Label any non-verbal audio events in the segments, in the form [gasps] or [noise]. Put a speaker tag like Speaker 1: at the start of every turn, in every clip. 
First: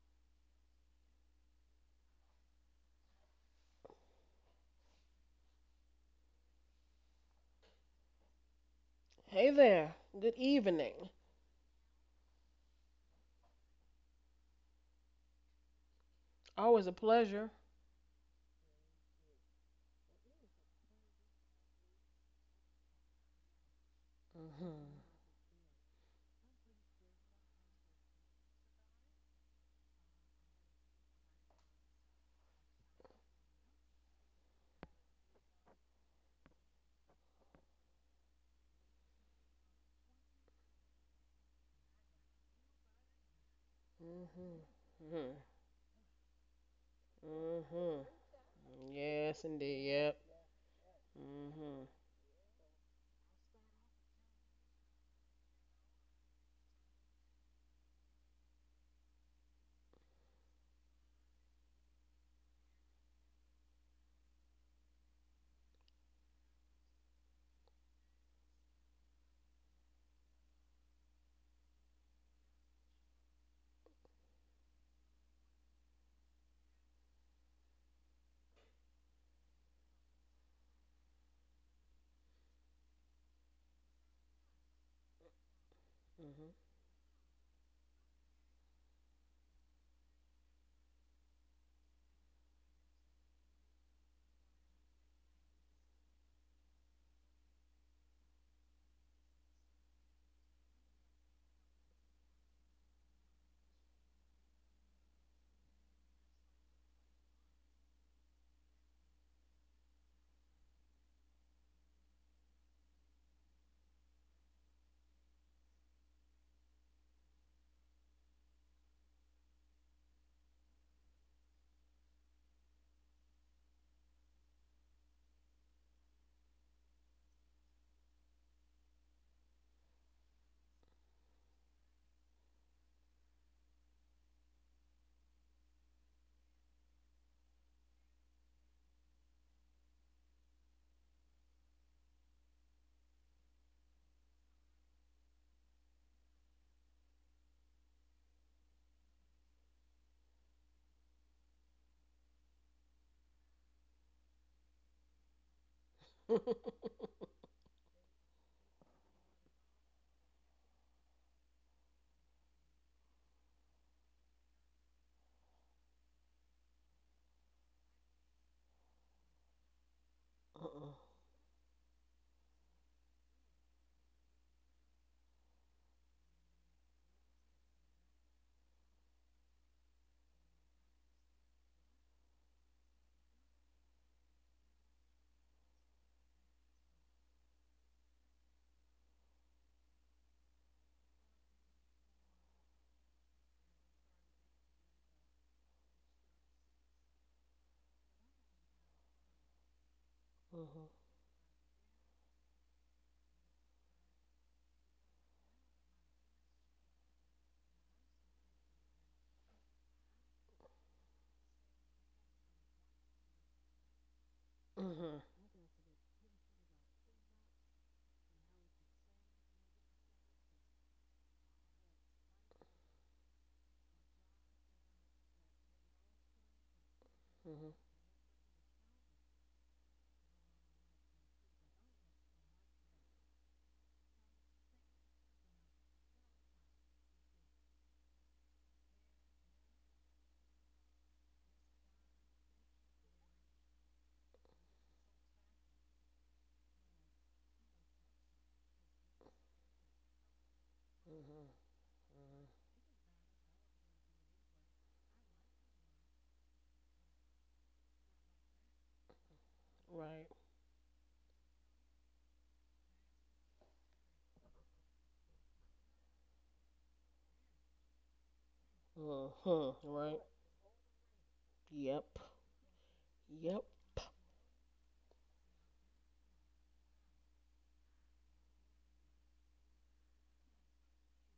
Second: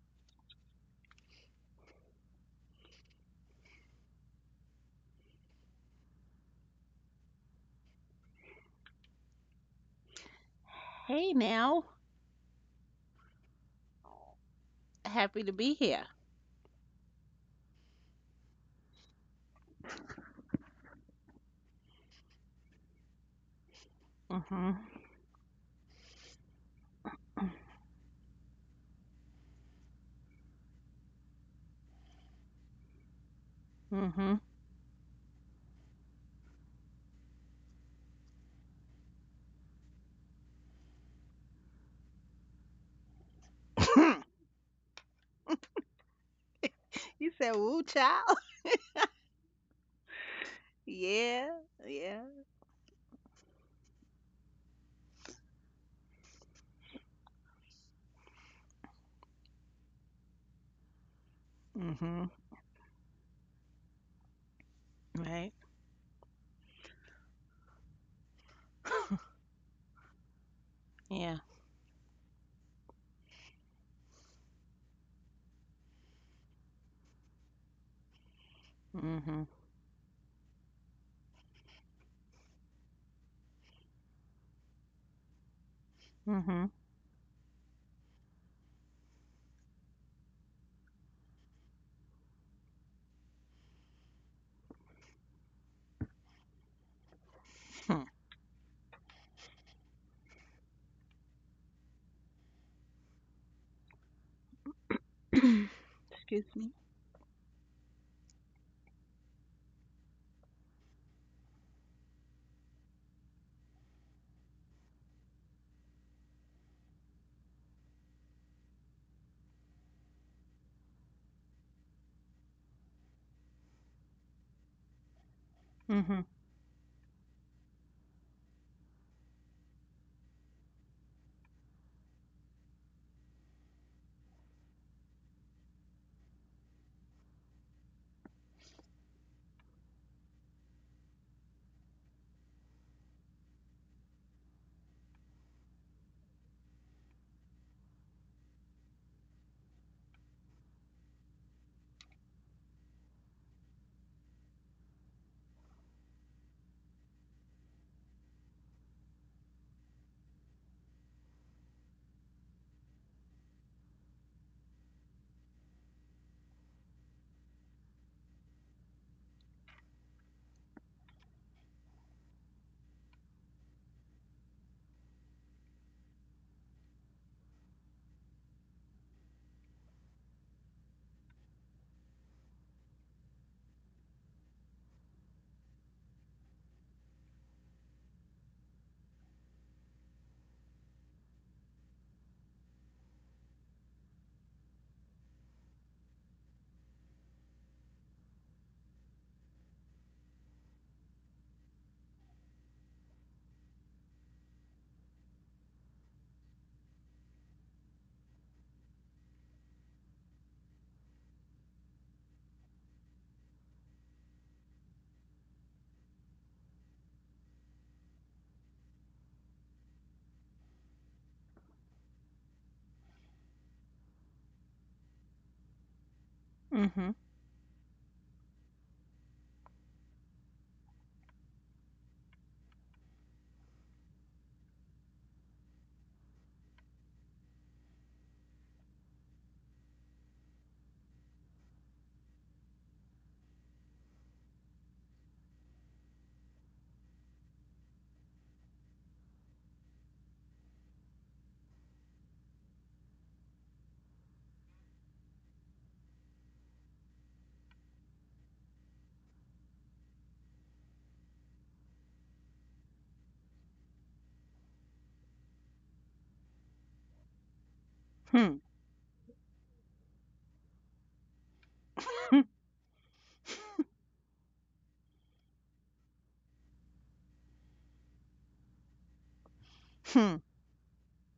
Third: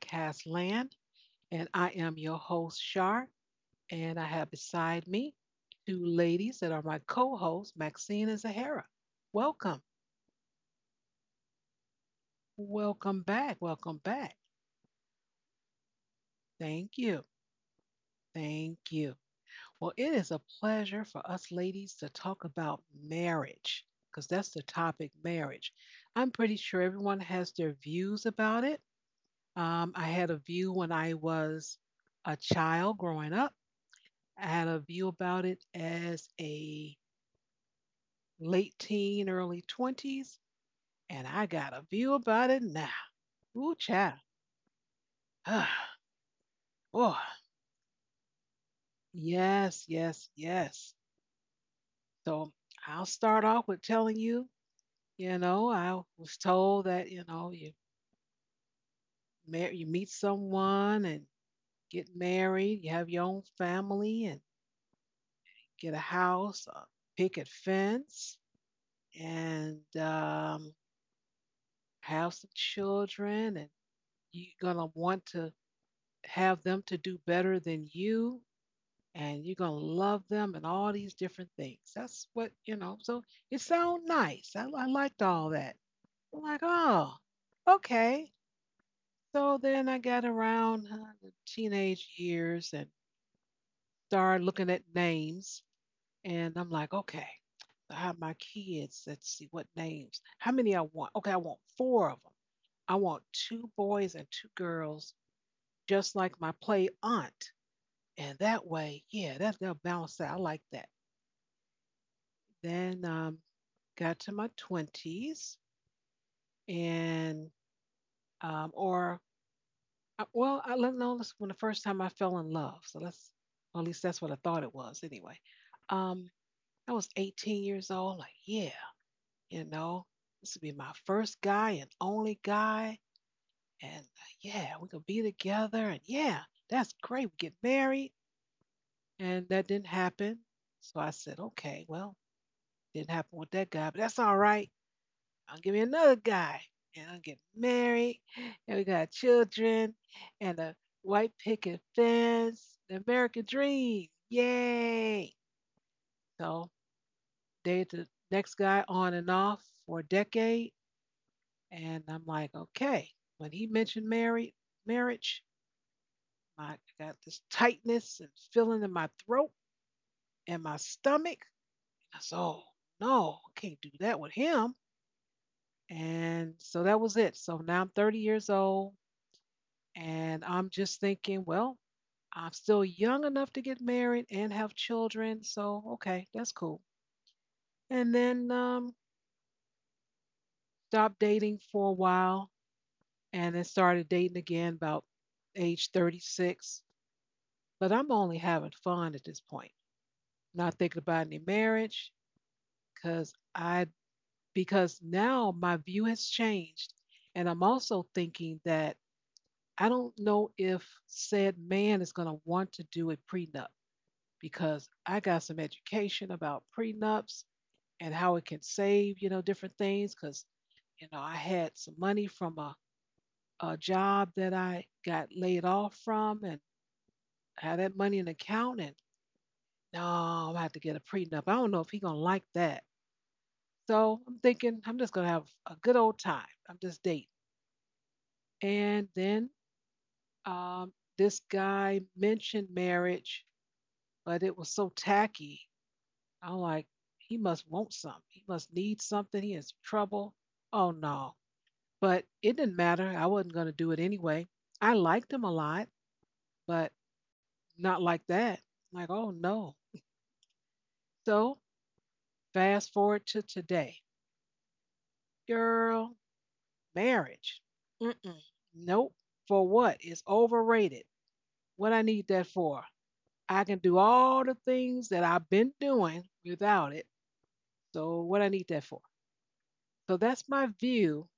Speaker 1: podcast land. And I am your host, Shar. And I have beside me two ladies that are my co hosts, Maxine and Zahara.
Speaker 2: Hey
Speaker 1: Welcome.
Speaker 2: there. Good evening.
Speaker 3: Hey now,
Speaker 1: Welcome back. Welcome back.
Speaker 3: happy to be here.
Speaker 2: Always a
Speaker 1: Thank you.
Speaker 2: pleasure.
Speaker 1: Thank you. Well, it is a pleasure for us ladies to talk about marriage because that's the
Speaker 3: Mhm.
Speaker 2: Mhm.
Speaker 1: topic marriage. I'm pretty sure everyone has their views about it. I had a view when I was a child growing up.
Speaker 3: Mhm.
Speaker 1: I had a view about it as a late teen, early 20s, and I got a view about it now. Ooh, child.
Speaker 3: [coughs]
Speaker 2: Mhm. Mhm.
Speaker 1: [sighs] Boy,
Speaker 3: You said woo
Speaker 2: Mhm.
Speaker 3: child? [laughs]
Speaker 2: Yes,
Speaker 1: yes,
Speaker 2: indeed. Yep.
Speaker 1: yes, yes.
Speaker 3: Yeah.
Speaker 2: Mhm.
Speaker 3: Yeah.
Speaker 1: So I'll start off with telling you, I was told that you meet someone and get
Speaker 3: Mhm.
Speaker 1: married, you have your own family and
Speaker 3: Right.
Speaker 1: get a house, a picket fence, and
Speaker 3: Yeah.
Speaker 1: have some children and you're gonna want to have them to do better than you, and
Speaker 3: Mhm.
Speaker 1: you're gonna love them and all these different things. That's what you know. So it sounds nice. I liked all that. I'm
Speaker 2: Mhm.
Speaker 1: like,
Speaker 3: Mhm.
Speaker 1: oh, okay. So then I got around the teenage years and started looking at names, and I'm like, okay, I
Speaker 3: Hmm.
Speaker 1: have my kids. Let's see what names. How many I want? Okay, I want four of them. I want two boys and two girls,
Speaker 3: [coughs]
Speaker 1: just like
Speaker 3: Excuse
Speaker 1: my
Speaker 3: me.
Speaker 1: play aunt. And that way, yeah, that's gonna balance out. I like that. Then got to my twenties, and or well, I let know this when the first time I fell in love. So well, at least that's what I thought it was anyway.
Speaker 3: Mhm.
Speaker 1: Um, I was 18 years old. Like, yeah, you know, this would be my first guy and only guy, and yeah, we could be together, and yeah, that's great. We get married, and that didn't happen. So I said, okay, well, didn't happen with that guy, but that's all right. I'll give me another guy, and I'll get married, and we got children, and a white picket fence, the American dream, yay! So
Speaker 2: [laughs]
Speaker 1: dated the next guy on and off for a decade, and I'm like, okay. When he mentioned married marriage, I got this tightness and feeling in my throat and my
Speaker 2: Uh-uh.
Speaker 1: stomach. I said, oh no, I can't do that with him. And so that was it. So now I'm 30 years old and I'm just thinking, well, I'm still young enough to get married and have children. So, okay, that's cool. And then stopped dating for a while and then started dating again about age 36. But I'm only having fun at this point, not
Speaker 2: Mhm.
Speaker 1: thinking about any marriage because I, because now my view has changed. And I'm also thinking that I don't know if said man is going to want to do a prenup because I
Speaker 2: Mhm.
Speaker 1: got some education about prenups and how it can save, different things. Because, I had some money from a job that I got laid off from and
Speaker 3: Mhm.
Speaker 1: I
Speaker 2: Mhm.
Speaker 1: had that money in account. And no, I'm going to have to get a prenup. I don't know if he's going to like that. So I'm thinking I'm just going to have a good old time. I'm just dating. And then um, this guy mentioned marriage but it was so tacky. I'm like, he must want something. He must need something. He is trouble. Oh no.
Speaker 2: Mhm.
Speaker 1: But
Speaker 2: Mhm.
Speaker 1: it didn't
Speaker 2: [laughs]
Speaker 1: matter. I wasn't going to do it anyway. I liked him a lot, but not like that. Like, oh no.
Speaker 2: Right.
Speaker 1: So fast forward to today. Girl, marriage. Mm-mm.
Speaker 3: Hmm. [coughs]
Speaker 1: Nope. For
Speaker 2: Mhm.
Speaker 1: what?
Speaker 2: Right.
Speaker 1: It's overrated. What
Speaker 2: Yep.
Speaker 1: I need that
Speaker 3: [laughs]
Speaker 1: for?
Speaker 2: Yep.
Speaker 1: I can do all the things that I've been doing without it. So what I need that for? So
Speaker 3: Hmm.
Speaker 1: that's my view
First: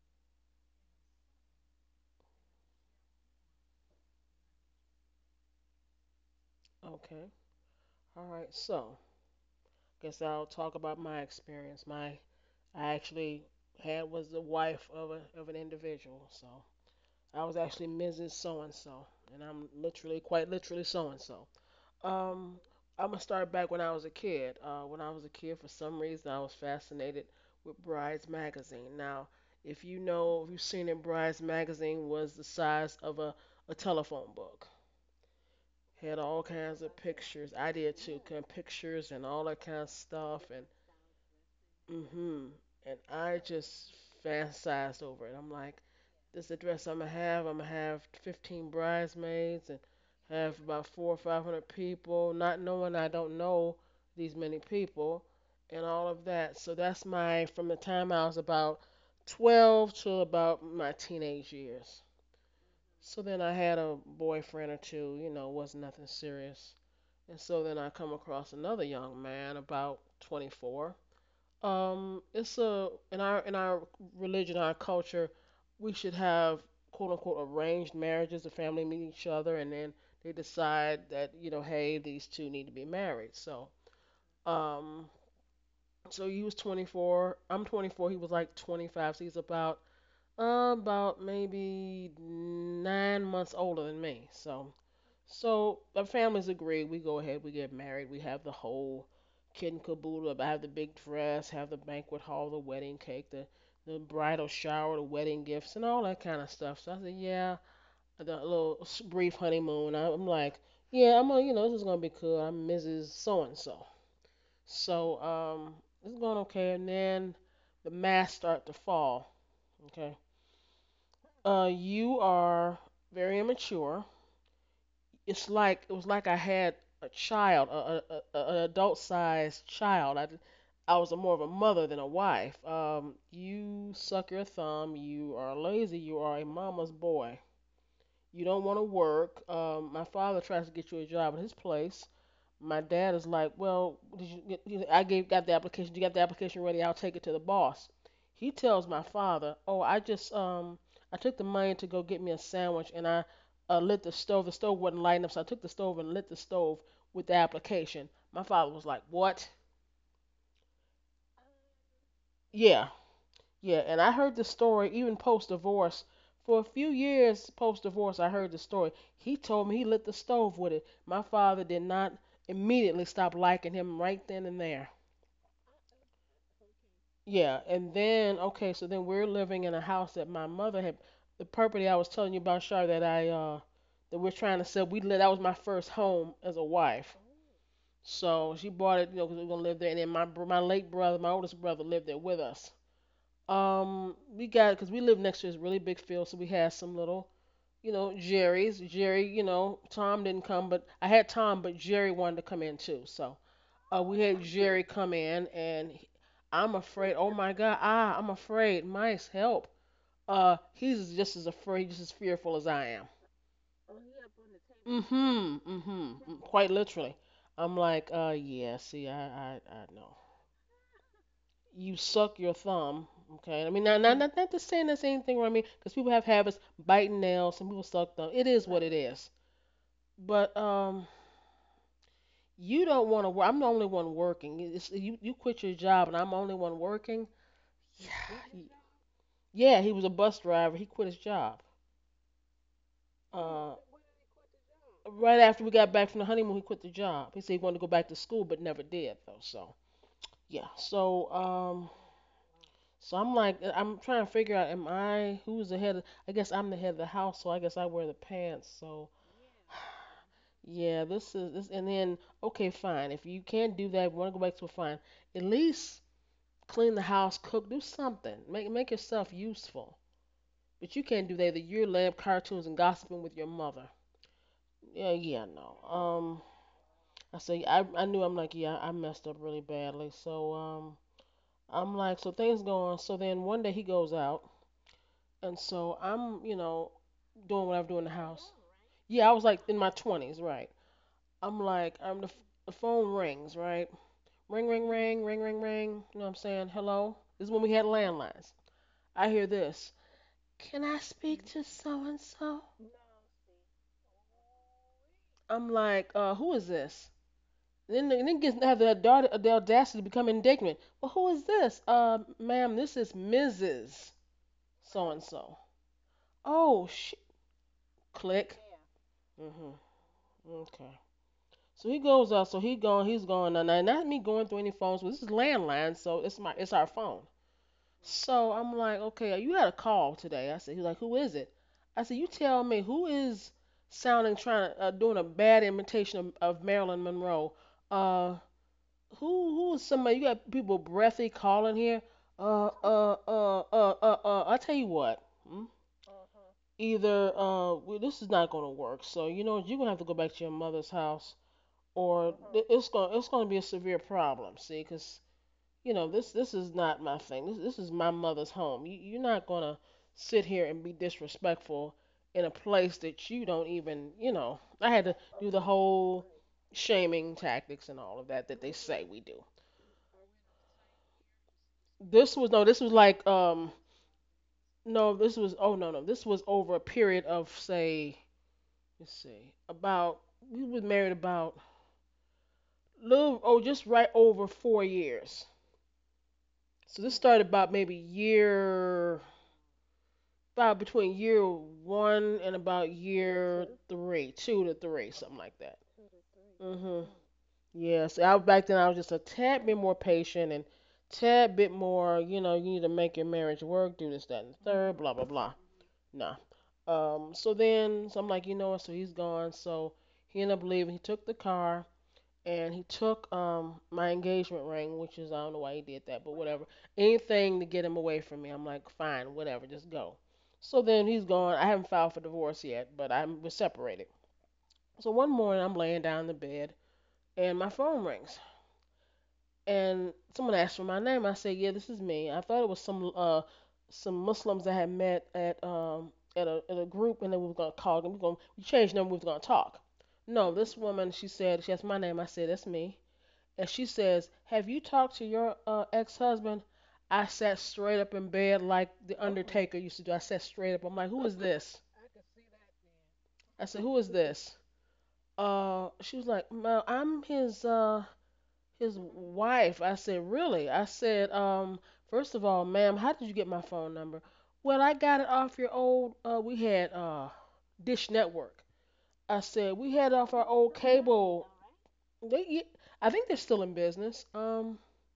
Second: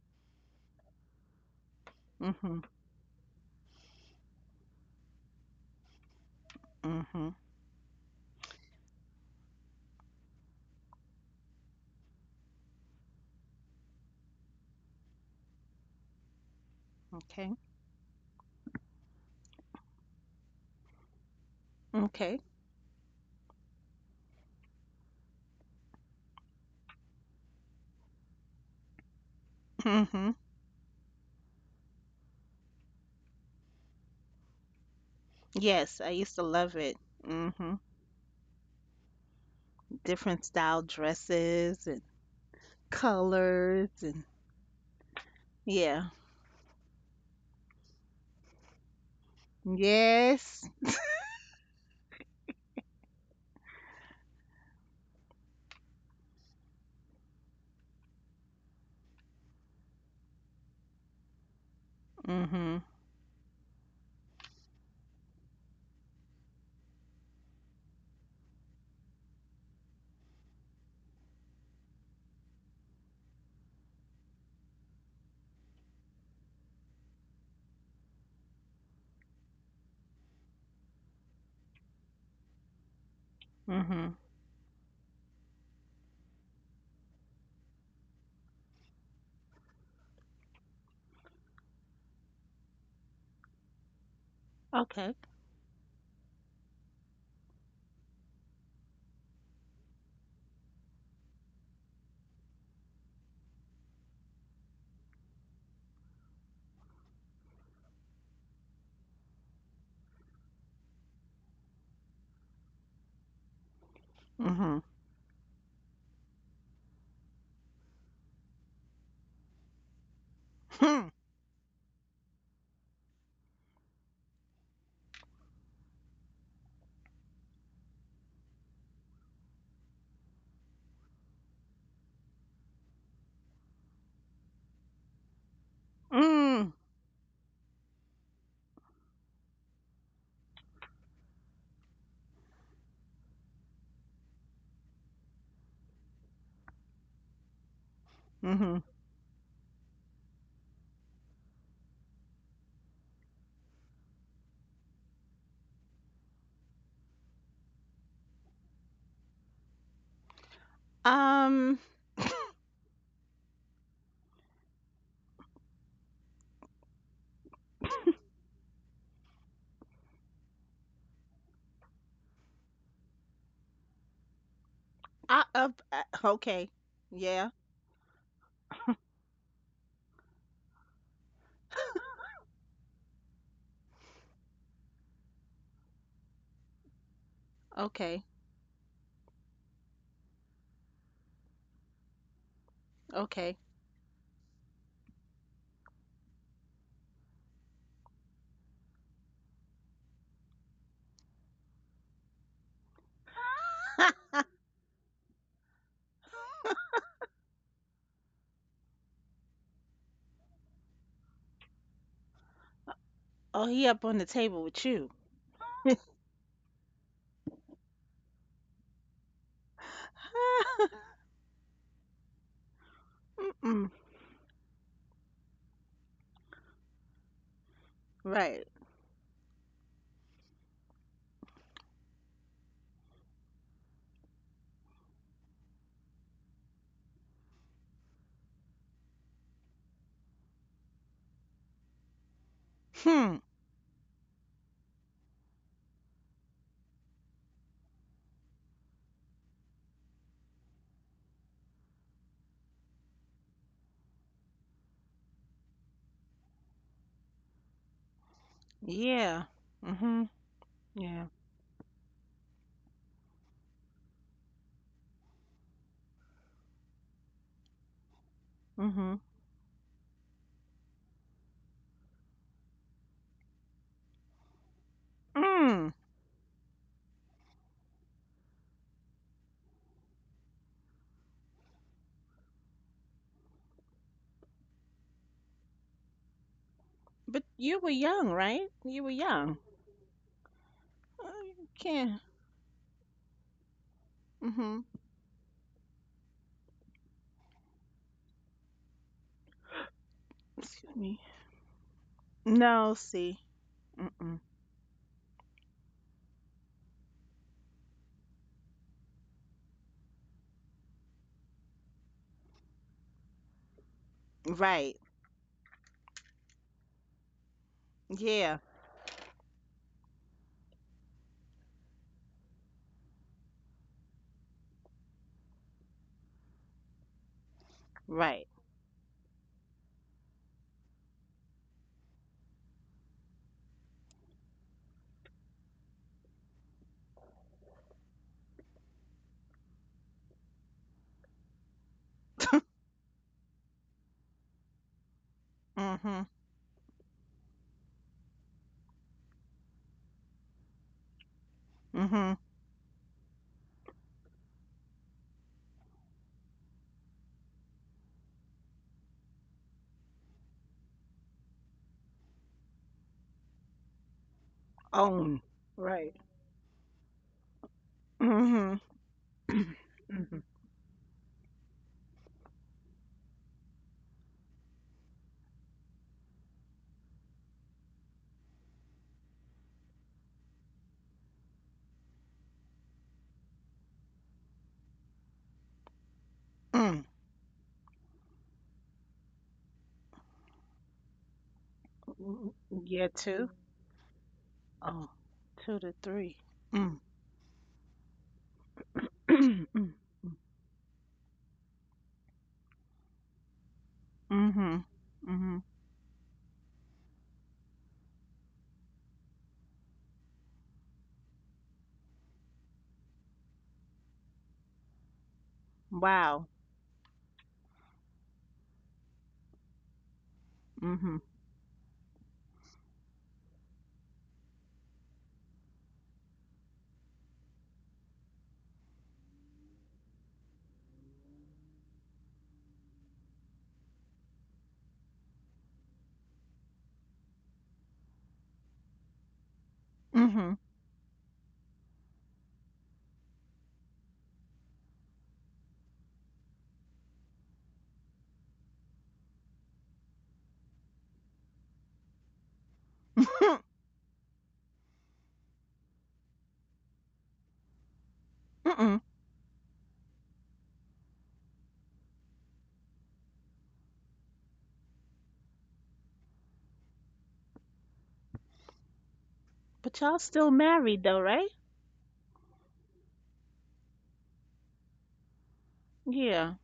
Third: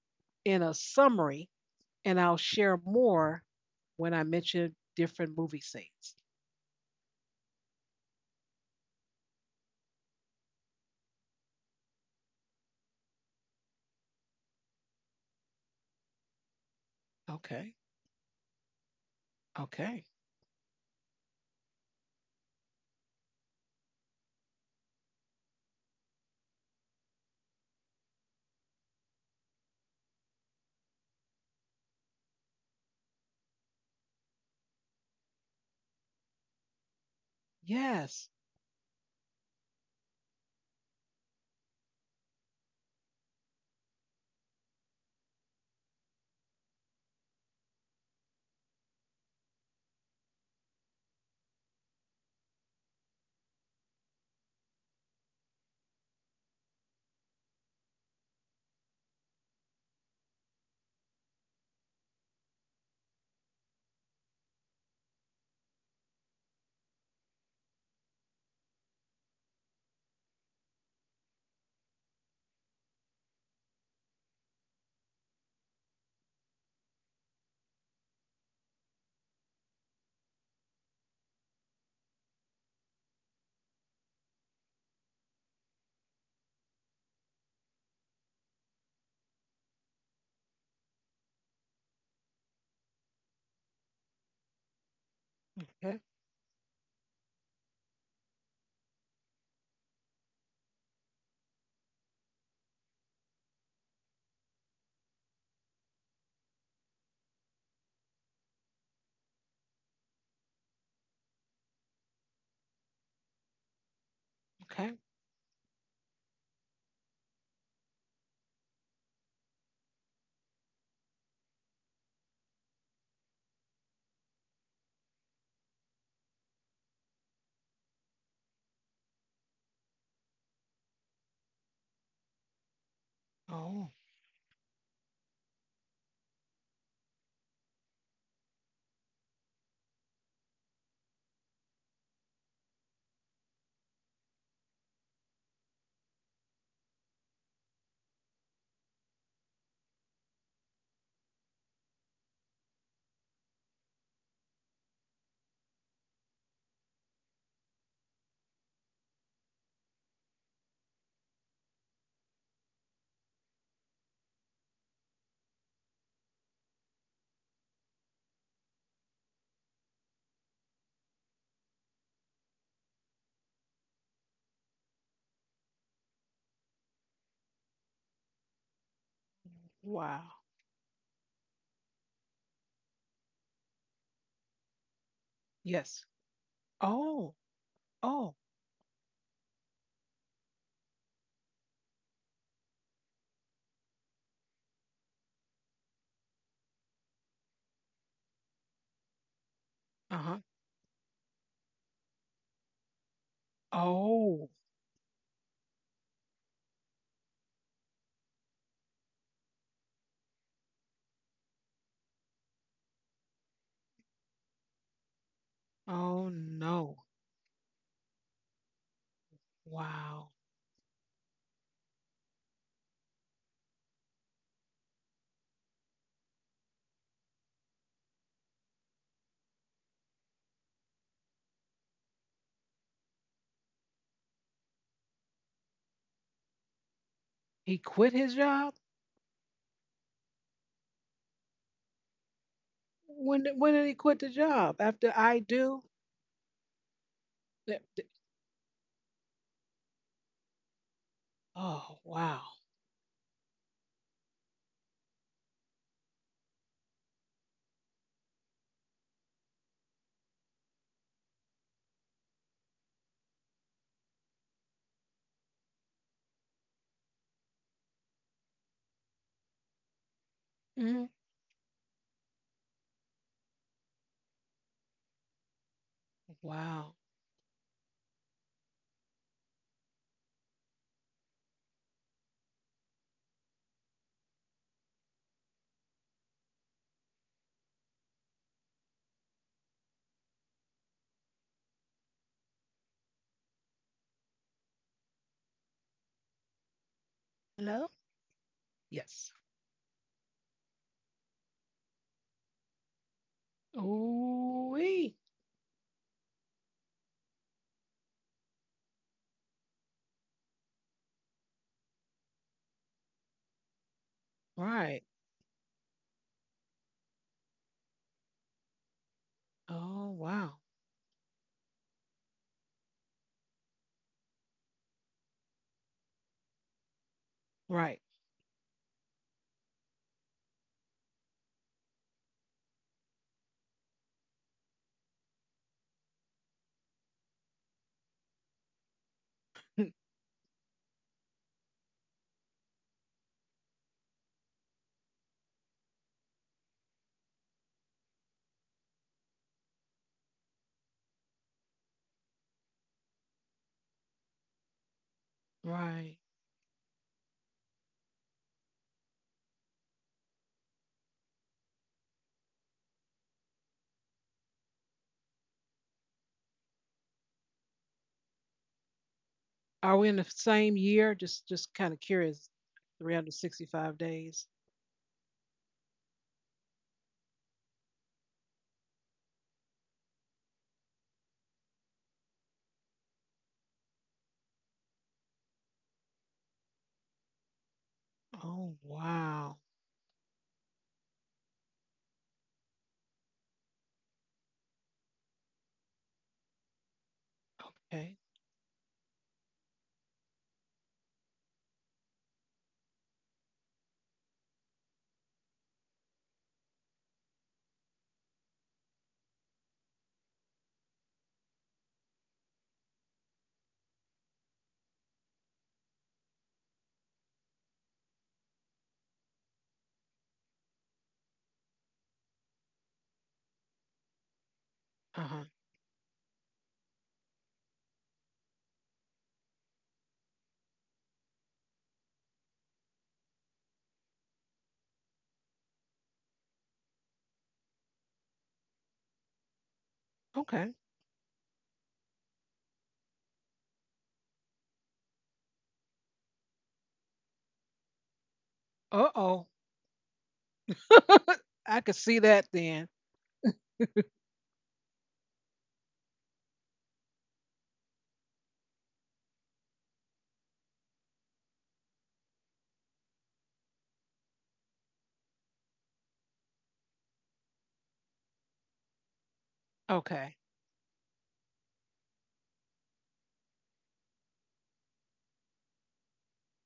Speaker 1: in a summary, and I'll
Speaker 3: Mhm.
Speaker 1: share more when I mention different movie scenes.
Speaker 2: Okay.
Speaker 3: Mhm.
Speaker 2: All right. So, guess I'll talk about my experience. My I actually had was the wife of a of an individual. So, I
Speaker 3: Okay.
Speaker 2: was
Speaker 1: Okay.
Speaker 2: actually Mrs. So and so, and I'm
Speaker 1: Okay.
Speaker 2: literally, quite literally, so and so.
Speaker 3: Okay.
Speaker 2: Um, I'm gonna start back when I was a kid. When I was a kid, for some reason, I was fascinated with Brides magazine. Now, if you
Speaker 3: Mhm.
Speaker 2: know, if you've seen it, Brides magazine was the size of a telephone book.
Speaker 3: Yes, I
Speaker 2: Had
Speaker 3: used to
Speaker 2: all
Speaker 3: love
Speaker 2: kinds of
Speaker 3: it.
Speaker 2: pictures. I
Speaker 3: Mhm.
Speaker 2: did too,
Speaker 1: Yes.
Speaker 2: kind of pictures and all that kind of
Speaker 3: Different
Speaker 2: stuff, and
Speaker 3: style dresses and
Speaker 2: Mhm, and I
Speaker 3: colors
Speaker 2: just
Speaker 3: and
Speaker 2: fantasized over it. I'm like,
Speaker 3: yeah.
Speaker 2: this address I'm gonna have 15 bridesmaids and have
Speaker 3: Yes.
Speaker 2: about four or 500 people, not knowing I don't know these many people and all of that. So that's my from the time I was about 12 to about my teenage years.
Speaker 3: Mhm.
Speaker 2: So then I had a boyfriend or two, was nothing serious. And so then I come across another young man about 24. It's a in our religion, our culture, we should have quote unquote arranged marriages. The family meet each other, and then they decide that hey, these two need to be married.
Speaker 3: Mhm.
Speaker 2: Um, so, he was 24. I'm 24. He was like 25. So he's about maybe 9 months older than me. So
Speaker 3: Okay.
Speaker 2: so
Speaker 1: Okay.
Speaker 2: our families agree. We go ahead. We get married. We have the whole kit and caboodle. I have the big dress. Have the banquet hall. The wedding cake. The bridal shower. The wedding gifts and all that kind of stuff. So I said, yeah. The little brief honeymoon. I'm like, yeah. I'm gonna, you know, This is gonna be cool. I'm Mrs. So and so.
Speaker 3: Mhm.
Speaker 1: Okay.
Speaker 2: So um, it's going okay. And then the masks start to fall. Okay.
Speaker 3: Hmm.
Speaker 2: You are very immature. It was like I had a child, a an adult sized child. I was a more of a mother than a wife.
Speaker 1: Oh.
Speaker 2: You suck your thumb. You are lazy. You are a
Speaker 3: Mm.
Speaker 2: mama's boy. You don't want to work. My father tries to get you a job at his place. My dad is like, well, did you, get- you know, I gave got the application. You got the application ready. I'll take it to the boss. He
Speaker 3: Mhm.
Speaker 2: tells my father, oh, I took the money to go get me a sandwich and I lit the stove. The stove wasn't lighting up, so I took the stove and lit the stove with the application. My father was like, what?
Speaker 3: Um.
Speaker 2: Yeah, yeah. And I heard the story even post divorce. For a few years post divorce, I heard the story. He told me he lit the stove with it. My father did not immediately stop liking him right then and there.
Speaker 3: I, uh, uh, okay. Yeah.
Speaker 2: Yeah, and then okay, so then we're living in a house
Speaker 1: Wow.
Speaker 2: that my mother had the property I was telling you about, Shar, that we're trying to sell. We lived, that was my first
Speaker 1: Yes.
Speaker 2: home as a wife.
Speaker 1: Oh.
Speaker 3: Okay.
Speaker 1: Oh.
Speaker 2: So she bought it, you know, 'cause we were gonna live there. And then my late brother, my oldest brother, lived there with us.
Speaker 3: Okay.
Speaker 2: We got because we lived next to this really big field, so we had some little, Jerry's. Jerry,
Speaker 1: Uh
Speaker 2: Tom
Speaker 1: huh.
Speaker 2: didn't come, but I had Tom, but Jerry wanted to come in too. So we had
Speaker 1: Oh.
Speaker 3: [laughs]
Speaker 2: Jerry come in, and I'm afraid. Oh my God! Ah, I'm afraid. Mice, help! He's just as afraid, just as fearful as I am.
Speaker 3: Oh, he up on the table with you.
Speaker 2: Mm-hmm. Mm-hmm.
Speaker 3: [laughs]
Speaker 1: Oh
Speaker 2: Quite
Speaker 1: no.
Speaker 2: literally. I'm like, yeah. See, I know.
Speaker 1: Wow.
Speaker 2: You suck your thumb. Okay. I mean,
Speaker 3: Mm-mm.
Speaker 2: not to saying that's anything wrong. I mean, because people have habits, biting nails. Some people suck thumb. It
Speaker 3: Right.
Speaker 2: is what it is. But you don't want to work. I'm the only one working. It's, you quit your job, and I'm the only one working.
Speaker 1: He quit his
Speaker 2: Yeah.
Speaker 1: job.
Speaker 2: Yeah, he was a bus driver. He quit his job.
Speaker 3: Hmm.
Speaker 1: When did- when
Speaker 2: Uh,
Speaker 1: did he quit the job? After I
Speaker 2: right after we
Speaker 1: do.
Speaker 2: got back from the honeymoon, he quit the job. He said he wanted
Speaker 1: Th-
Speaker 2: to go
Speaker 1: th-
Speaker 2: back to school, but never did though. So yeah, so um,
Speaker 1: Oh wow.
Speaker 2: so I'm like, I'm trying to figure out, am I who's the head? Of, I guess I'm the head of the house, so I guess I wear the pants. So
Speaker 3: Yeah. Mhm.
Speaker 2: yeah,
Speaker 3: Yeah.
Speaker 2: this is this, and then okay, fine. If you can't do that, want to go back to a fine, at least clean the house, cook, do something, make
Speaker 3: Mhm.
Speaker 2: yourself useful. But you
Speaker 1: Mhm.
Speaker 2: can't do that. Either you're lamb cartoons and gossiping with your mother. Yeah, yeah, no.
Speaker 3: Mm.
Speaker 1: Wow.
Speaker 2: I say I knew I'm like yeah I messed up really badly. So I'm like so things go on. So then one day he goes out, and so I'm
Speaker 3: But
Speaker 2: doing
Speaker 3: you
Speaker 2: what I'm
Speaker 3: were
Speaker 2: doing in the
Speaker 3: young,
Speaker 2: house.
Speaker 3: right? You were
Speaker 2: Yeah, I was
Speaker 3: young.
Speaker 2: like in my 20s, right?
Speaker 3: Uh,
Speaker 2: I'm
Speaker 3: you
Speaker 2: like
Speaker 3: can't.
Speaker 2: the phone rings, right? Ring
Speaker 3: Mhm.
Speaker 2: ring ring ring ring ring. You know what I'm saying? Hello. This is when we had
Speaker 1: Hello.
Speaker 2: landlines. I
Speaker 1: Yes.
Speaker 2: hear this. Can
Speaker 3: Excuse
Speaker 2: I
Speaker 3: me.
Speaker 2: speak to so and so?
Speaker 3: No. See. Mm-mm.
Speaker 1: Ooh.
Speaker 2: I'm like, who is this? Then the niggas have the audacity to become indignant. Well, who is this? Ma'am, this is Mrs.
Speaker 3: Right.
Speaker 1: Right.
Speaker 2: So and so. Oh, shit! Click.
Speaker 3: Yeah.
Speaker 2: Mhm.
Speaker 1: Oh wow.
Speaker 2: Okay. So he goes up. So he going he's going Now not me going through any phones, but this is landline, so it's our phone.
Speaker 1: Right.
Speaker 3: Right.
Speaker 2: So I'm like, okay, you had a call today. I said, he's like, who is it? I said, you tell me who is sounding trying to doing a bad imitation of Marilyn Monroe. Uh, who is
Speaker 1: [laughs]
Speaker 2: somebody you got people breathy calling here? I tell you what. mm,
Speaker 3: Mhm.
Speaker 2: either uh we, this is not going to work, so you're going to have to go back to your mother's house, or
Speaker 3: Mhm.
Speaker 2: it's going to be a severe problem. See, 'cause
Speaker 1: Right.
Speaker 2: this is not my thing. This is my mother's home. You're not going to sit here and be disrespectful in a place that you don't even. I had to
Speaker 3: Own.
Speaker 2: do the
Speaker 3: Right.
Speaker 2: whole shaming tactics and all of that that
Speaker 3: Mm-hmm.
Speaker 2: they say we do.
Speaker 1: Are we in the
Speaker 3: Hmm.
Speaker 1: same year? Just kind of
Speaker 2: This
Speaker 1: curious.
Speaker 2: was no, this was like
Speaker 1: 365 days.
Speaker 2: no, this was oh no no, this was over a period of say let's see about we were married about little oh just right over 4 years. So
Speaker 3: Mm.
Speaker 2: this started about maybe
Speaker 1: Oh,
Speaker 2: year
Speaker 1: wow.
Speaker 2: about between year one
Speaker 3: Mm,
Speaker 2: and about
Speaker 3: yeah, two.
Speaker 2: year three, two to
Speaker 3: Oh,
Speaker 2: three, something like that.
Speaker 3: two to three. Mm.
Speaker 2: Mhm.
Speaker 3: [clears throat]
Speaker 2: Yeah.
Speaker 1: Okay.
Speaker 2: So I back then I was just a tad bit more
Speaker 3: Mm.
Speaker 2: patient and tad bit more. You know, you need to make your marriage work, do this, that, and the
Speaker 3: Mm-hmm.
Speaker 2: third, blah blah blah.
Speaker 3: Mm-hmm.
Speaker 2: Nah. So then, I'm like, you know what? So he's gone. So he ended up leaving. He took the car and he took my engagement ring, which is I don't know why he did that, but
Speaker 3: Wow.
Speaker 2: whatever. Anything to get him away from me. I'm like, fine, whatever, just go. So then
Speaker 3: Mm-hmm.
Speaker 2: he's gone. I haven't filed for divorce yet, but I was separated. So one
Speaker 1: Uh-huh.
Speaker 2: morning I'm laying down in the bed and my phone rings and someone asked for my name. I said, "Yeah, this is me." I thought it was some Muslims that had met at a group, and they were gonna call them. We changed them. We was gonna talk. No,
Speaker 1: Okay.
Speaker 2: this woman, she said, she asked my name. I said, "That's me." And she says, "Have you talked to your ex-husband?" I sat straight up in bed like the
Speaker 1: Uh-oh.
Speaker 2: Undertaker used to do. I sat straight up. I'm like, "Who is
Speaker 1: [laughs] I
Speaker 2: this?"
Speaker 1: could see that then.
Speaker 3: Mm-hmm.
Speaker 2: I said, "Who is this?" She was like, "I'm his uh
Speaker 3: [laughs] Mm-mm.
Speaker 2: his wife." I said, Really? I said, First of all, ma'am, how did you get my phone number? Well, I got it off your old, we had Dish Network.
Speaker 3: But y'all
Speaker 1: Okay.
Speaker 2: I
Speaker 3: still
Speaker 2: said, We
Speaker 3: married though,
Speaker 2: had off
Speaker 3: right?
Speaker 2: our old cable. They, yeah, I think they're still in business.
Speaker 3: Yeah.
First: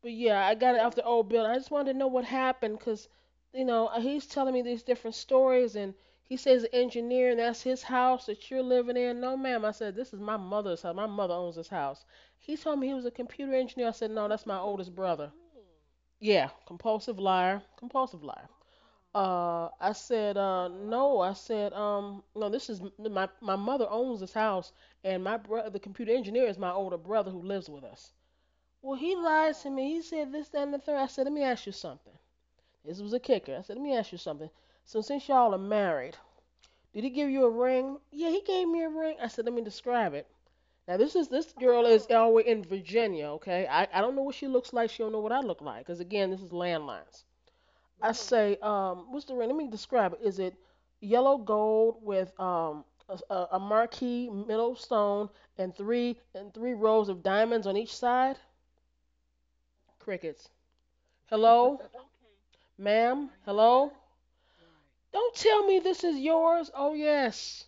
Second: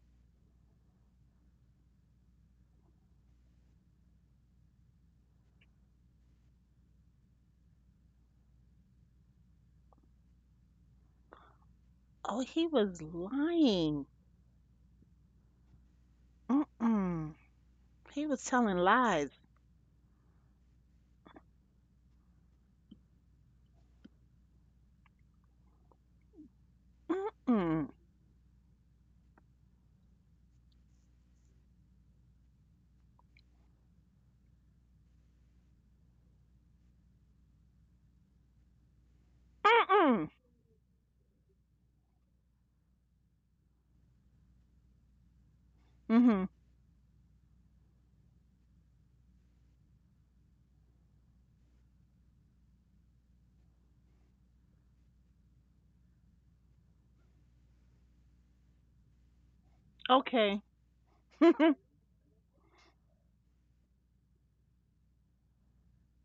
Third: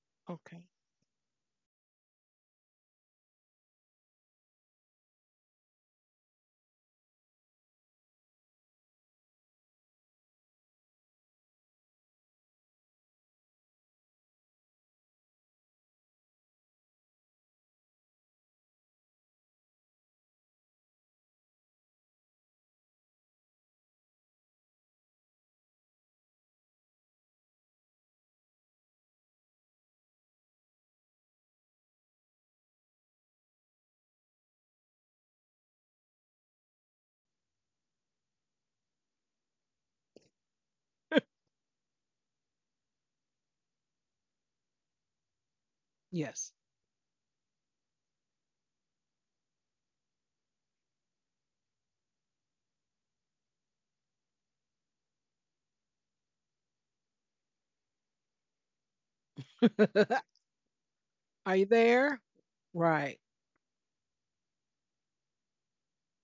Speaker 2: But yeah, I
Speaker 1: Okay.
Speaker 2: got it off the old building. I just wanted to know what happened because, he's telling me these different stories and he says the engineer and that's his house that you're living in. No, ma'am. I said, this is my mother's house. My mother owns this house.
Speaker 3: Oh,
Speaker 2: He
Speaker 3: he
Speaker 2: told me he
Speaker 3: was
Speaker 2: was a computer engineer. I
Speaker 3: lying.
Speaker 2: said, no, that's my oldest brother. Yeah, compulsive
Speaker 3: Mm-mm.
Speaker 2: liar. Compulsive liar.
Speaker 3: He was telling lies.
Speaker 2: I said, no. I said, no. This is my mother owns this house, and my brother, the computer engineer, is my older brother who lives with us. Well, he
Speaker 3: Mm-mm.
Speaker 2: lied to me. He said this, that, and the third. I said, let me ask you something. This was a kicker. I said, let me ask you something. So since y'all are married, did he give you a ring? Yeah, he gave me a ring. I said, let me describe it. Now this is this
Speaker 3: Mm-mm.
Speaker 2: girl is all the way in Virginia, okay? I don't know what she looks like. She don't know what I look like, cause again, this is landlines.
Speaker 3: Mm-hmm.
Speaker 1: Yes.
Speaker 2: I say, what's the ring? Let me describe it. Is it yellow gold with a marquee middle stone and three rows of diamonds on each side? Crickets. Hello?
Speaker 1: [laughs]
Speaker 3: Okay.
Speaker 1: Are you
Speaker 2: Ma'am?
Speaker 3: [laughs]
Speaker 1: there?
Speaker 2: Hello?
Speaker 1: Right.
Speaker 2: Don't tell me this is yours. Oh, yes.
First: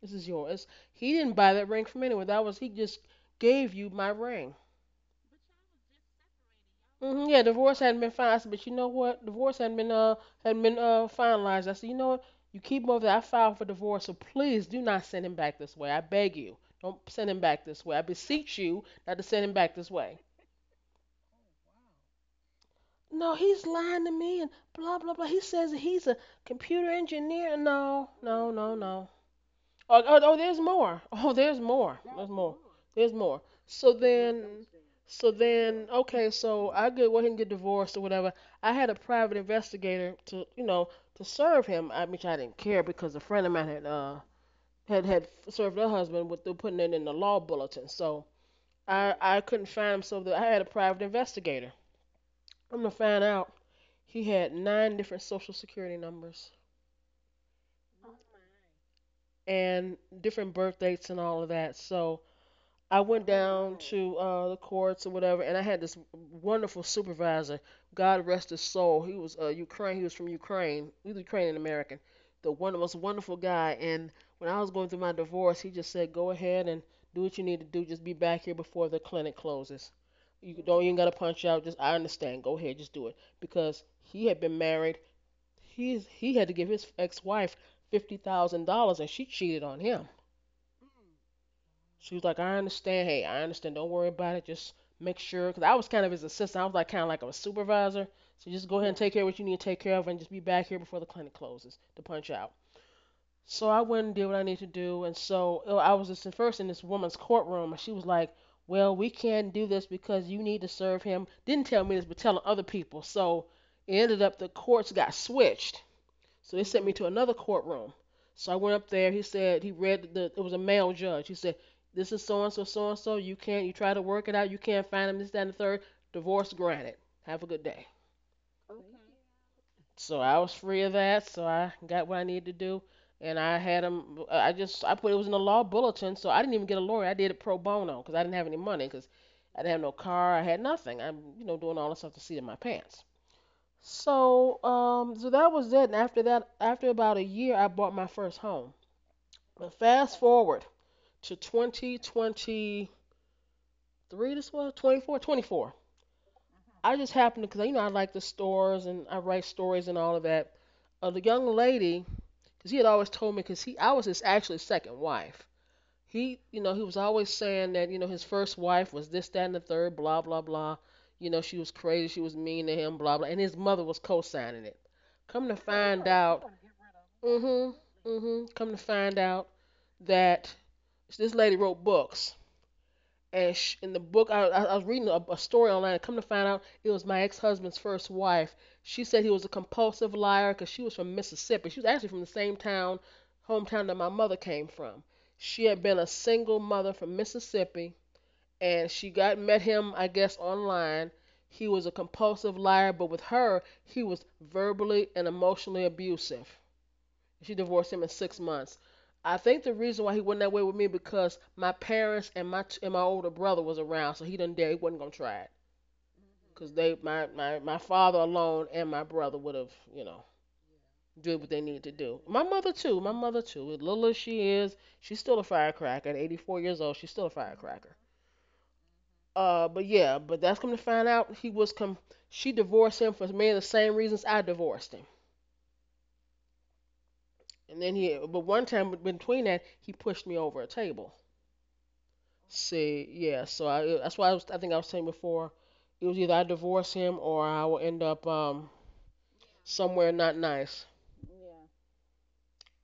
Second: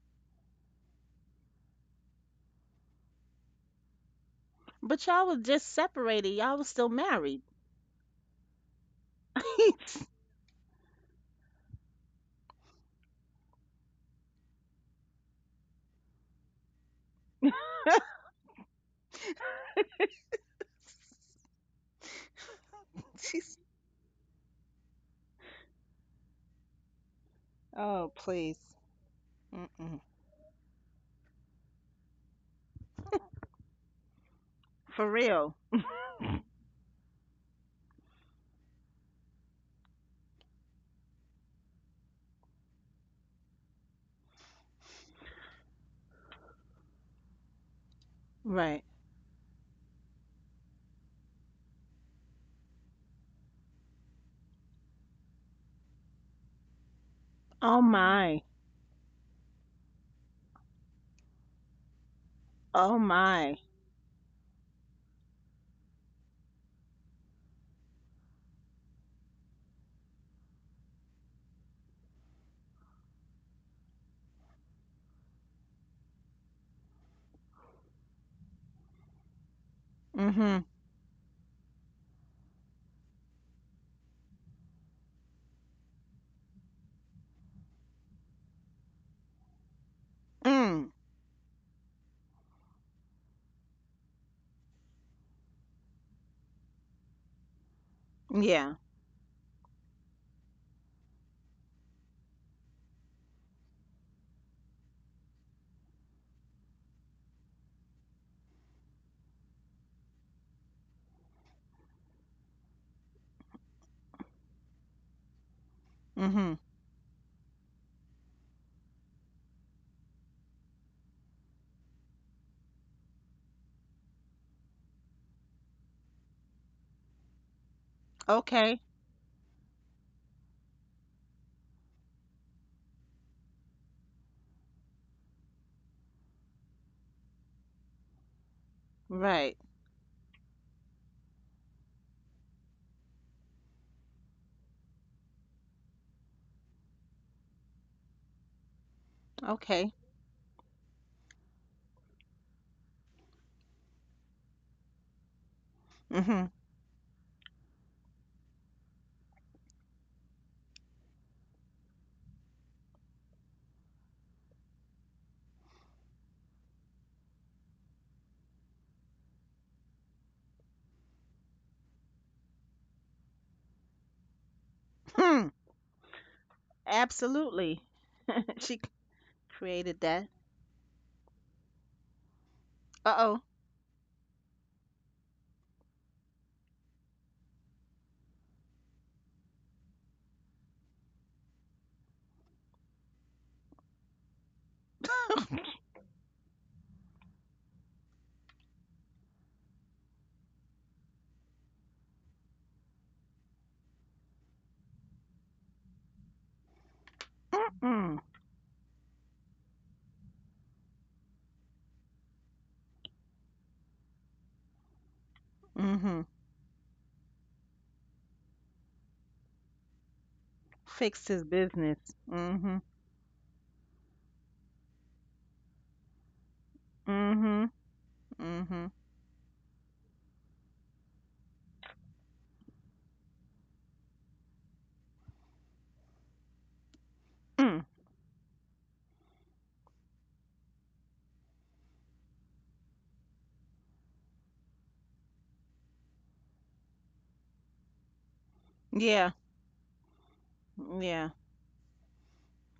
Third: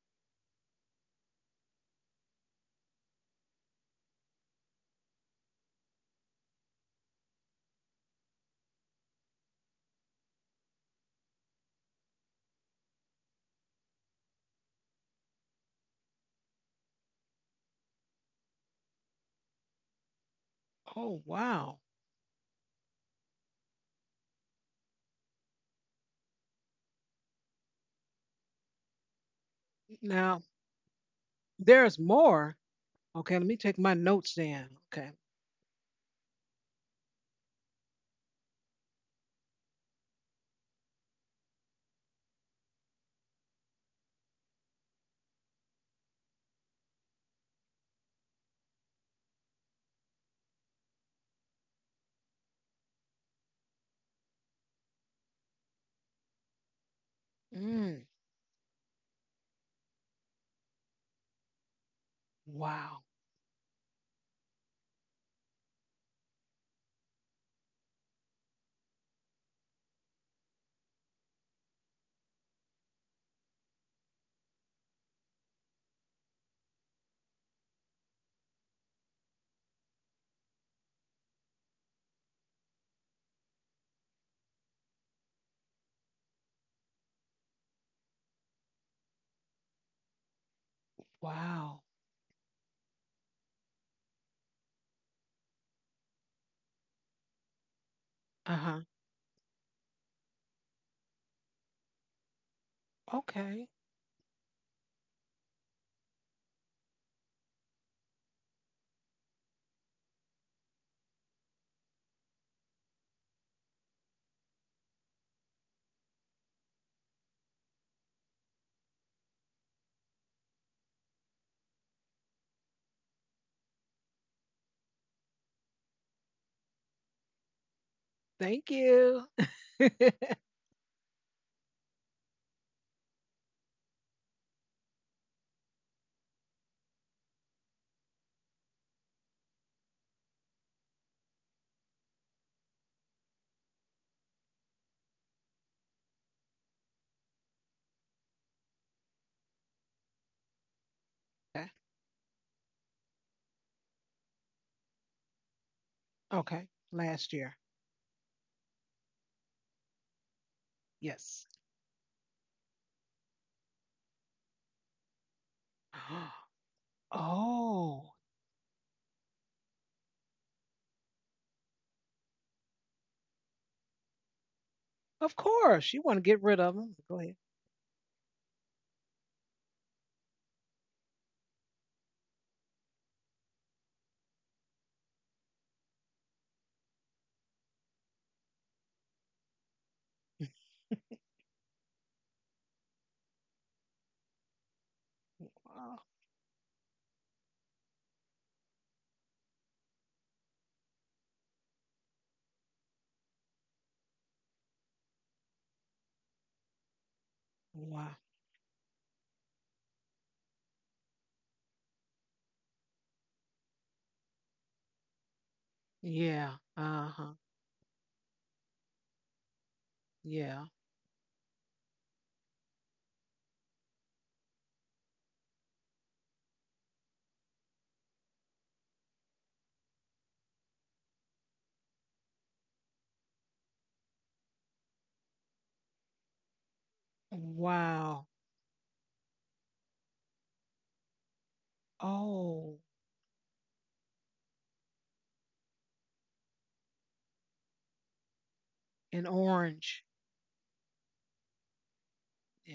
Speaker 2: This is yours. He didn't buy that ring from anyone. That was, he just gave you my ring.
Speaker 3: But y'all was just separated. Y'all was still
Speaker 2: Yeah,
Speaker 3: married.
Speaker 2: divorce hadn't been finalized. I said, but you know what? Divorce hadn't been, finalized. I said, you know what? You keep him over there. I filed for divorce. So please do not send him back this way. I beg you. Don't send him back this way. I beseech you not to send him back
Speaker 3: [laughs]
Speaker 2: this way.
Speaker 1: Oh, wow.
Speaker 3: [laughs]
Speaker 2: No,
Speaker 3: She's
Speaker 2: he's lying to me and blah blah blah. He says he's a computer engineer. No,
Speaker 3: Oh,
Speaker 2: no,
Speaker 3: please.
Speaker 2: no, no.
Speaker 3: Mm-mm.
Speaker 2: Oh, oh, oh
Speaker 1: Now,
Speaker 2: there's more. [laughs] Oh, there's more.
Speaker 1: there's
Speaker 2: There's more.
Speaker 1: more.
Speaker 2: There's
Speaker 1: Okay,
Speaker 2: more.
Speaker 1: let me take
Speaker 2: So
Speaker 1: my notes
Speaker 2: then,
Speaker 1: down.
Speaker 3: For
Speaker 1: Okay.
Speaker 3: real.
Speaker 2: okay. So I could go ahead and get divorced or whatever. I had a private investigator to, you know, to serve him. I Which I didn't care because a friend of mine had, had served her husband with through putting it in the law bulletin. So
Speaker 3: Right.
Speaker 2: I couldn't find him. So that I had a private investigator. I'm gonna find out he had nine different social security numbers
Speaker 3: Oh
Speaker 1: Mm,
Speaker 3: my.
Speaker 2: and different birth dates and all of that. So
Speaker 1: wow.
Speaker 3: Oh
Speaker 2: I went
Speaker 3: my.
Speaker 2: down to the courts or whatever, and I had this wonderful supervisor. God rest his soul. He was Ukraine. He was from Ukraine. He was Ukrainian American. The most wonderful guy. And when I was going through my divorce, he just said, "Go ahead and do what you need to do. Just be back here before the clinic closes. You
Speaker 3: Mm-hmm.
Speaker 2: don't even gotta punch out. Just I understand. Go ahead. Just do it." Because he had been married. He had to give his ex-wife $50,000, and she cheated on him.
Speaker 3: Mm.
Speaker 1: Wow.
Speaker 2: She was like, "I understand. Hey, I understand. Don't worry about it. Just make sure." Because I was kind of his assistant. I was like kind of like a supervisor. So just go
Speaker 3: Yeah.
Speaker 1: Uh-huh.
Speaker 2: ahead and take care of what you need to take care of, and just be back here before the clinic closes to punch out. So
Speaker 1: Okay.
Speaker 2: I went and did what I needed to do, and so I was just first in this woman's courtroom, and she was like, "Well, we can't do this because you need to serve him." Didn't tell me this, but telling other people. So it ended up the courts got switched so
Speaker 3: Mm-hmm.
Speaker 2: they sent me to another courtroom. So I went up there. He said he read the. It was a male judge. He said, "This is so and so, so and so. You can't. You try to work it out. You can't find him. This, that, and the third. Divorce granted. Have a good day."
Speaker 1: Thank
Speaker 3: Okay.
Speaker 1: you.
Speaker 2: So I was free of that. So I got what I needed to do, and I had him. I put it was in the law bulletin. So I didn't even get a lawyer. I did it pro bono because I didn't have any money because I
Speaker 3: Right.
Speaker 2: didn't have no car. I had nothing. I'm you know doing all this stuff to see in my pants. So, so that was it. And after that, after about a year, I bought my first home. But
Speaker 3: Okay.
Speaker 2: fast forward to
Speaker 1: [laughs]
Speaker 2: 2023, this was 24, 24.
Speaker 3: Mm-hmm.
Speaker 1: Okay,
Speaker 2: I just
Speaker 1: last
Speaker 2: happened to,
Speaker 1: year.
Speaker 2: cause you know I like the stores and I write stories and all of that. The young
Speaker 1: Yes.
Speaker 2: lady, cause he had always told me, cause he I was his actually second wife. He, you know, he was
Speaker 1: [gasps]
Speaker 2: always saying that, you know,
Speaker 1: Oh,
Speaker 2: his first wife was this, that, and the third, blah, blah, blah. You know, she was crazy, she was mean to him, blah, blah. And his mother was co signing it.
Speaker 1: of
Speaker 2: Come to
Speaker 3: Hmm.
Speaker 1: course. You
Speaker 2: find
Speaker 1: want to get
Speaker 2: out,
Speaker 1: rid of them. Go ahead.
Speaker 2: mm
Speaker 3: Absolutely. [laughs]
Speaker 2: come to
Speaker 3: She
Speaker 2: find out
Speaker 3: created that.
Speaker 2: that this lady wrote books
Speaker 3: Uh-oh.
Speaker 2: and sh in the book I was reading a story online and come to find out it was my ex-husband's first wife. She said he was a compulsive liar because she was from Mississippi. She was actually from the same town hometown that my mother came from. She had
Speaker 3: [laughs]
Speaker 2: been
Speaker 1: Oh,
Speaker 2: a single mother from Mississippi, and she got met him I guess online. He was a compulsive liar, but with her he was verbally and emotionally abusive. She divorced him in
Speaker 1: wow.
Speaker 3: Mm-mm.
Speaker 2: 6 months. I think the reason why he went that way with me because my parents and my older brother was around, so he didn't dare. He wasn't gonna try it
Speaker 3: Mm-hmm.
Speaker 1: Yeah.
Speaker 2: because they
Speaker 1: Uh-huh.
Speaker 2: my father alone and my brother would have you know
Speaker 1: Yeah.
Speaker 3: Fixed
Speaker 2: did what
Speaker 3: his
Speaker 2: they needed to
Speaker 3: business.
Speaker 2: do. My mother
Speaker 3: Mm-hmm.
Speaker 2: too. My mother too. As little as she is, she's still a firecracker. At 84 years old, she's still a
Speaker 3: Mm-hmm.
Speaker 2: firecracker.
Speaker 3: Mm-hmm.
Speaker 2: But yeah, but that's come to find out he was come. She divorced him for many of the same reasons I divorced him. And
Speaker 3: Mm.
Speaker 2: then he,
Speaker 1: Wow.
Speaker 2: but one time between that, he pushed me over a table.
Speaker 1: Oh,
Speaker 2: See, yeah, so that's why was, I think I was saying before, it was either I divorce him or I will end up
Speaker 3: Yeah.
Speaker 1: an
Speaker 2: somewhere
Speaker 1: orange.
Speaker 2: not nice.
Speaker 3: Yeah.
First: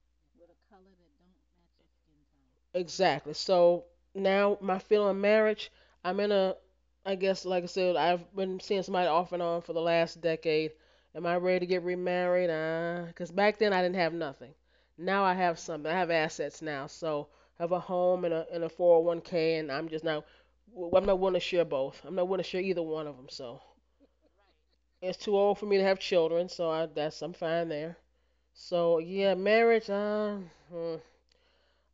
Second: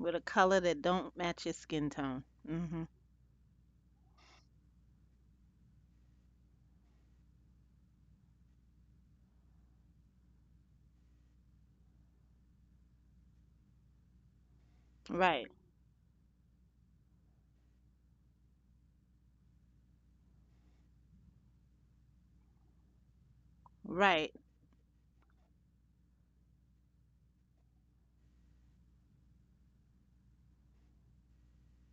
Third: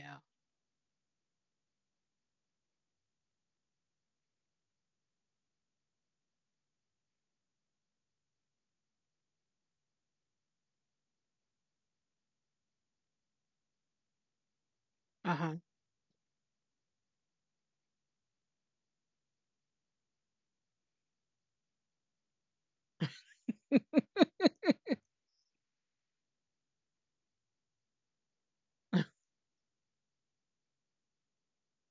Speaker 3: With a color that don't match his skin tone. Mm-hmm.
Speaker 2: Exactly. So now my feeling on marriage, I'm in I guess, like I said, I've been seeing somebody off and on for the last decade. Am I ready to get remarried? Because back then I didn't have nothing. Now I
Speaker 3: Right.
Speaker 1: Uh-huh.
Speaker 2: have something. I have assets now. So I have a home and a 401k, and I'm just not, I'm not willing to share both. I'm not willing to share either one of them. So.
Speaker 3: Right.
Speaker 2: It's too old for me to have children, so I that's I'm fine there. So
Speaker 1: [laughs]
Speaker 2: yeah, marriage. Hmm.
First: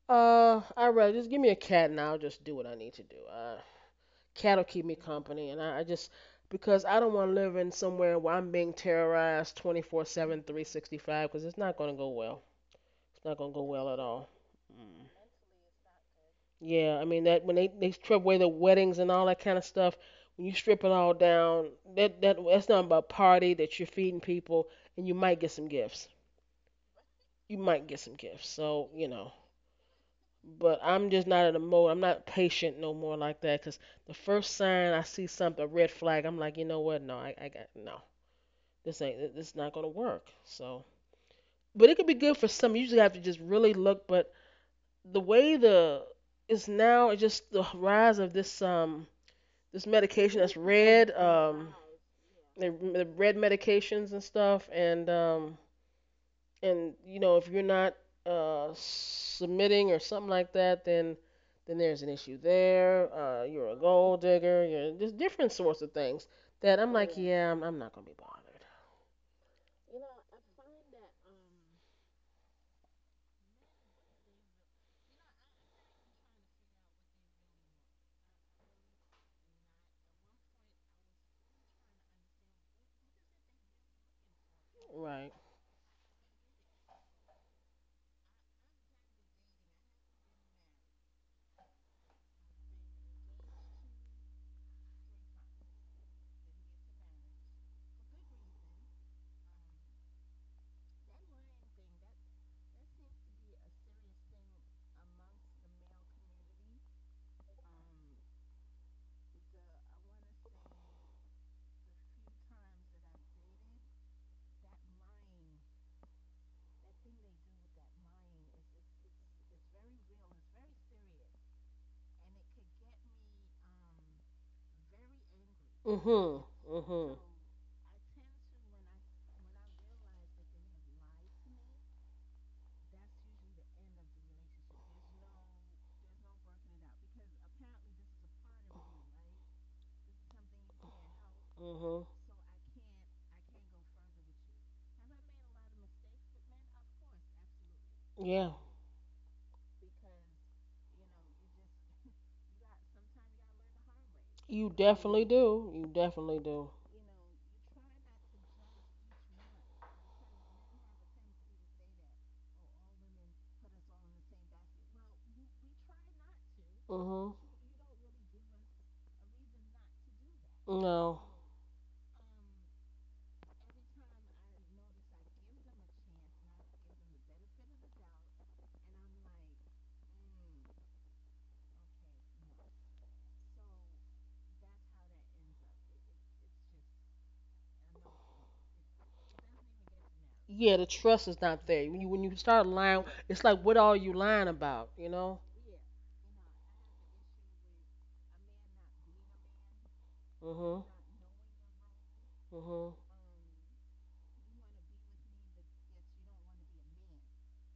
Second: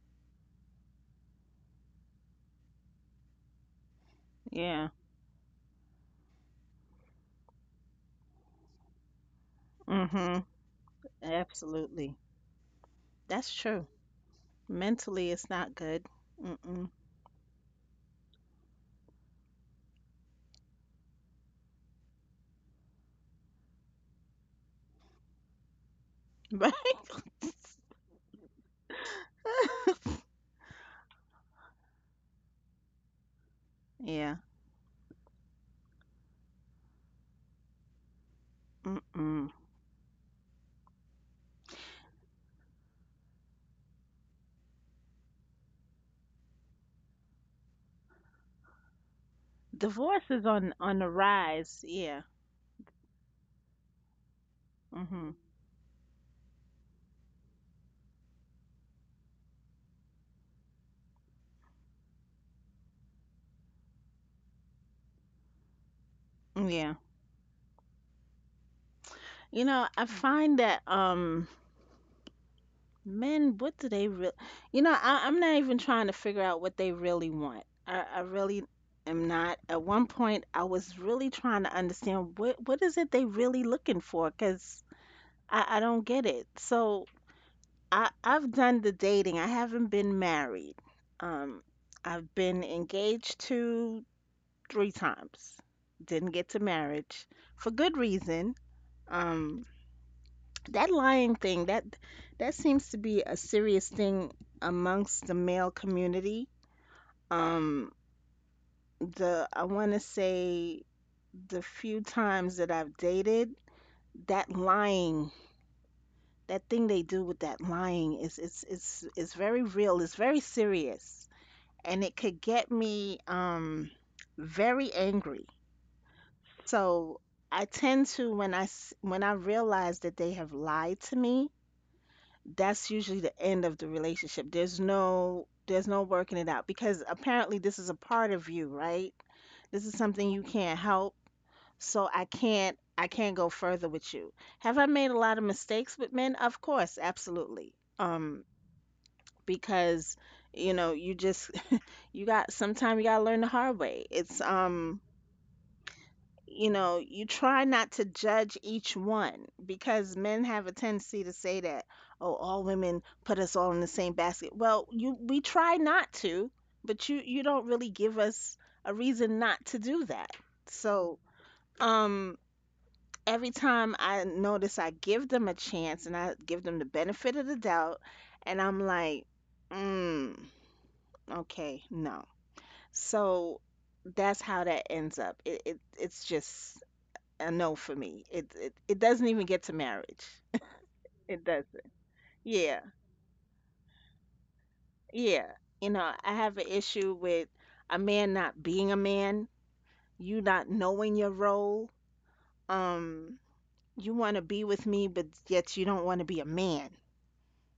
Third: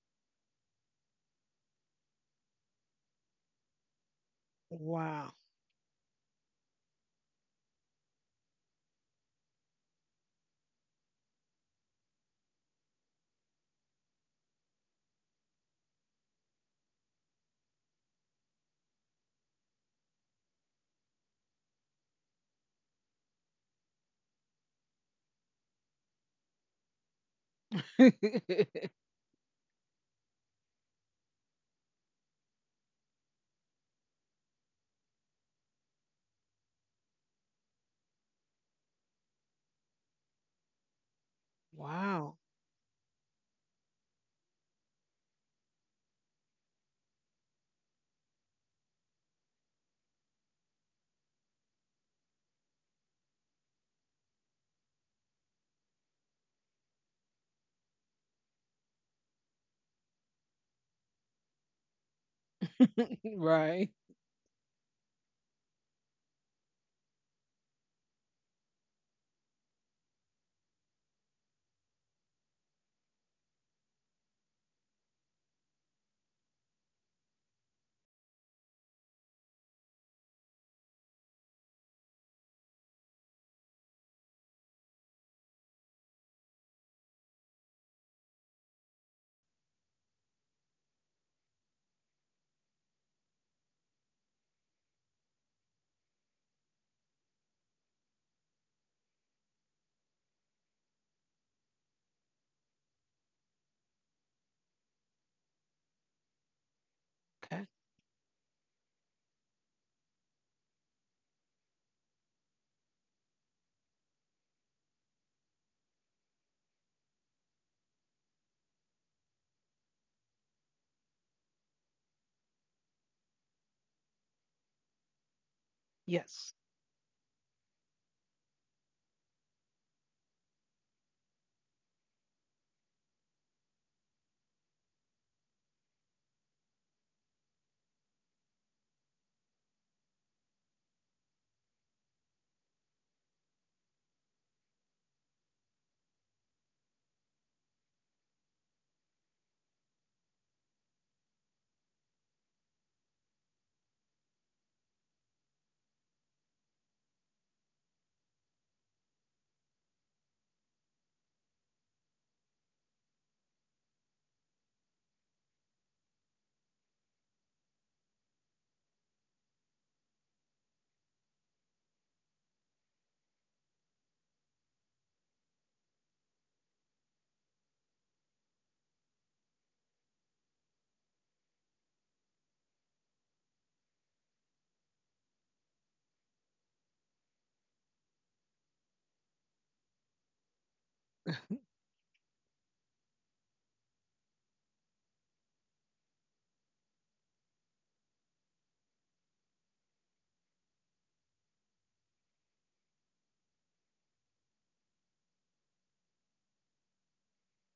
Speaker 2: I rather just give me a cat and I'll just do what I need to do. Cat'll keep
Speaker 3: Yeah.
Speaker 2: me
Speaker 1: Wow.
Speaker 2: company, and I just because I don't want to live in somewhere where I'm being terrorized 24/7,
Speaker 3: Mm-hmm.
Speaker 2: 365, because it's not gonna go
Speaker 3: Absolutely.
Speaker 2: well. It's not gonna
Speaker 3: That's
Speaker 2: go
Speaker 3: true.
Speaker 2: well at all. Mm.
Speaker 3: Mentally, it's not good. Mm-mm.
Speaker 2: Yeah,
Speaker 3: [laughs]
Speaker 2: I mean that when they strip away the weddings and all that kind of stuff, when you strip it all down, that that's not about party that you're feeding people and you might get some gifts.
Speaker 3: Right?
Speaker 2: You might get some gifts. So,
Speaker 1: [laughs]
Speaker 2: you know, but I'm just not in a mode. I'm not patient no more like that. Cause the
Speaker 3: Yeah.
Speaker 2: first sign I see something, a red flag, I'm like, you know what? No, I got no. This ain't.
Speaker 3: Mm-mm.
Speaker 2: This is not gonna work. So, but it could be good
Speaker 1: Wow.
Speaker 2: for some. You usually have to just really look. But the way the it's now, it's just the rise of this this
Speaker 3: Divorce
Speaker 2: medication
Speaker 3: is
Speaker 2: that's
Speaker 3: on the
Speaker 2: red
Speaker 3: rise. Yeah.
Speaker 2: the red medications and stuff
Speaker 3: Mm-hmm.
Speaker 2: and you know if you're not submitting or something like that, then there's an issue there.
Speaker 1: [laughs]
Speaker 2: You're a
Speaker 1: Right.
Speaker 2: gold digger. You're There's different sorts of things that I'm
Speaker 3: Yeah.
Speaker 2: like, yeah. Yeah, I'm not gonna be bothered.
Speaker 3: You know, I find that men, what do they really? You know, I, I'm not even trying to figure out what they really want. I really am not. At one point, I was really trying to understand what is it they really looking for, because
Speaker 2: Right.
Speaker 3: I don't get it. So I've done the dating. I haven't been married. Um, I've been engaged to three times. Didn't get to marriage for good reason. Um, that lying thing that seems to be a serious thing amongst the male community.
Speaker 1: Okay.
Speaker 3: Um, the I want to say the few times that I've dated, that lying, that thing they do with that lying is it's is very real. It's very serious. And it could get me very angry.
Speaker 2: Mhm.
Speaker 1: Yes.
Speaker 2: Mhm.
Speaker 3: So I tend to, when I realize that they have lied to me, that's usually the end of the relationship. There's no working it out, because apparently this is a part of you, right? This is something you can't help.
Speaker 2: Mhm.
Speaker 3: So I can't go further with you. Have I made a lot of mistakes with men? Of course, absolutely.
Speaker 2: Yeah.
Speaker 3: Because, you know, you just, you got, sometimes you got to learn the hard way. It's
Speaker 2: You definitely do. You definitely do.
Speaker 3: you know, you try not to judge each one because men have a tendency to say that, oh, all women put us all in the same basket. Well, you, we try not to, but you
Speaker 2: Mhm.
Speaker 3: you don't really give us a reason not to do that. So
Speaker 2: No.
Speaker 3: um every time, I notice I give them a chance and I give them the benefit of the doubt, and I'm like, mm okay, no. So that's how that ends up. It's just a no for me. It doesn't even get to marriage.
Speaker 2: Yeah, the trust is
Speaker 3: It
Speaker 2: not
Speaker 3: doesn't.
Speaker 2: there. When you start
Speaker 3: Yeah,
Speaker 2: lying, it's like what are you lying about? You know.
Speaker 3: yeah. You know, I have an issue with a man not being a man, you not
Speaker 2: Mhm.
Speaker 3: knowing your role.
Speaker 2: Mhm.
Speaker 3: Um, you want to be with me, but yet you don't want to be a man.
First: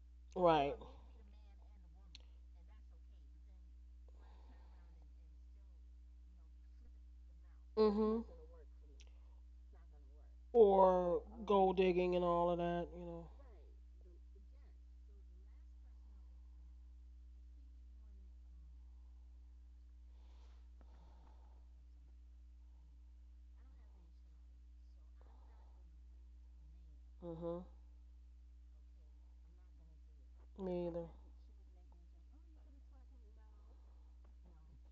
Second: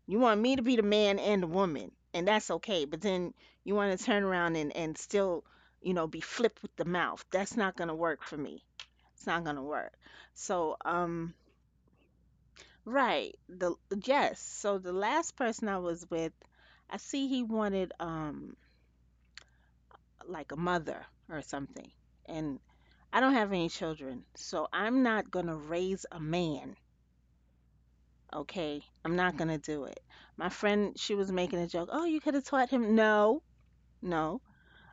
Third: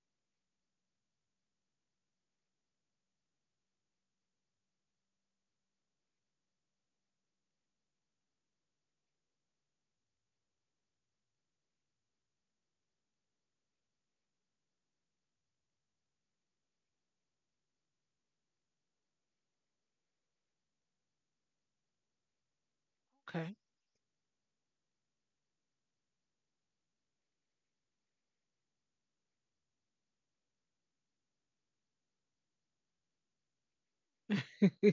Speaker 3: You want me to be
Speaker 2: Right.
Speaker 3: the man and the woman, and that's okay. But then you want to turn around and, and still you know, be flipped with the mouth. That's not going to work
Speaker 2: Mhm.
Speaker 3: for me. It's not going to work. So,
Speaker 2: Or gold digging and all of that, you know.
Speaker 3: right. The yes. So the last person I was with, I see he wanted like a mother or something. And I don't have
Speaker 1: Okay.
Speaker 3: any children. So I'm not going to raise a man.
Speaker 2: Mhm.
Speaker 3: Okay? I'm not going to do it. My
Speaker 2: Me
Speaker 3: friend,
Speaker 2: either.
Speaker 3: she was making a joke. Oh, you could have taught him. No. No,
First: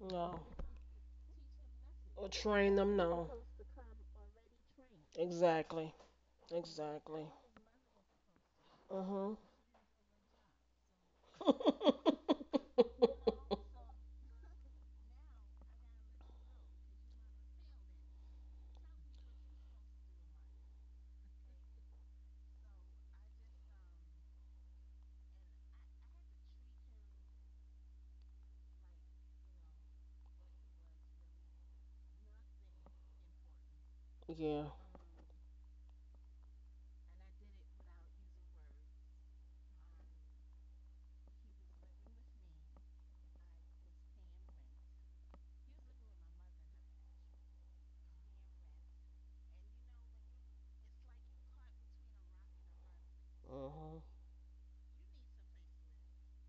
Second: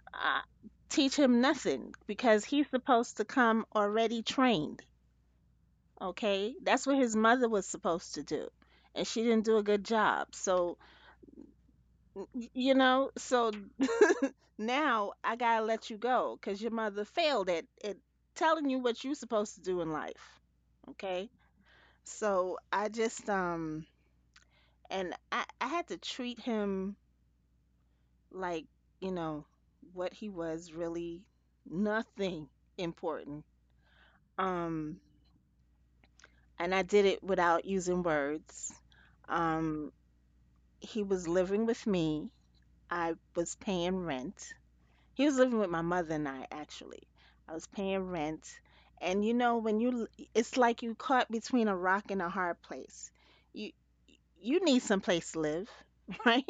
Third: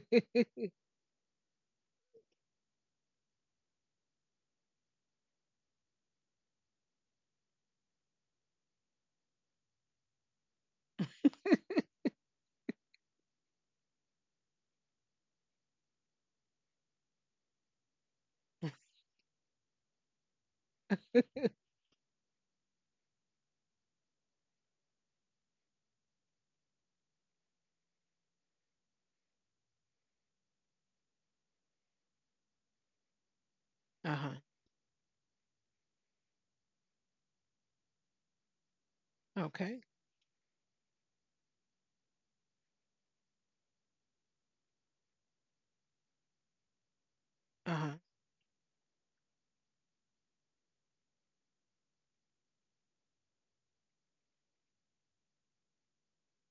Speaker 2: No.
Speaker 3: I teach him nothing
Speaker 2: Or
Speaker 3: because he's
Speaker 2: train them?
Speaker 3: supposed to
Speaker 2: No.
Speaker 3: come already trained.
Speaker 2: Exactly.
Speaker 3: Okay, that's what his
Speaker 2: Exactly.
Speaker 3: mother was supposed to do, and she
Speaker 2: Mhm.
Speaker 3: didn't do a good job. So, y- you know,
Speaker 2: [laughs]
Speaker 3: so now I gotta let you go because your mother failed at, telling you what you're supposed to do in life. Okay, so I just, and I had to treat him like, you know, what he was really, nothing important.
Speaker 1: Uh-huh.
Speaker 2: Yeah.
Speaker 3: Um, and I did it without using words.
Speaker 1: Okay.
Speaker 3: Um, he was living with me. I was paying rent. He was living with my mother and I, actually. I was
Speaker 1: Uh-huh.
Speaker 3: paying rent. And you know, it's like you caught between a rock and a hard place. You,
Speaker 2: Mhm.
Speaker 3: you need some place to live, [laughs] right?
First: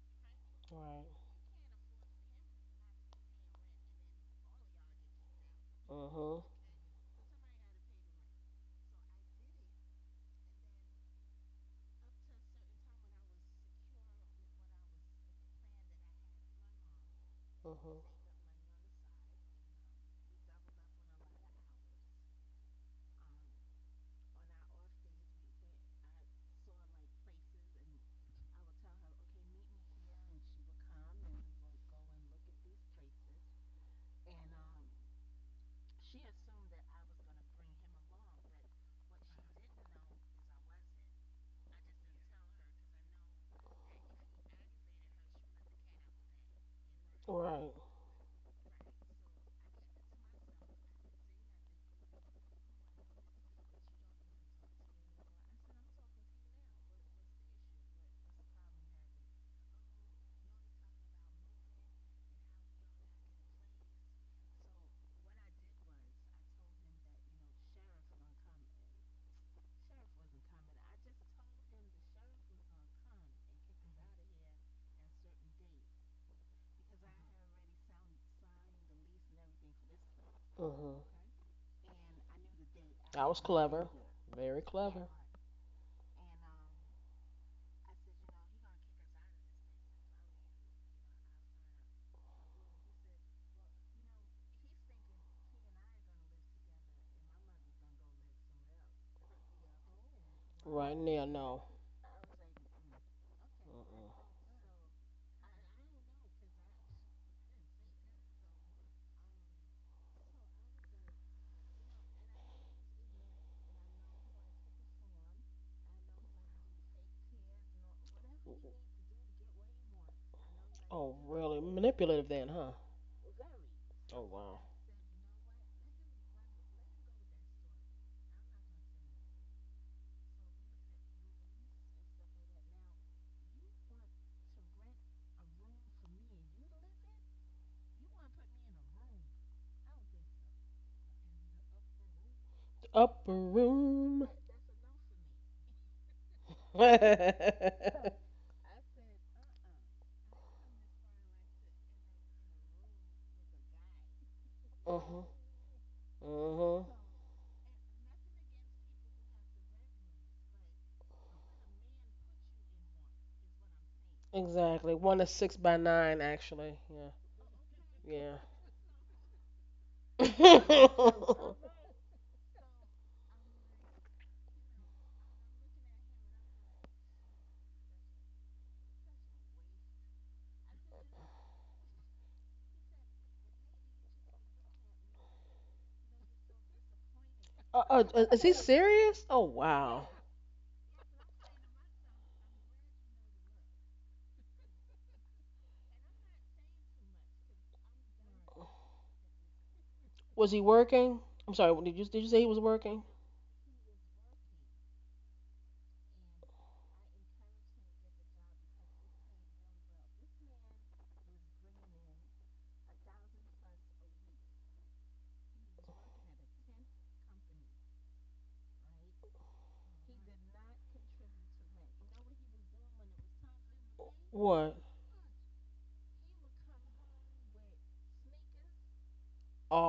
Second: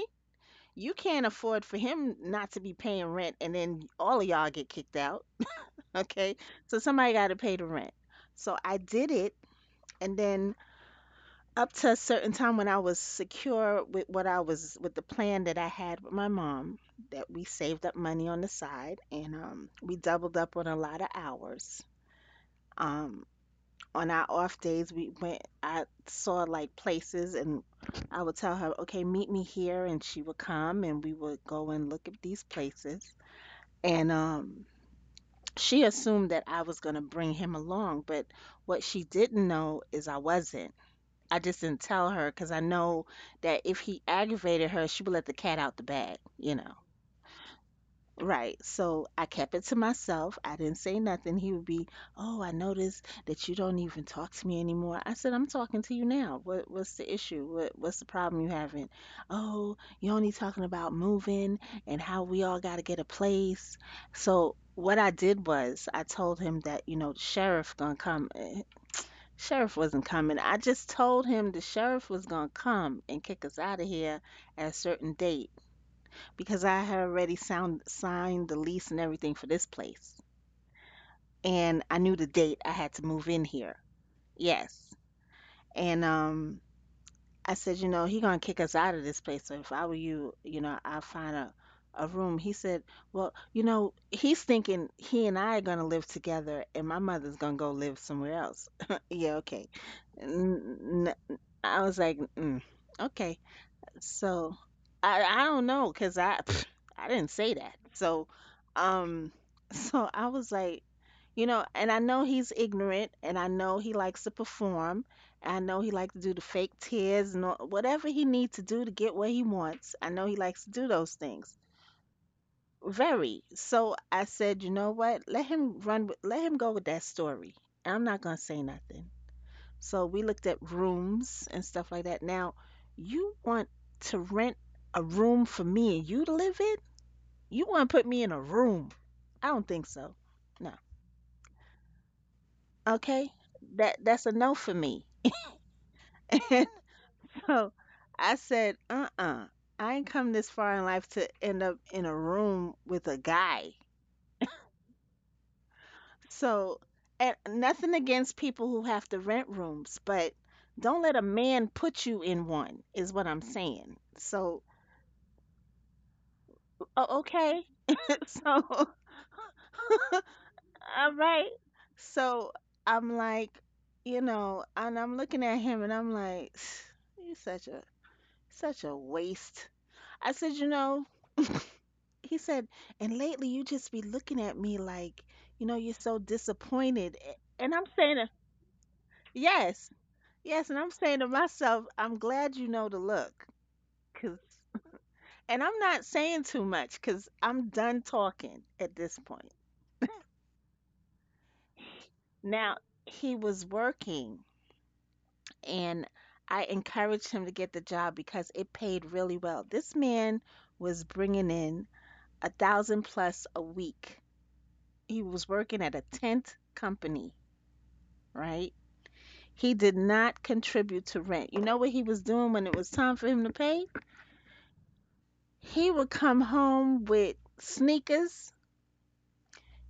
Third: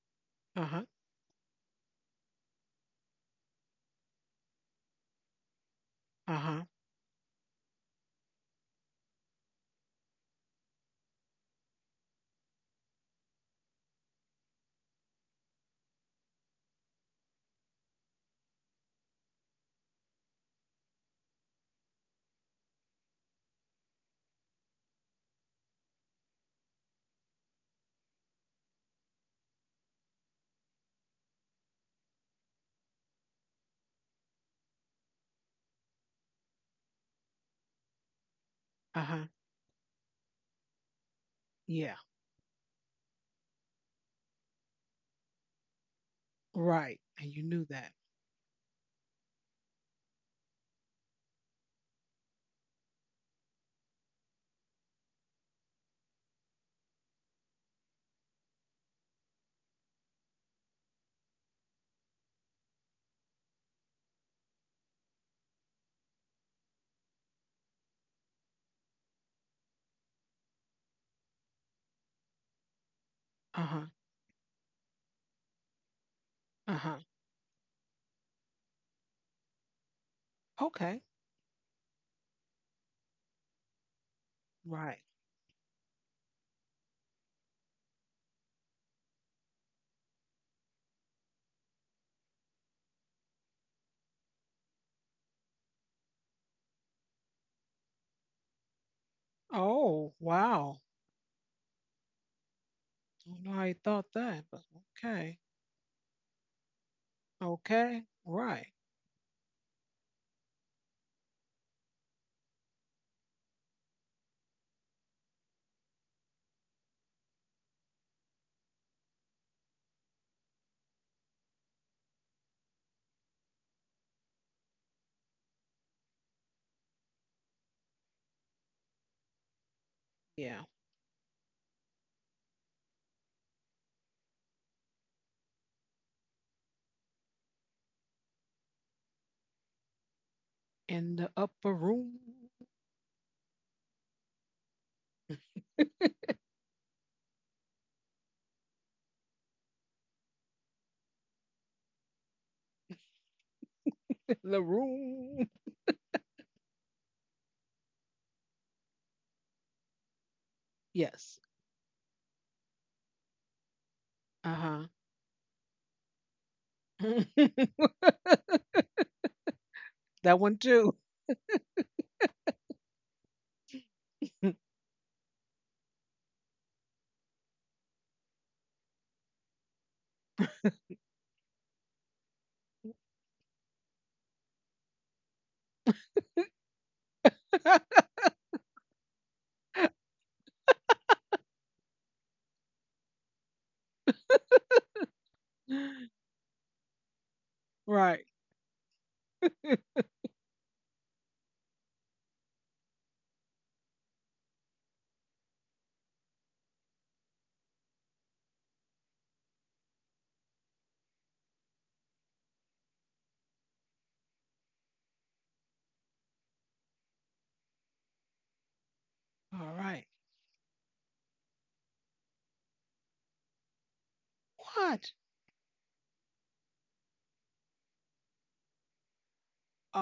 Speaker 1: Uh-huh.
Speaker 3: You
Speaker 2: Right.
Speaker 3: can't afford for him not to be paying rent and then all of y'all get kicked out, [laughs] okay?
Speaker 2: Mhm.
Speaker 1: Uh-huh.
Speaker 3: So somebody got to pay the rent. So I did it. And then up to a certain time when I was secure with what I was, with the plan that I had with my mom, that we saved up
Speaker 2: Mhm.
Speaker 3: money on the side, and we doubled up on a lot of hours. Um, on our off days, we went, I saw like places, and I would tell her, okay, meet me here. And she would come, and we would go and look at these places. And she assumed that I was going to bring him along. But what she
Speaker 1: Uh-huh.
Speaker 3: didn't know is I wasn't. I just didn't
Speaker 1: Yeah.
Speaker 3: tell her because I know that if he aggravated her, she would let the cat out the bag, you know.
Speaker 1: Right. And you knew
Speaker 2: Right.
Speaker 1: that.
Speaker 3: Right. So I kept it to myself. I didn't say nothing. He would be, oh, I noticed that you don't even talk to me anymore. I said, I'm talking to you now. What's the issue? What's the problem you having? Oh, you're only talking about moving and how we all gotta get a place. So what I did was I told him that, you know, the sheriff gonna come. Sheriff wasn't coming. I just told him the sheriff was gonna come and kick us out
Speaker 1: Uh-huh.
Speaker 3: of here at a certain date because I
Speaker 1: Uh-huh.
Speaker 3: had already signed the lease and everything for this place,
Speaker 2: Mhm.
Speaker 1: Okay.
Speaker 3: and I knew the date I had to
Speaker 2: That
Speaker 3: move
Speaker 2: was
Speaker 3: in here.
Speaker 2: clever. Very
Speaker 1: Right.
Speaker 3: Yes,
Speaker 2: clever.
Speaker 3: and I said, you know, he gonna kick us out of this place. So if I were you, you know, I'll find a room. He said, well, you know, he's thinking he and I are gonna live together, and my mother's gonna go live somewhere else. [laughs] Yeah, okay.
Speaker 1: Oh, wow.
Speaker 2: Right
Speaker 3: N-
Speaker 2: now,
Speaker 3: n-
Speaker 2: no.
Speaker 3: I was like, mm,
Speaker 1: Don't
Speaker 3: okay.
Speaker 1: know how you thought
Speaker 2: Mm-mm.
Speaker 1: that,
Speaker 3: So
Speaker 1: but
Speaker 3: I
Speaker 1: okay.
Speaker 3: I don't know because I [sniffs] I didn't say that.
Speaker 1: Okay.
Speaker 3: So
Speaker 1: Right.
Speaker 3: um [laughs] so I was like, you know, and I know he's ignorant and I know he likes to perform, and I know he likes to do the fake tears and all- whatever he needs to do to get what he wants. I know he likes to do those
Speaker 2: Oh,
Speaker 3: things.
Speaker 2: really? Manipulative then, huh?
Speaker 3: Very. So I
Speaker 2: Oh wow.
Speaker 3: said, you know what? Let him run with, let him go with that story. I'm not gonna say nothing. So we looked
Speaker 1: Yeah.
Speaker 3: at rooms and stuff like that. Now, you want to rent a room for me and you to live in? You want to put me in a room? I don't think so. No.
Speaker 1: In the upper room.
Speaker 2: Upper
Speaker 3: Okay. That
Speaker 2: room.
Speaker 3: that's a no for me. [laughs]
Speaker 1: [laughs]
Speaker 3: And
Speaker 2: [laughs]
Speaker 3: so
Speaker 2: Mhm.
Speaker 3: I said, "Uh-uh. I ain't come this far in life to end up in a room with a guy."
Speaker 1: the room.
Speaker 3: So,
Speaker 2: Mhm.
Speaker 3: and nothing against people who have to rent rooms, but don't let a
Speaker 1: Yes.
Speaker 3: man put you in one, is what I'm saying.
Speaker 1: Uh
Speaker 3: So,
Speaker 1: huh.
Speaker 2: Exactly. One is six by nine, actually. Yeah.
Speaker 3: oh,
Speaker 1: [laughs]
Speaker 3: okay. [laughs]
Speaker 2: Yeah.
Speaker 3: So, [laughs] all
Speaker 2: [laughs]
Speaker 1: that one too.
Speaker 3: right.
Speaker 2: uh,
Speaker 3: So I'm like, you know, and I'm looking at him and I'm like, [sighs] you such a waste. I said, you know, he said, and lately you just be looking at me like, you know, you're so disappointed. And
Speaker 1: [laughs]
Speaker 3: I'm
Speaker 2: uh,
Speaker 3: saying,
Speaker 2: is he serious? Oh
Speaker 3: yes,
Speaker 2: wow.
Speaker 3: yes, and I'm saying to myself, I'm glad you know the look, cause, and I'm not saying too much, because 'cause I'm done
Speaker 1: right.
Speaker 3: talking at this point.
Speaker 2: Was he working? I'm sorry. Did you say he was
Speaker 3: Now
Speaker 2: working?
Speaker 3: he was working, and I encouraged him to get the job because it paid really well. This man was bringing in 1,000 plus a week. He was working at a tent company, right?
Speaker 1: All
Speaker 3: He
Speaker 1: right.
Speaker 3: did not contribute to rent. You know what he was doing when it was time for him to pay?
Speaker 2: What?
Speaker 1: What?
Speaker 3: He would come home with sneakers.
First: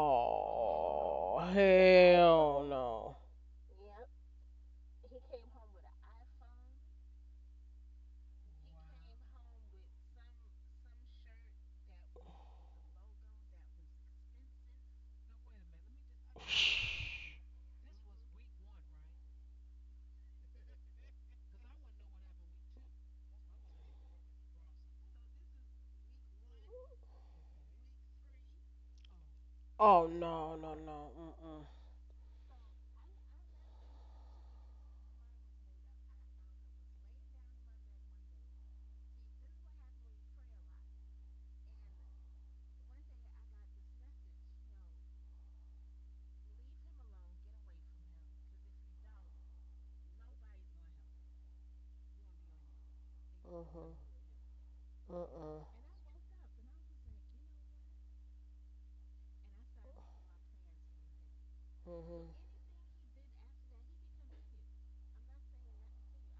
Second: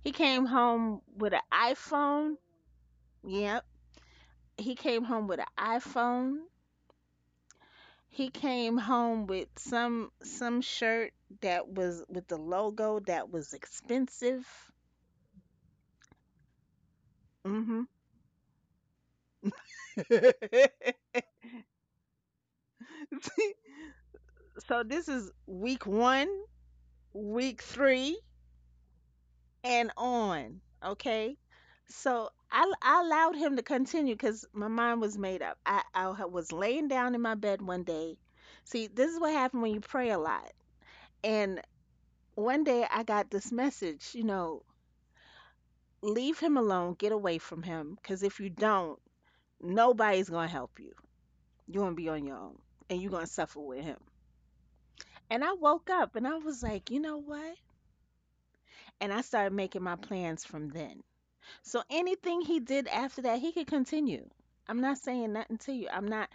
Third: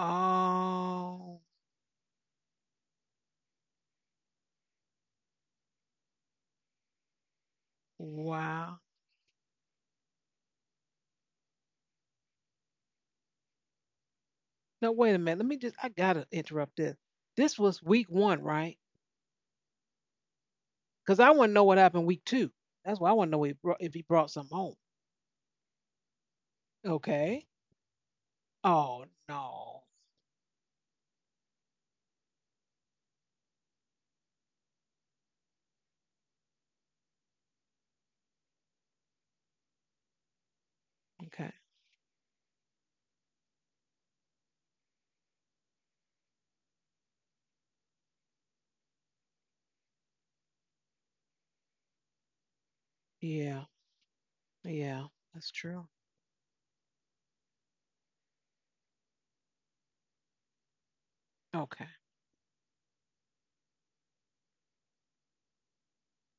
Speaker 3: He came home with an iPhone.
Speaker 2: hell no.
Speaker 3: Yep. He came home with an iPhone. He came
Speaker 1: wow.
Speaker 3: home with some shirt that was with the logo that was expensive.
Speaker 1: Now, wait a minute. I gotta interrupt this.
Speaker 2: [sighs]
Speaker 1: This was
Speaker 3: Hmm.
Speaker 1: week one, right?
Speaker 3: [laughs]
Speaker 1: Because I want to know what happened week two. That's why I want to know if he brought something home.
Speaker 3: So this is week one,
Speaker 1: Okay.
Speaker 3: week three,
Speaker 1: Oh, no.
Speaker 3: and
Speaker 2: Oh no
Speaker 3: on.
Speaker 2: no no.
Speaker 3: Okay,
Speaker 2: Mm
Speaker 3: so I allowed him to continue because my mind was made up. I was laying down in my bed one day. See, this is what happened when you pray a lot.
Speaker 1: Okay.
Speaker 3: And one day I got this message, you know, leave him alone, get away from him, because if you don't, nobody's gonna help you. You're gonna be on your own and you're gonna
Speaker 1: Yeah.
Speaker 3: suffer with
Speaker 2: mm.
Speaker 3: him.
Speaker 1: Yeah.
Speaker 2: Mm
Speaker 3: And
Speaker 1: That's
Speaker 3: I
Speaker 2: mm.
Speaker 1: true.
Speaker 3: woke up and I was like, you know what? And I started making my plans from then. So
Speaker 1: Okay.
Speaker 2: Mm
Speaker 3: anything he did after that, he could continue. I'm not saying nothing to you. I'm not.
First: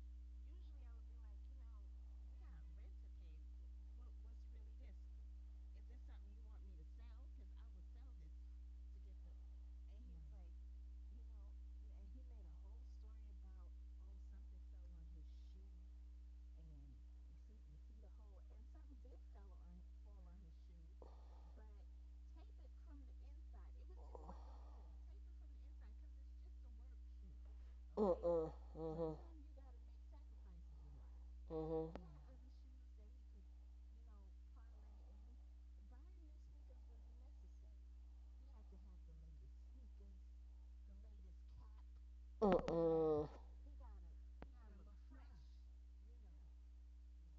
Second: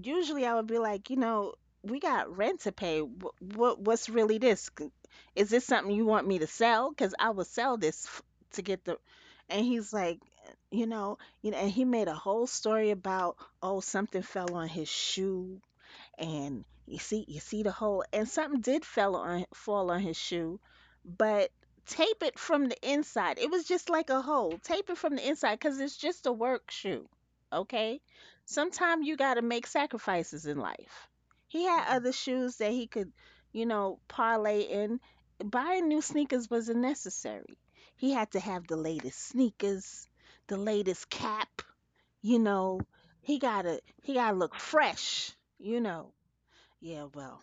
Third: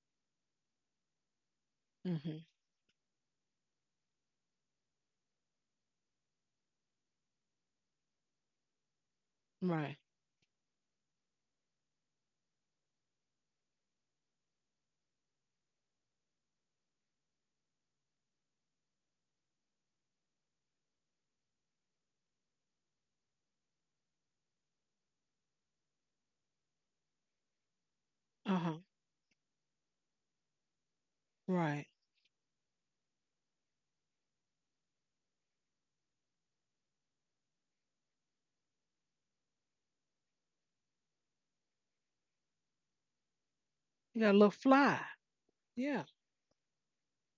Speaker 3: Usually, I would be like, you know, we got
Speaker 1: Hmm.
Speaker 3: rent to pay. What's really this? C- Is this something you want me to sell? Because I will sell this f- to get the. And he's
Speaker 1: Right.
Speaker 3: like, you know, and he made a whole story about, oh, something fell on his shoe, and you see, the hole, and something did fell on fall on his shoe, but tape it from the inside. It was just like a hole. Tape it from the inside, because it's just a work shoe. Okay,
Speaker 2: mm. Mm mm.
Speaker 1: Uh-huh.
Speaker 3: sometimes you got to make sacrifices in life. He had,
Speaker 1: Right.
Speaker 3: mhm, other shoes that he could, you know, parlay in. Buying new sneakers wasn't necessary. He had to have the latest sneakers, the latest cap, you
Speaker 2: Mm mm.
Speaker 3: know.
Speaker 2: Mm
Speaker 3: he gotta he
Speaker 1: You
Speaker 3: gotta
Speaker 1: got a little
Speaker 3: look
Speaker 1: fly.
Speaker 3: fresh, you
Speaker 1: Yeah.
Speaker 3: know. Yeah, well,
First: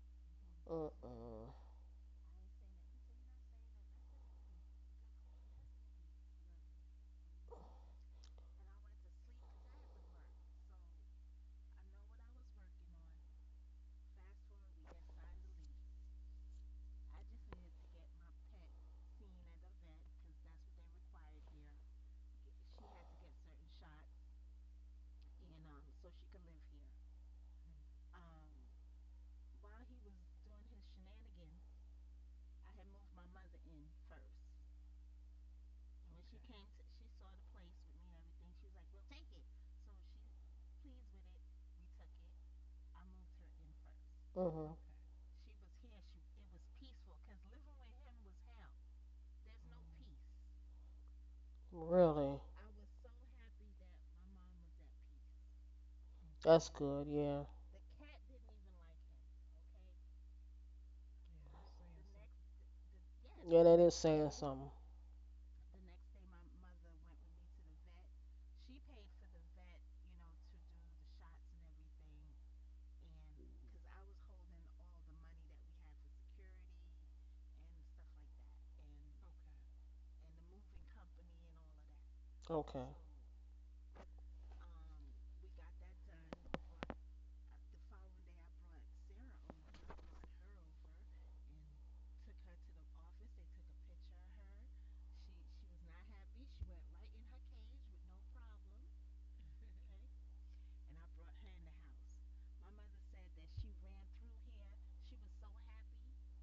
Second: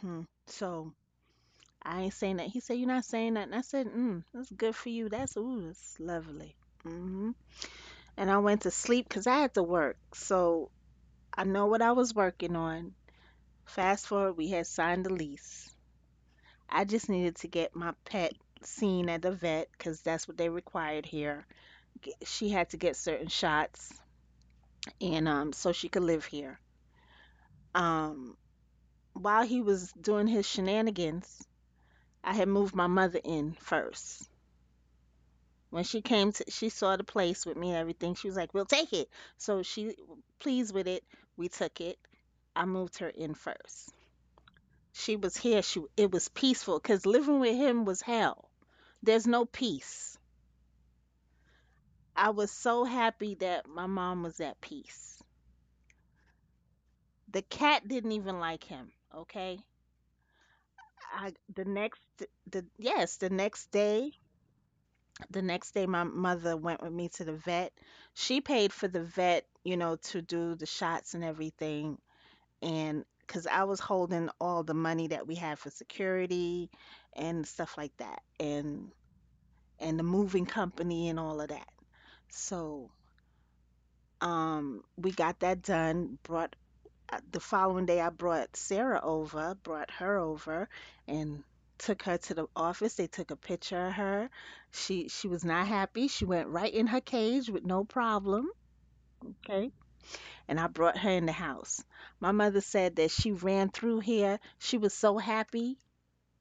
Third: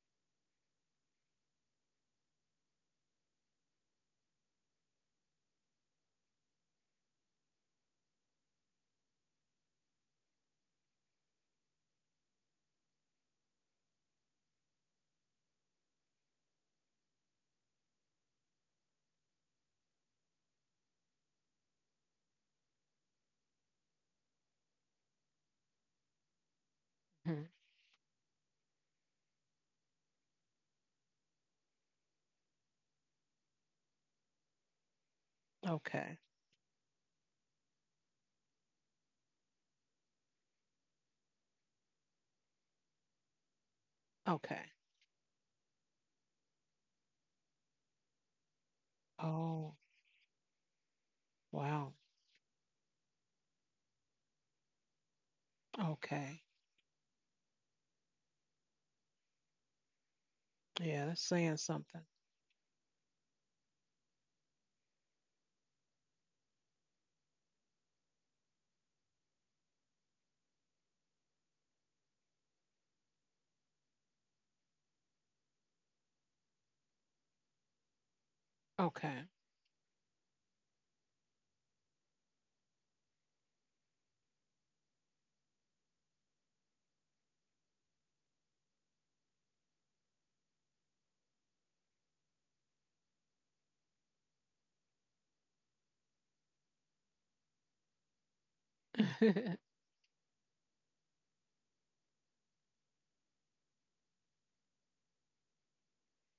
Speaker 3: hmm, so
Speaker 2: mm.
Speaker 3: I ain't saying that. He said, "You're not saying that." And I said, mm, "That's good for you. That's, ooh, that's lovely." Hmm. And I went to sleep because I had to work. So I know what I was working on. Fast forward, we had signed the lease. I just needed to get my pet seen at the vet, because that's what they required here. G- She had to get certain shots and so she could live here.
Speaker 1: Mhm.
Speaker 3: Um, while he was doing his shenanigans, I had moved my mother in first. When she
Speaker 1: Okay.
Speaker 3: came to, she saw the place with me and everything. She was like, "We'll take it." So she pleased with it. We took it. I moved her in first.
Speaker 2: Mm mm.
Speaker 1: Okay.
Speaker 3: She was here. She, it was peaceful, because living with him was hell. There's no
Speaker 1: Oh,
Speaker 3: peace.
Speaker 1: wow.
Speaker 3: I
Speaker 2: Really?
Speaker 3: was so happy that my mom was at peace.
Speaker 1: Okay.
Speaker 2: That's good.
Speaker 3: The
Speaker 2: Yeah.
Speaker 3: cat didn't even like him. Okay.
Speaker 1: Yeah, that's
Speaker 3: I
Speaker 1: saying
Speaker 3: the next
Speaker 1: something.
Speaker 3: the yes The
Speaker 2: Yeah,
Speaker 3: next
Speaker 2: that is
Speaker 3: day,
Speaker 2: saying something.
Speaker 3: my mother went with me to the vet. She paid for the vet, you know, to do the shots and everything, and because I was holding all the money that we had for security and stuff like that,
Speaker 1: Okay.
Speaker 3: and the moving company and all of that,
Speaker 2: Okay.
Speaker 3: so, um, we got that done. Brought The following day, I brought Sarah over, brought her over, and took her to the office. They took a picture of her. She was not happy. She went right in her cage with no problem. Okay.
Speaker 1: [laughs]
Speaker 3: And I brought her in the house. My mother said that she ran through here. She was so happy.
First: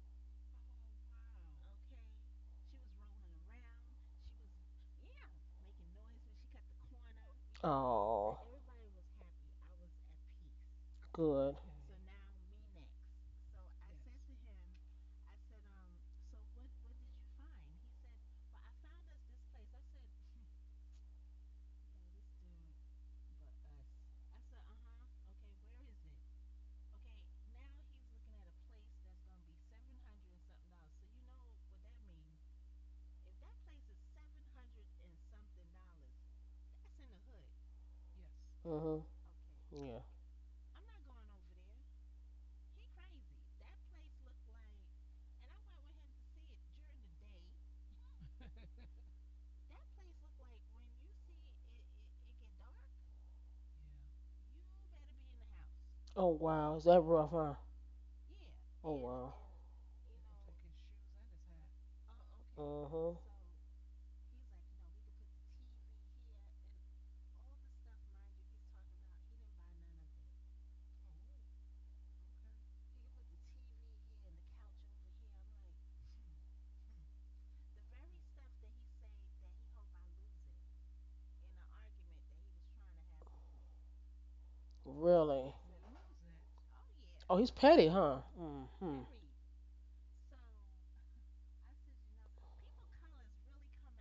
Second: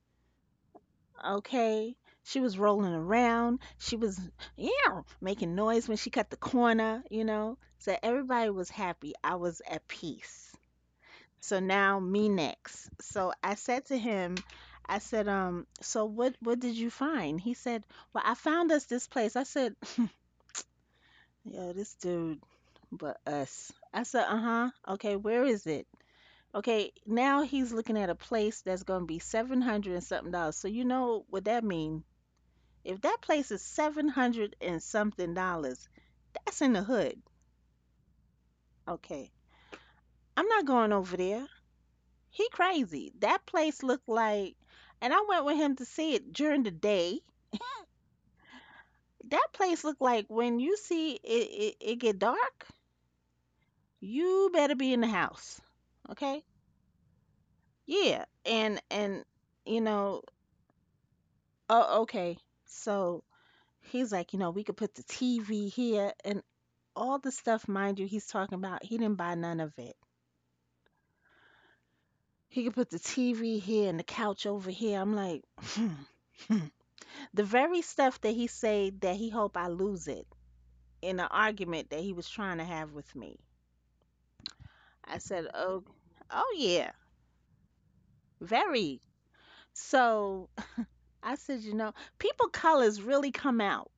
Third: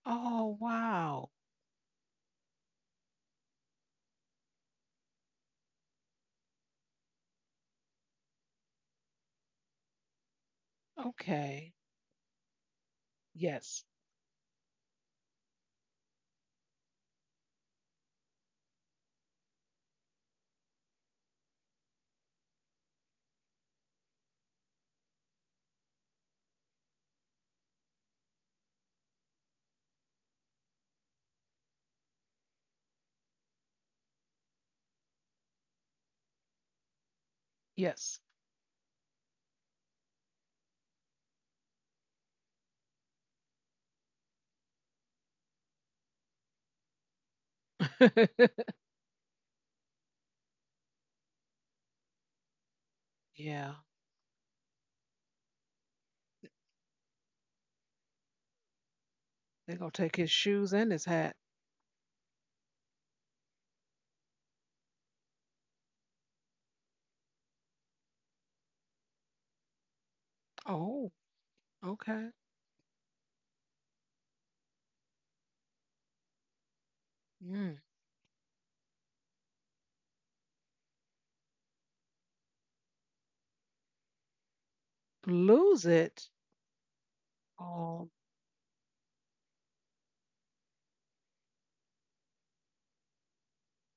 Speaker 1: oh, wow.
Speaker 3: Okay. She was rolling around. She was, yeah, making noise when she cut the corner, you know. So
Speaker 2: Oh,
Speaker 3: everybody was happy. I was at peace.
Speaker 2: good.
Speaker 3: So
Speaker 1: Okay.
Speaker 3: now me next. So I
Speaker 1: Yes.
Speaker 3: said to him, I said, so what did you find? He said, "Well, I found us this place." I said, "Yo, this dude, but us." I said, "Uh-huh. Okay, where is it?" Okay, now he's looking at a place that's gonna be 700 and something dollars. So you know what that mean? If that place is 700 and something dollars, that's in the hood.
Speaker 1: Yes.
Speaker 2: Mhm.
Speaker 3: Okay.
Speaker 2: Yeah.
Speaker 3: I'm not going over there. He crazy. That place looked like, and I went with him to see it during the day.
Speaker 1: [laughs]
Speaker 3: That place looked like, when you see it, it get dark,
Speaker 1: yeah.
Speaker 3: you better be in the house.
Speaker 2: Oh
Speaker 3: Okay?
Speaker 2: wow, is that rough, huh?
Speaker 3: Yeah.
Speaker 2: Oh
Speaker 3: And
Speaker 2: wow.
Speaker 1: They're
Speaker 3: you
Speaker 1: going to take
Speaker 3: know,
Speaker 1: his shoes and his hat.
Speaker 3: oh, okay.
Speaker 2: Mhm.
Speaker 3: So he's like, you know, we could put the TV here and all the stuff, mind you, he's talking about. He didn't buy none of it.
Speaker 1: Oh, okay.
Speaker 3: He could put the TV here and the couch over here. I'm like, [laughs] the
Speaker 1: Mm.
Speaker 3: very stuff that he say that he hope I lose it, in an argument that he was trying to have with me. I
Speaker 2: Really?
Speaker 3: said, "Oh,
Speaker 1: Lose it.
Speaker 3: oh yeah,
Speaker 2: Oh, he's petty,
Speaker 1: Oh,
Speaker 2: huh? Hmm.
Speaker 3: very." So, [laughs] I said, "You know, people colors really come out,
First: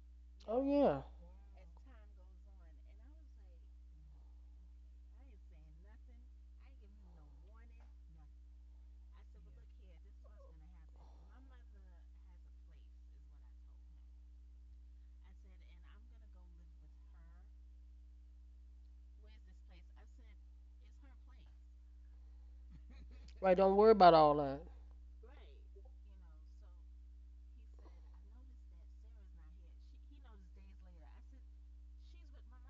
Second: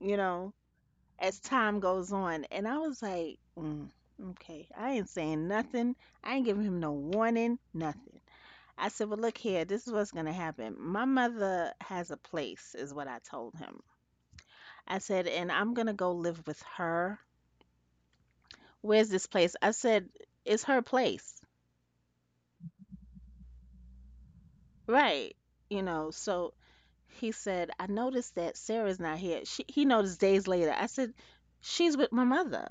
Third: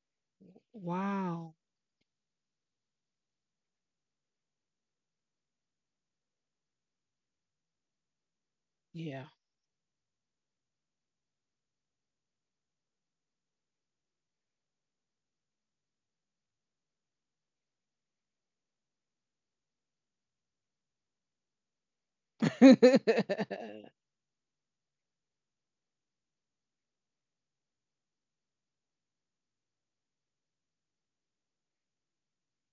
Speaker 3: you know,
Speaker 2: Oh yeah.
Speaker 3: as
Speaker 1: wow.
Speaker 3: time goes on." And I was like, mm, "Okay, I ain't saying nothing. I ain't giving him no warning, nothing." I said, "Well,
Speaker 1: Yeah.
Speaker 3: look here. This is what's gonna happen. My mother has a place," is what I told him. I said, "And I'm gonna go live with her." "Where's this place?" I said, "It's her place."
Speaker 1: [laughs]
Speaker 2: Right. Don't worry about all that.
Speaker 3: Right. You know, so he said, "I noticed that Sarah's not here." She, he noticed days later. I said, "She's with my mother."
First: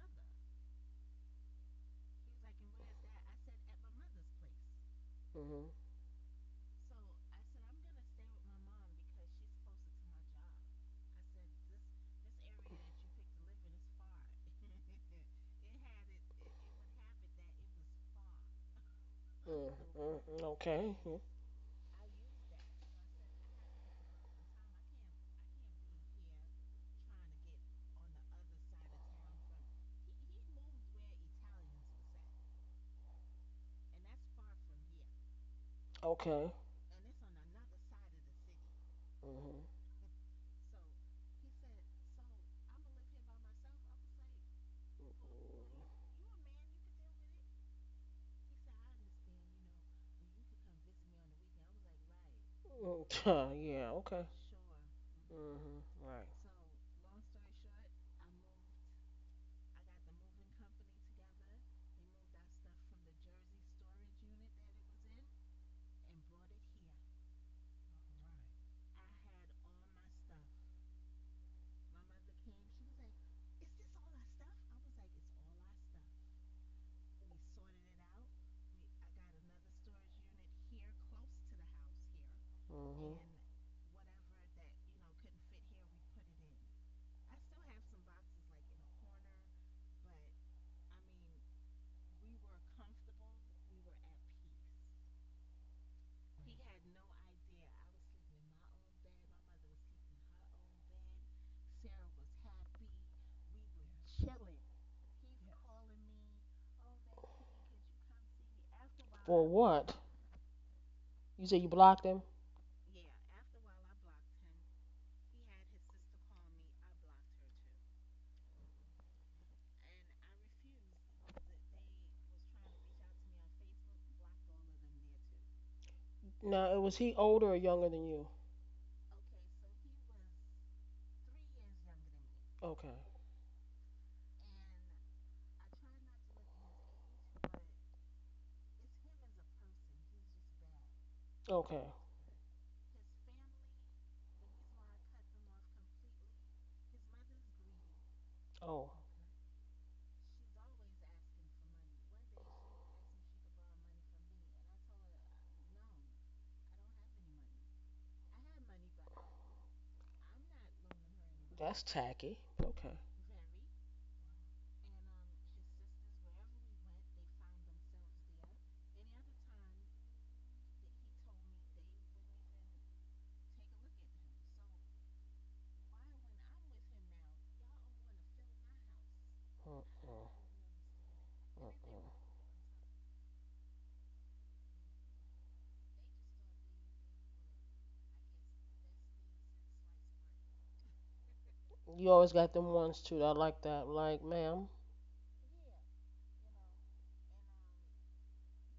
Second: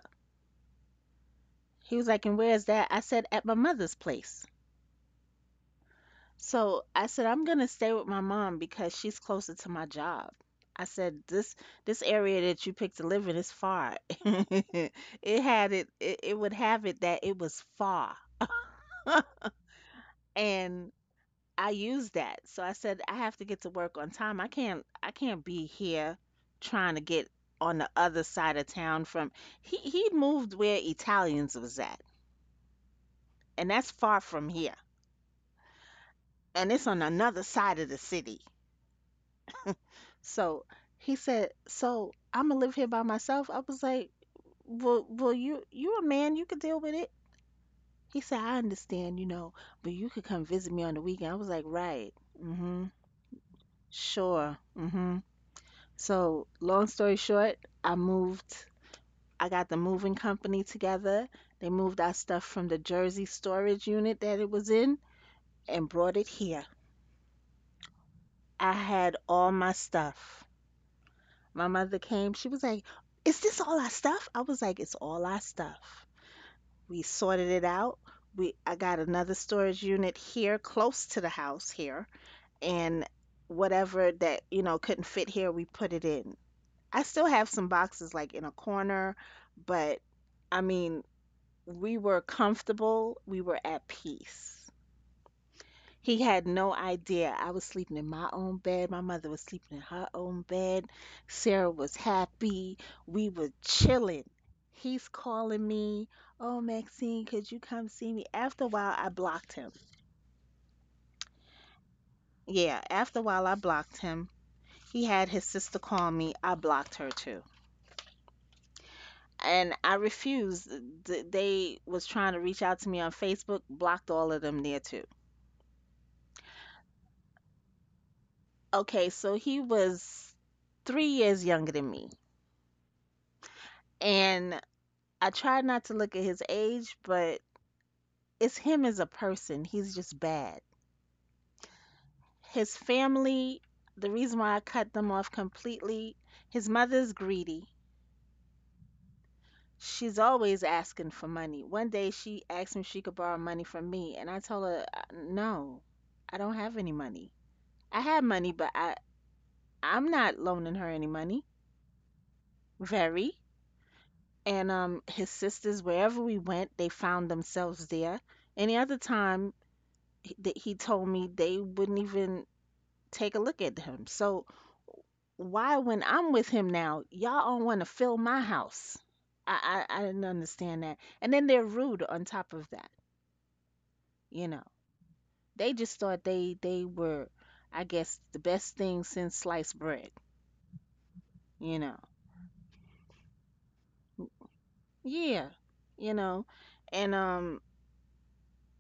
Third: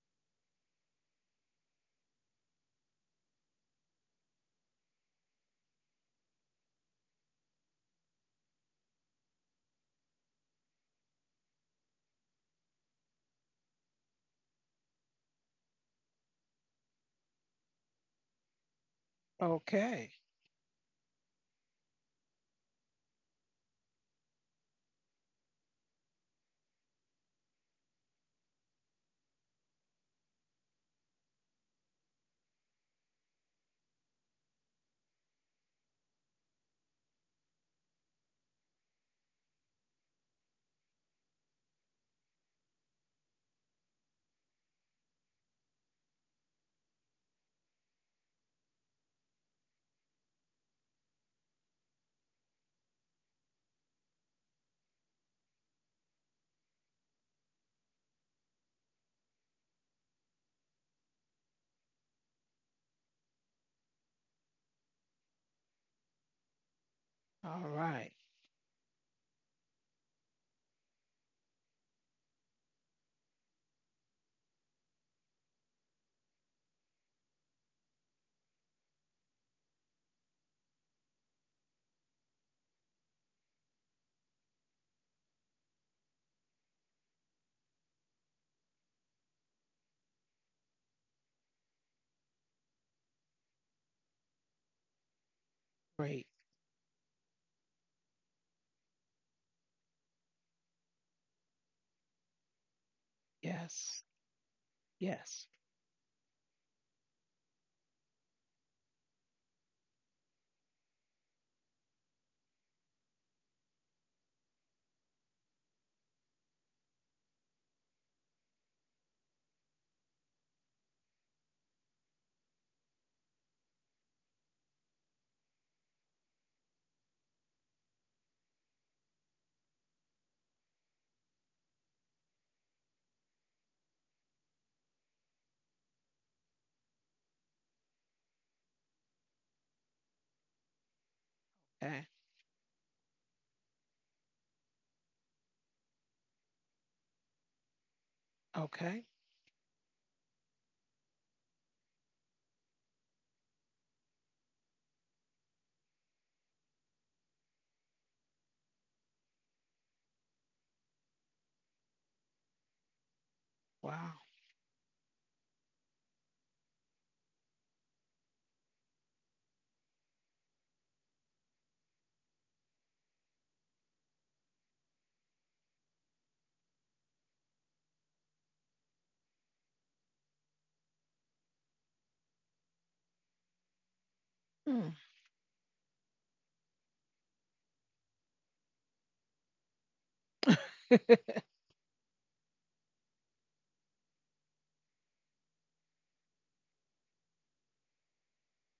Speaker 3: He was like, "And where's that?" I said, "At my mother's place."
Speaker 2: Mhm.
Speaker 3: So I said, "I'm going to stay with my mom because she's closer to my job." I said, "This area that you picked to live in is far." [laughs] It had it, it would have it that it was far. [laughs]
Speaker 2: Mhm.
Speaker 1: okay.
Speaker 2: Mhm.
Speaker 3: And
Speaker 2: Okay. Yeah.
Speaker 3: I used that. So I said I have to get to work on time. I can't be here trying to get on the other side of town from, he moved where Italians was at. And that's far from here.
Speaker 2: Okay.
Speaker 3: And it's on another side of the city.
Speaker 2: Mhm.
Speaker 3: So he said, "So I'm gonna live here by myself." I was like, "Well, you a man, you could deal with it." He said, "I understand, you know, but you could come visit me on the weekend." I was like, "Right. Mm. Mhm.
Speaker 2: Mm, [laughs] yeah. Okay.
Speaker 3: Sure. Mm-hmm."
Speaker 2: Mhm. Right.
Speaker 3: So, long story short, I moved. I got the moving company together. They moved our stuff from the Jersey storage unit that it was in and brought it here.
Speaker 1: All right.
Speaker 3: I had all my stuff. My mother came, she was like, "Is this all our stuff?" I was like, "It's all our stuff." We sorted it out. We I got another storage unit here close to the house here, and
Speaker 2: Mhm.
Speaker 3: whatever that, you know, couldn't fit here, we put it in. I still have some boxes like in a corner, but, I mean, we were comfortable, we were at peace. He
Speaker 1: Great.
Speaker 3: had no idea. I was sleeping in my own bed. My mother was sleeping in her own bed. Sarah was happy. We were
Speaker 1: Yes.
Speaker 3: chilling. He's
Speaker 1: Yes.
Speaker 3: calling me, "Oh,
Speaker 2: in
Speaker 3: Maxine, could you come see me?" After a while, I
Speaker 2: Well,
Speaker 3: blocked him.
Speaker 2: what? You said you blocked him?
Speaker 3: Yeah, after a while, I blocked him. He had his sister call me. I blocked her too, and I refused. Th- They was trying to reach out to me on Facebook, blocked all of them there too.
Speaker 2: Now, was he older or younger than you?
Speaker 3: Okay, so he was 3 years younger than me,
Speaker 2: Okay.
Speaker 3: and I tried not to look at his age, but it's him as a person. He's just bad.
Speaker 2: Okay.
Speaker 1: Okay.
Speaker 3: His family, the reason why I cut them off completely, his mother's greedy.
Speaker 2: Oh,
Speaker 1: Okay.
Speaker 3: She's always asking for money. One day she asked me if she could borrow money from me, and I told her, no, I don't have any money. I had money, but I'm not loaning her any money."
Speaker 2: that's tacky. Okay.
Speaker 3: Very.
Speaker 1: Wow.
Speaker 3: And um, his sisters, wherever we went, they found themselves there. Any other time he, that he told me, they wouldn't even take a look at him. So why when I'm with him now, y'all don't want to fill my house? I didn't
Speaker 2: Mm-mm,
Speaker 3: understand that. And then they're rude
Speaker 2: mm-mm.
Speaker 3: on top of that. You know,
Speaker 1: Mm.
Speaker 3: they just thought they were, I guess, the best thing since sliced bread.
Speaker 1: [laughs]
Speaker 3: You know.
Speaker 2: You always got them ones too. I like that. Like, ma'am.
Speaker 3: Yeah, you know, and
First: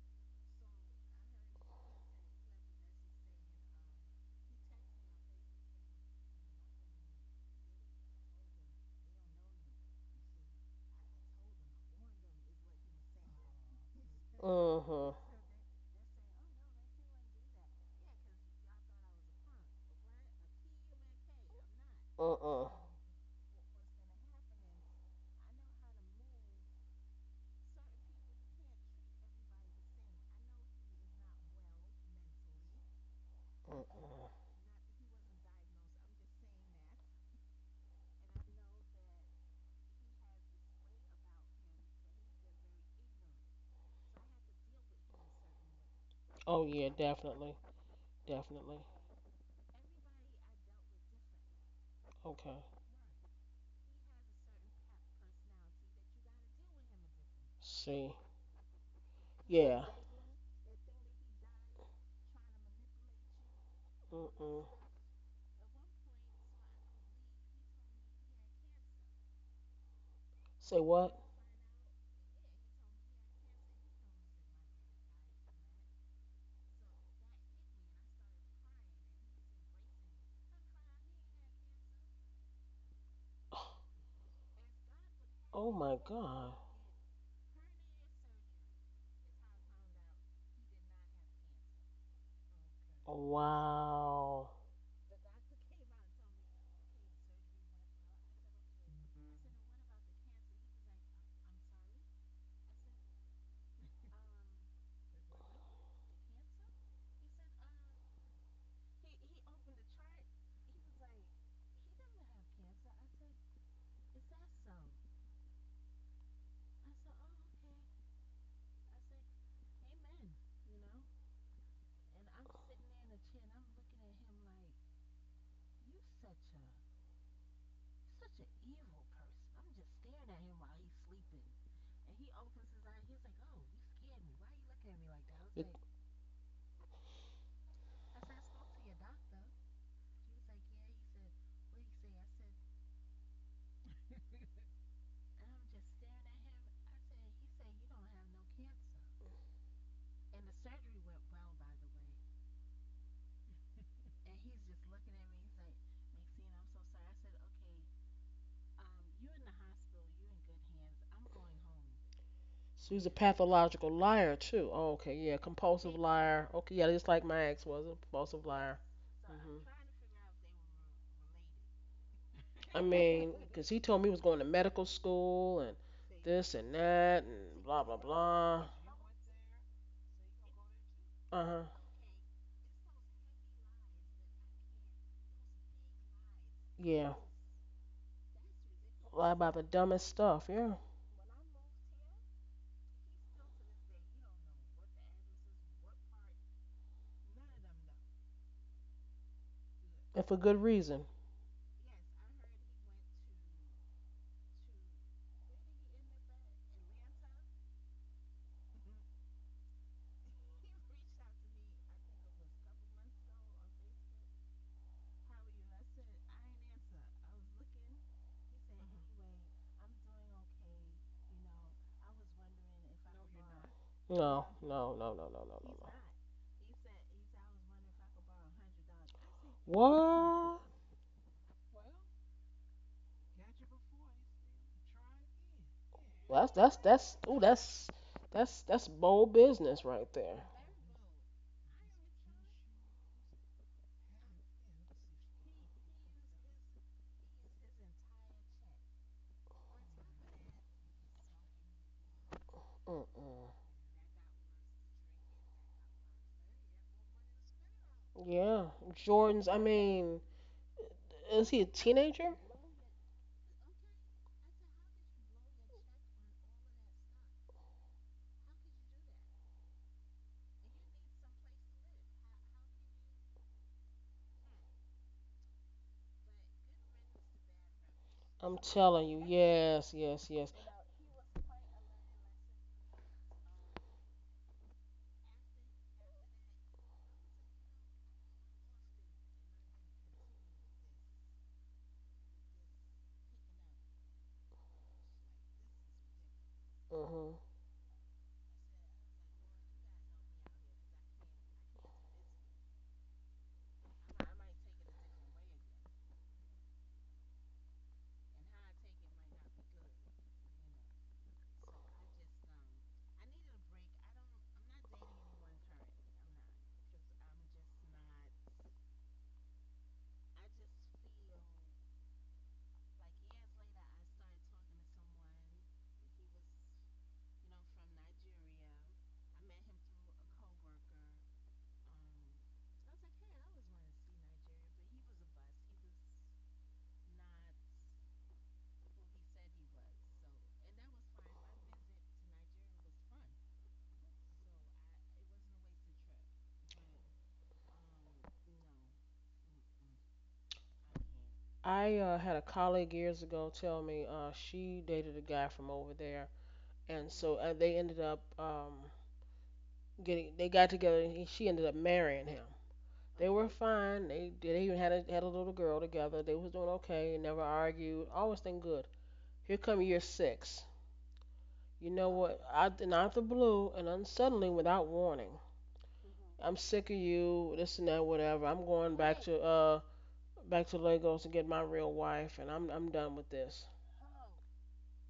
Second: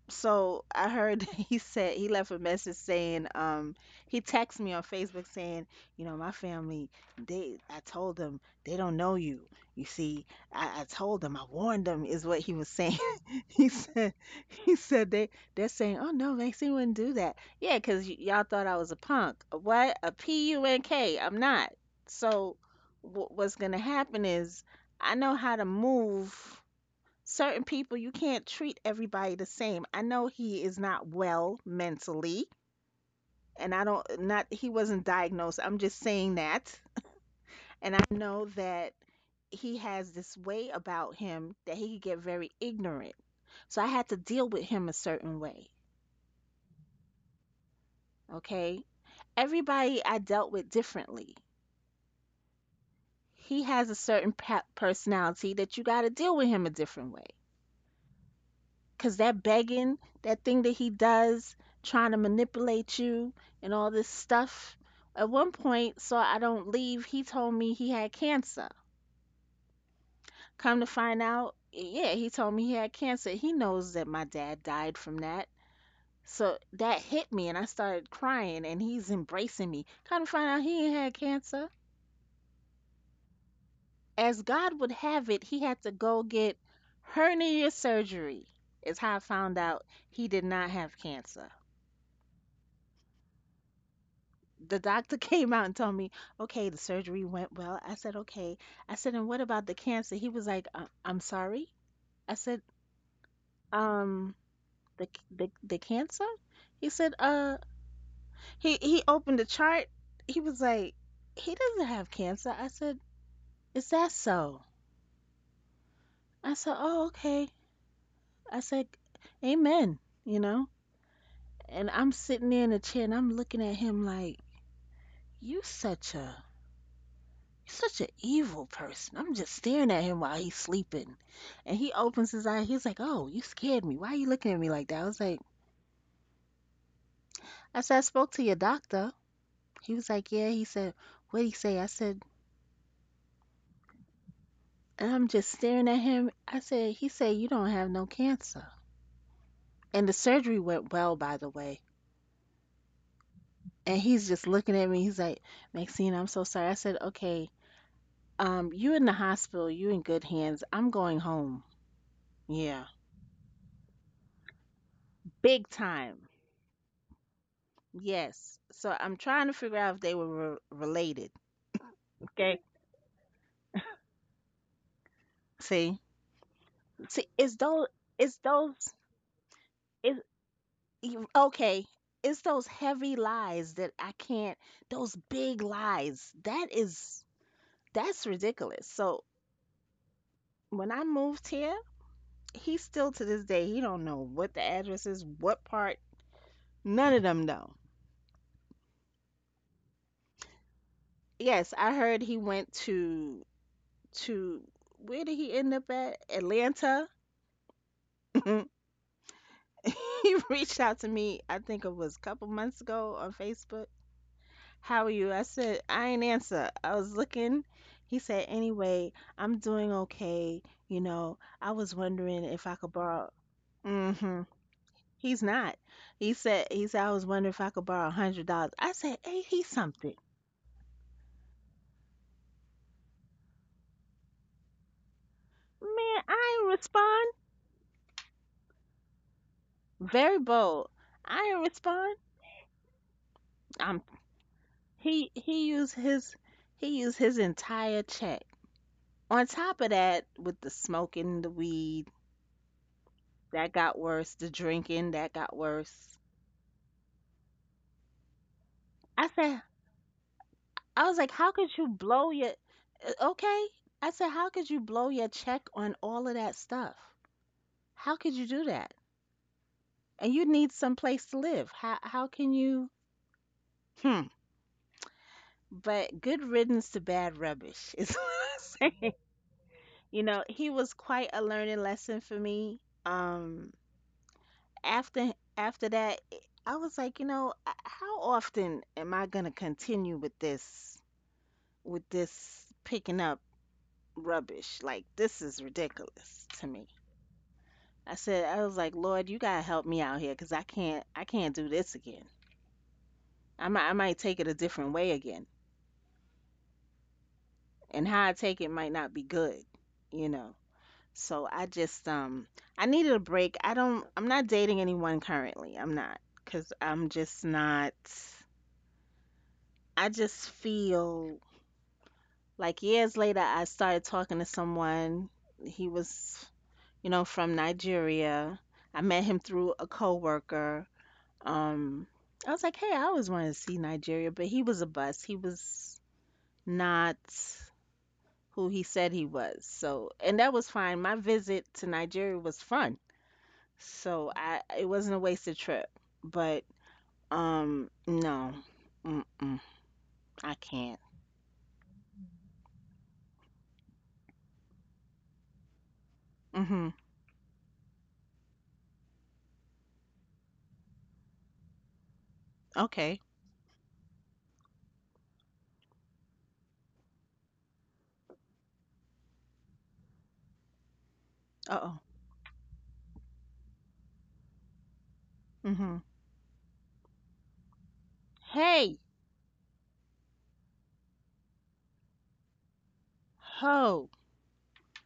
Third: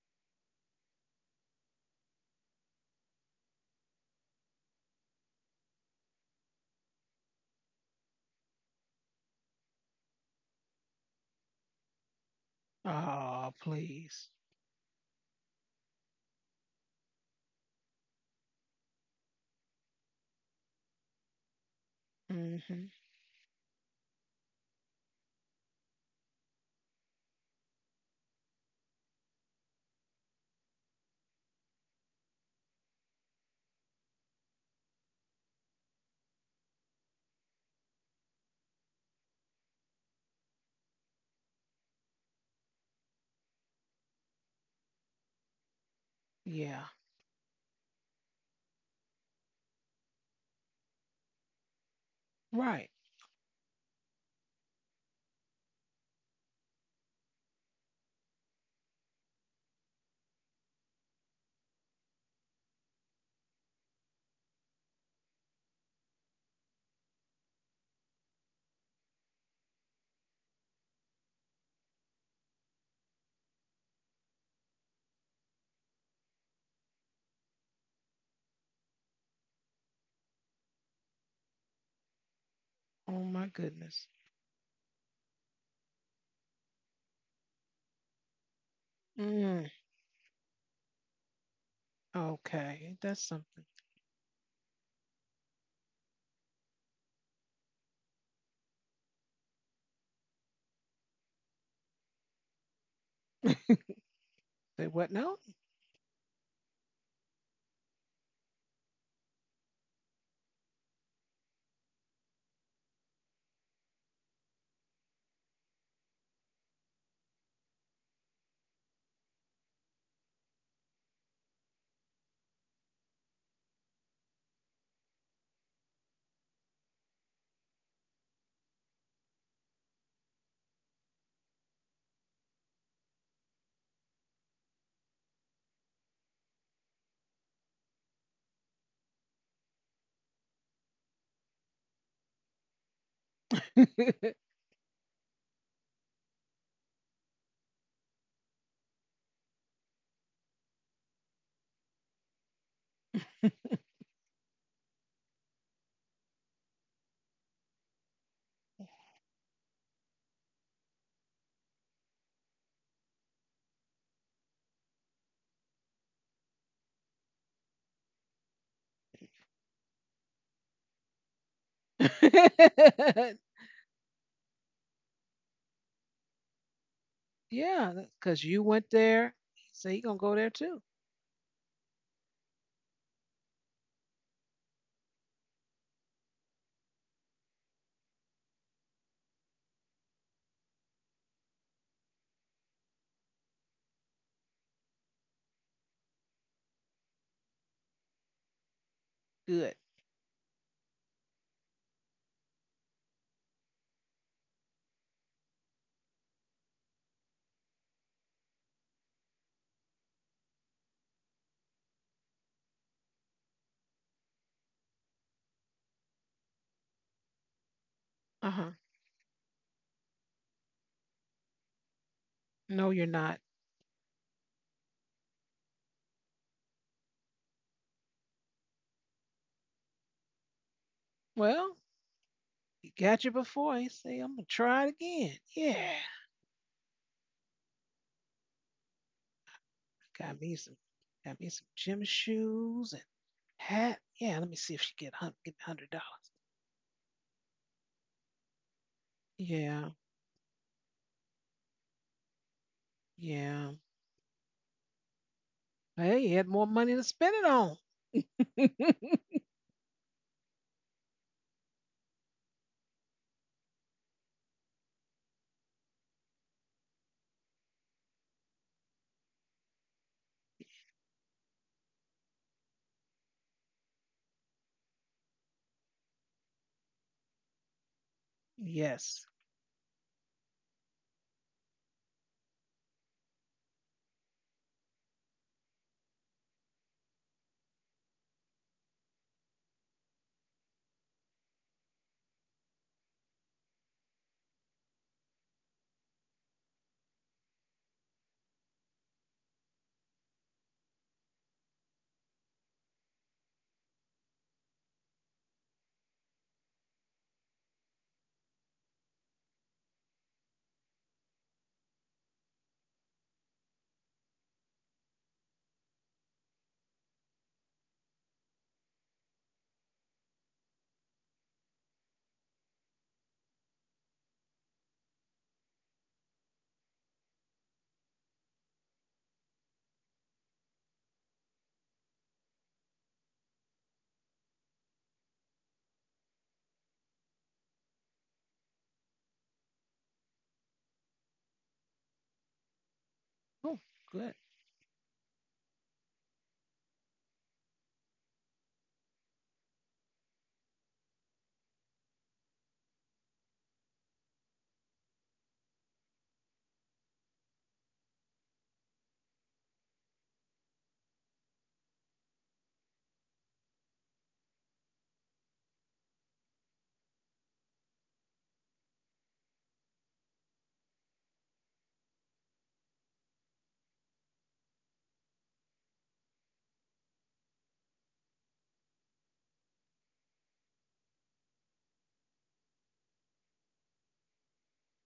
Speaker 3: so I heard [laughs] that he said he left a message saying, he texted me on Facebook saying, you know, "My family, they, I told them they don't know you. You see, I told them, I warned them," is what he was saying. [laughs]
Speaker 1: oh,
Speaker 3: He said,
Speaker 1: please.
Speaker 2: Mm-hmm.
Speaker 3: they, they're saying, "Oh no, Maxie wouldn't do that." Yeah, 'cause y'all thought I was a punk. A what? A punk. I'm not. So,
Speaker 2: Mm-mm.
Speaker 1: Hmm.
Speaker 3: w what's gonna happen is, I know how to move certain people. You can't treat everybody the same. I know he is not well mentally, and I don't,
Speaker 2: Mm.
Speaker 3: not he wasn't diagnosed, I'm just saying that, and I know that he has this way about him that he could get very ignorant, so I had to deal with him a certain way.
Speaker 2: Oh
Speaker 1: Yeah.
Speaker 2: yeah, definitely. Definitely.
Speaker 3: Okay, everybody I dealt with differently.
Speaker 2: Okay.
Speaker 1: Right.
Speaker 3: He has a certain pa- personality that you got to deal with him a different way.
Speaker 2: See.
Speaker 3: Cause that
Speaker 2: Yeah.
Speaker 3: begging, that thing that he does, trying to manipulate you and all this
Speaker 2: Mm-mm.
Speaker 3: stuff. At one point, so I don't leave, he told me he had cancer.
Speaker 2: Say
Speaker 3: Come to
Speaker 2: what?
Speaker 3: find out, yeah, he told me he had cancer. He knows that my dad died from that. So that hit me and I started crying and he's embracing me. Come to find out he ain't had cancer.
Speaker 1: Oh my goodness.
Speaker 3: As God would have it, he
Speaker 2: Oh
Speaker 3: had to
Speaker 2: my
Speaker 3: go
Speaker 2: God.
Speaker 3: get hernia surgery. Is how I found
Speaker 1: Mm.
Speaker 3: out he did not have cancer.
Speaker 1: Okay. That's something.
Speaker 2: Wow.
Speaker 3: The doctor [laughs] came out and told me, okay, the surgery went well. I said, okay. I said, and what about the cancer? He was like, I'm
Speaker 2: It,
Speaker 3: sorry. I said, um,
Speaker 1: Say
Speaker 3: the
Speaker 1: what
Speaker 3: c-
Speaker 1: now?
Speaker 3: the cancer? He said, he opened the chart. He was like, he doesn't have cancer. I said, is that so? I said, oh, okay. I said, amen. You know. And I'm sitting there in the chair and I'm looking at him
Speaker 2: she
Speaker 3: like, you such a He's such an evil person. I'm just staring at him while he's sleeping. And he opens his eye. He's like, oh, you scared me. Why are you looking at me like that? I was like,
Speaker 2: was It, like,
Speaker 3: I said, I spoke to your doctor. He was like, yeah. He said, what'd he say? I said,
Speaker 1: [laughs]
Speaker 3: and I'm just staring at him. I said, he said, you don't have no cancer. And the surgery went well, by the way. And he's just looking at me. He's like, Maxine, I'm so sorry. I said, okay, you in the hospital. You in good hands. I'm going home. Yeah.
Speaker 2: She's a pathological liar too. Oh, okay, yeah,
Speaker 3: Big
Speaker 2: compulsive
Speaker 3: time.
Speaker 2: liar. Okay, yeah, just like my ex was a compulsive
Speaker 3: Yes.
Speaker 2: liar.
Speaker 3: So I'm
Speaker 2: so I'm
Speaker 3: trying to
Speaker 2: hmm
Speaker 3: figure
Speaker 2: trying to
Speaker 3: out if
Speaker 2: figure
Speaker 3: they
Speaker 2: out
Speaker 3: were related. Okay.
Speaker 2: if they were, wrong. [laughs] Because he told me he was going to medical school and
Speaker 3: See,
Speaker 2: see, this and that
Speaker 3: see, it's
Speaker 2: and blah
Speaker 1: yeah,
Speaker 3: those,
Speaker 2: blah
Speaker 1: because
Speaker 3: it's
Speaker 1: you
Speaker 2: blah.
Speaker 3: those,
Speaker 1: went there. So you gonna
Speaker 3: it's
Speaker 1: go there too.
Speaker 3: you-
Speaker 2: Uh huh.
Speaker 3: okay. It's those heavy lies that I can't. Those big lies. That
Speaker 2: Yeah.
Speaker 3: is, that's ridiculous. So
Speaker 2: Lie about the dumbest stuff, yeah.
Speaker 3: when I moved here, he still to this day he don't know what the address is, what part. None of them know.
Speaker 1: Good.
Speaker 2: And for good reason.
Speaker 3: Yes, I heard he went to to where did he end up at? Atlanta. [laughs] [laughs] He reached out to me, I think it was a couple months ago on Facebook. How are you? I said, I ain't answer. I was looking. He
Speaker 1: Uh
Speaker 3: said,
Speaker 1: huh.
Speaker 3: anyway, I'm doing okay. You know, I was wondering if I
Speaker 1: No,
Speaker 3: could
Speaker 1: you're
Speaker 3: borrow.
Speaker 1: not.
Speaker 2: No,
Speaker 3: hmm
Speaker 2: no, no, no, no,
Speaker 3: He's
Speaker 2: no, no,
Speaker 3: not.
Speaker 2: no.
Speaker 3: He said, I was wondering if I could borrow $100. I said, hey, he's something.
Speaker 2: What?
Speaker 1: Well, you got you before. You say, I'm gonna try it again. Yeah.
Speaker 3: Man,
Speaker 2: Well, that's
Speaker 3: I
Speaker 2: that's
Speaker 3: ain't
Speaker 2: that's ooh,
Speaker 3: respond.
Speaker 2: that's bold business right
Speaker 1: Got
Speaker 2: there.
Speaker 3: Very
Speaker 1: me some
Speaker 3: bold.
Speaker 1: got me
Speaker 3: I
Speaker 1: some
Speaker 3: ain't
Speaker 1: gym
Speaker 3: respond.
Speaker 1: shoes and hat.
Speaker 3: I'm
Speaker 1: Yeah, let me see if she
Speaker 3: he
Speaker 1: get
Speaker 3: he
Speaker 1: hundred
Speaker 3: used
Speaker 1: dollars.
Speaker 3: his he used his entire check. On top
Speaker 1: Yeah,
Speaker 3: of that, with the smoking, the weed,
Speaker 2: Mm-mm.
Speaker 1: yeah.
Speaker 3: that got worse, the drinking, that got
Speaker 1: Hey,
Speaker 3: worse.
Speaker 1: you had more money to spend it on.
Speaker 2: Yeah,
Speaker 3: I
Speaker 2: Jordan's. I
Speaker 3: said,
Speaker 2: mean,
Speaker 3: I was like,
Speaker 2: is
Speaker 3: how
Speaker 2: he a
Speaker 3: could you
Speaker 2: teenager?
Speaker 3: blow your okay? I said, how could you blow your check on all of that stuff? How could you do that? And you need some place to live. How can you, hmm. But good riddance to bad rubbish is [laughs] what
Speaker 2: I'm
Speaker 3: I
Speaker 2: telling
Speaker 3: say.
Speaker 2: you,
Speaker 1: Yes.
Speaker 2: yes, yes,
Speaker 3: You know,
Speaker 2: yes.
Speaker 3: he was quite a learning lesson for me. After that, I was like, you know, how often am I gonna continue with this picking up rubbish? Like this is ridiculous to me.
Speaker 2: Hmm.
Speaker 3: I was like, Lord, you gotta help me out here, 'cause I can't do this again. I might take it a different way again, and how I take it might not be good, you know. So I just I needed a break. I'm not dating anyone currently. I'm not, 'cause I'm just not. I just feel like years later I started talking to someone. He was, you know, from Nigeria. I met him through a coworker. um I was like, hey, I always wanted to see Nigeria, but he was a bust. He was not who he said he was, so and that was fine. My visit to Nigeria was fun,
Speaker 1: Oh,
Speaker 3: so
Speaker 1: good.
Speaker 3: I it wasn't a wasted trip. But no. Mm-mm, I can't.
Speaker 2: I had a colleague years ago tell me, she dated a guy from over there,
Speaker 3: Mm-hmm.
Speaker 2: and so they ended up, getting. They got together, and she ended up marrying him.
Speaker 3: Okay.
Speaker 2: They were fine. They even had a little girl together. They was doing okay. Never argued. Always been good. Here come year six. You
Speaker 3: Uh-oh.
Speaker 2: know what? I not the blue and then suddenly without warning.
Speaker 3: Mm-hmm.
Speaker 2: I'm sick of you. This and that. Whatever. I'm going
Speaker 3: Hey.
Speaker 2: back to Lagos to get my real wife, and I'm done with this.
Speaker 3: Ho.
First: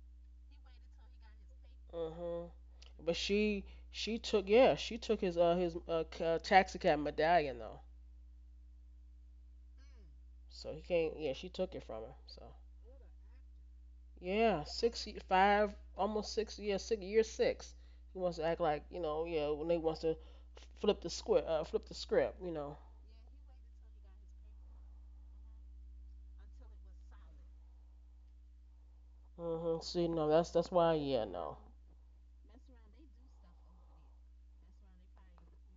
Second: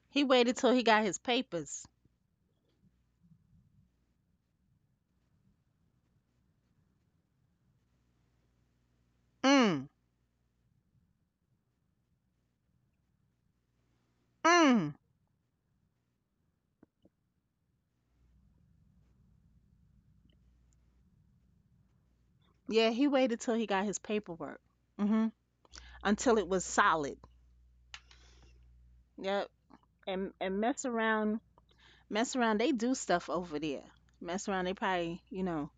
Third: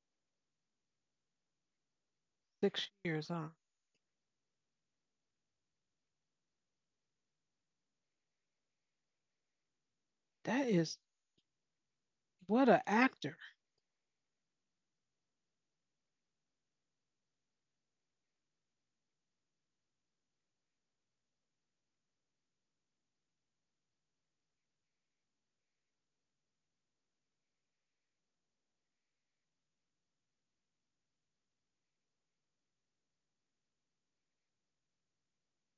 Speaker 3: He waited till he got his papers.
Speaker 2: Mhm.
Speaker 1: Six
Speaker 2: But
Speaker 1: years, on. Huh?
Speaker 2: she took, yeah, she took his taxi cab medallion though.
Speaker 3: Mm.
Speaker 1: That
Speaker 2: So he
Speaker 1: is
Speaker 2: can't yeah, she took it from him. So
Speaker 1: what a actor.
Speaker 2: yeah,
Speaker 3: Mm.
Speaker 2: six, five, almost six. Yeah, six year six. He wants to act like you know. Yeah, when they wants to flip the script. You know.
Speaker 3: Yeah, he waited till he got his paperwork. Mm hmm Until it was solid. Yep.
Speaker 2: Mhm. See, no,
Speaker 3: And
Speaker 2: that's that's why. Yeah, no.
Speaker 3: mess around. They do stuff over there. Mess around. They probably, you know,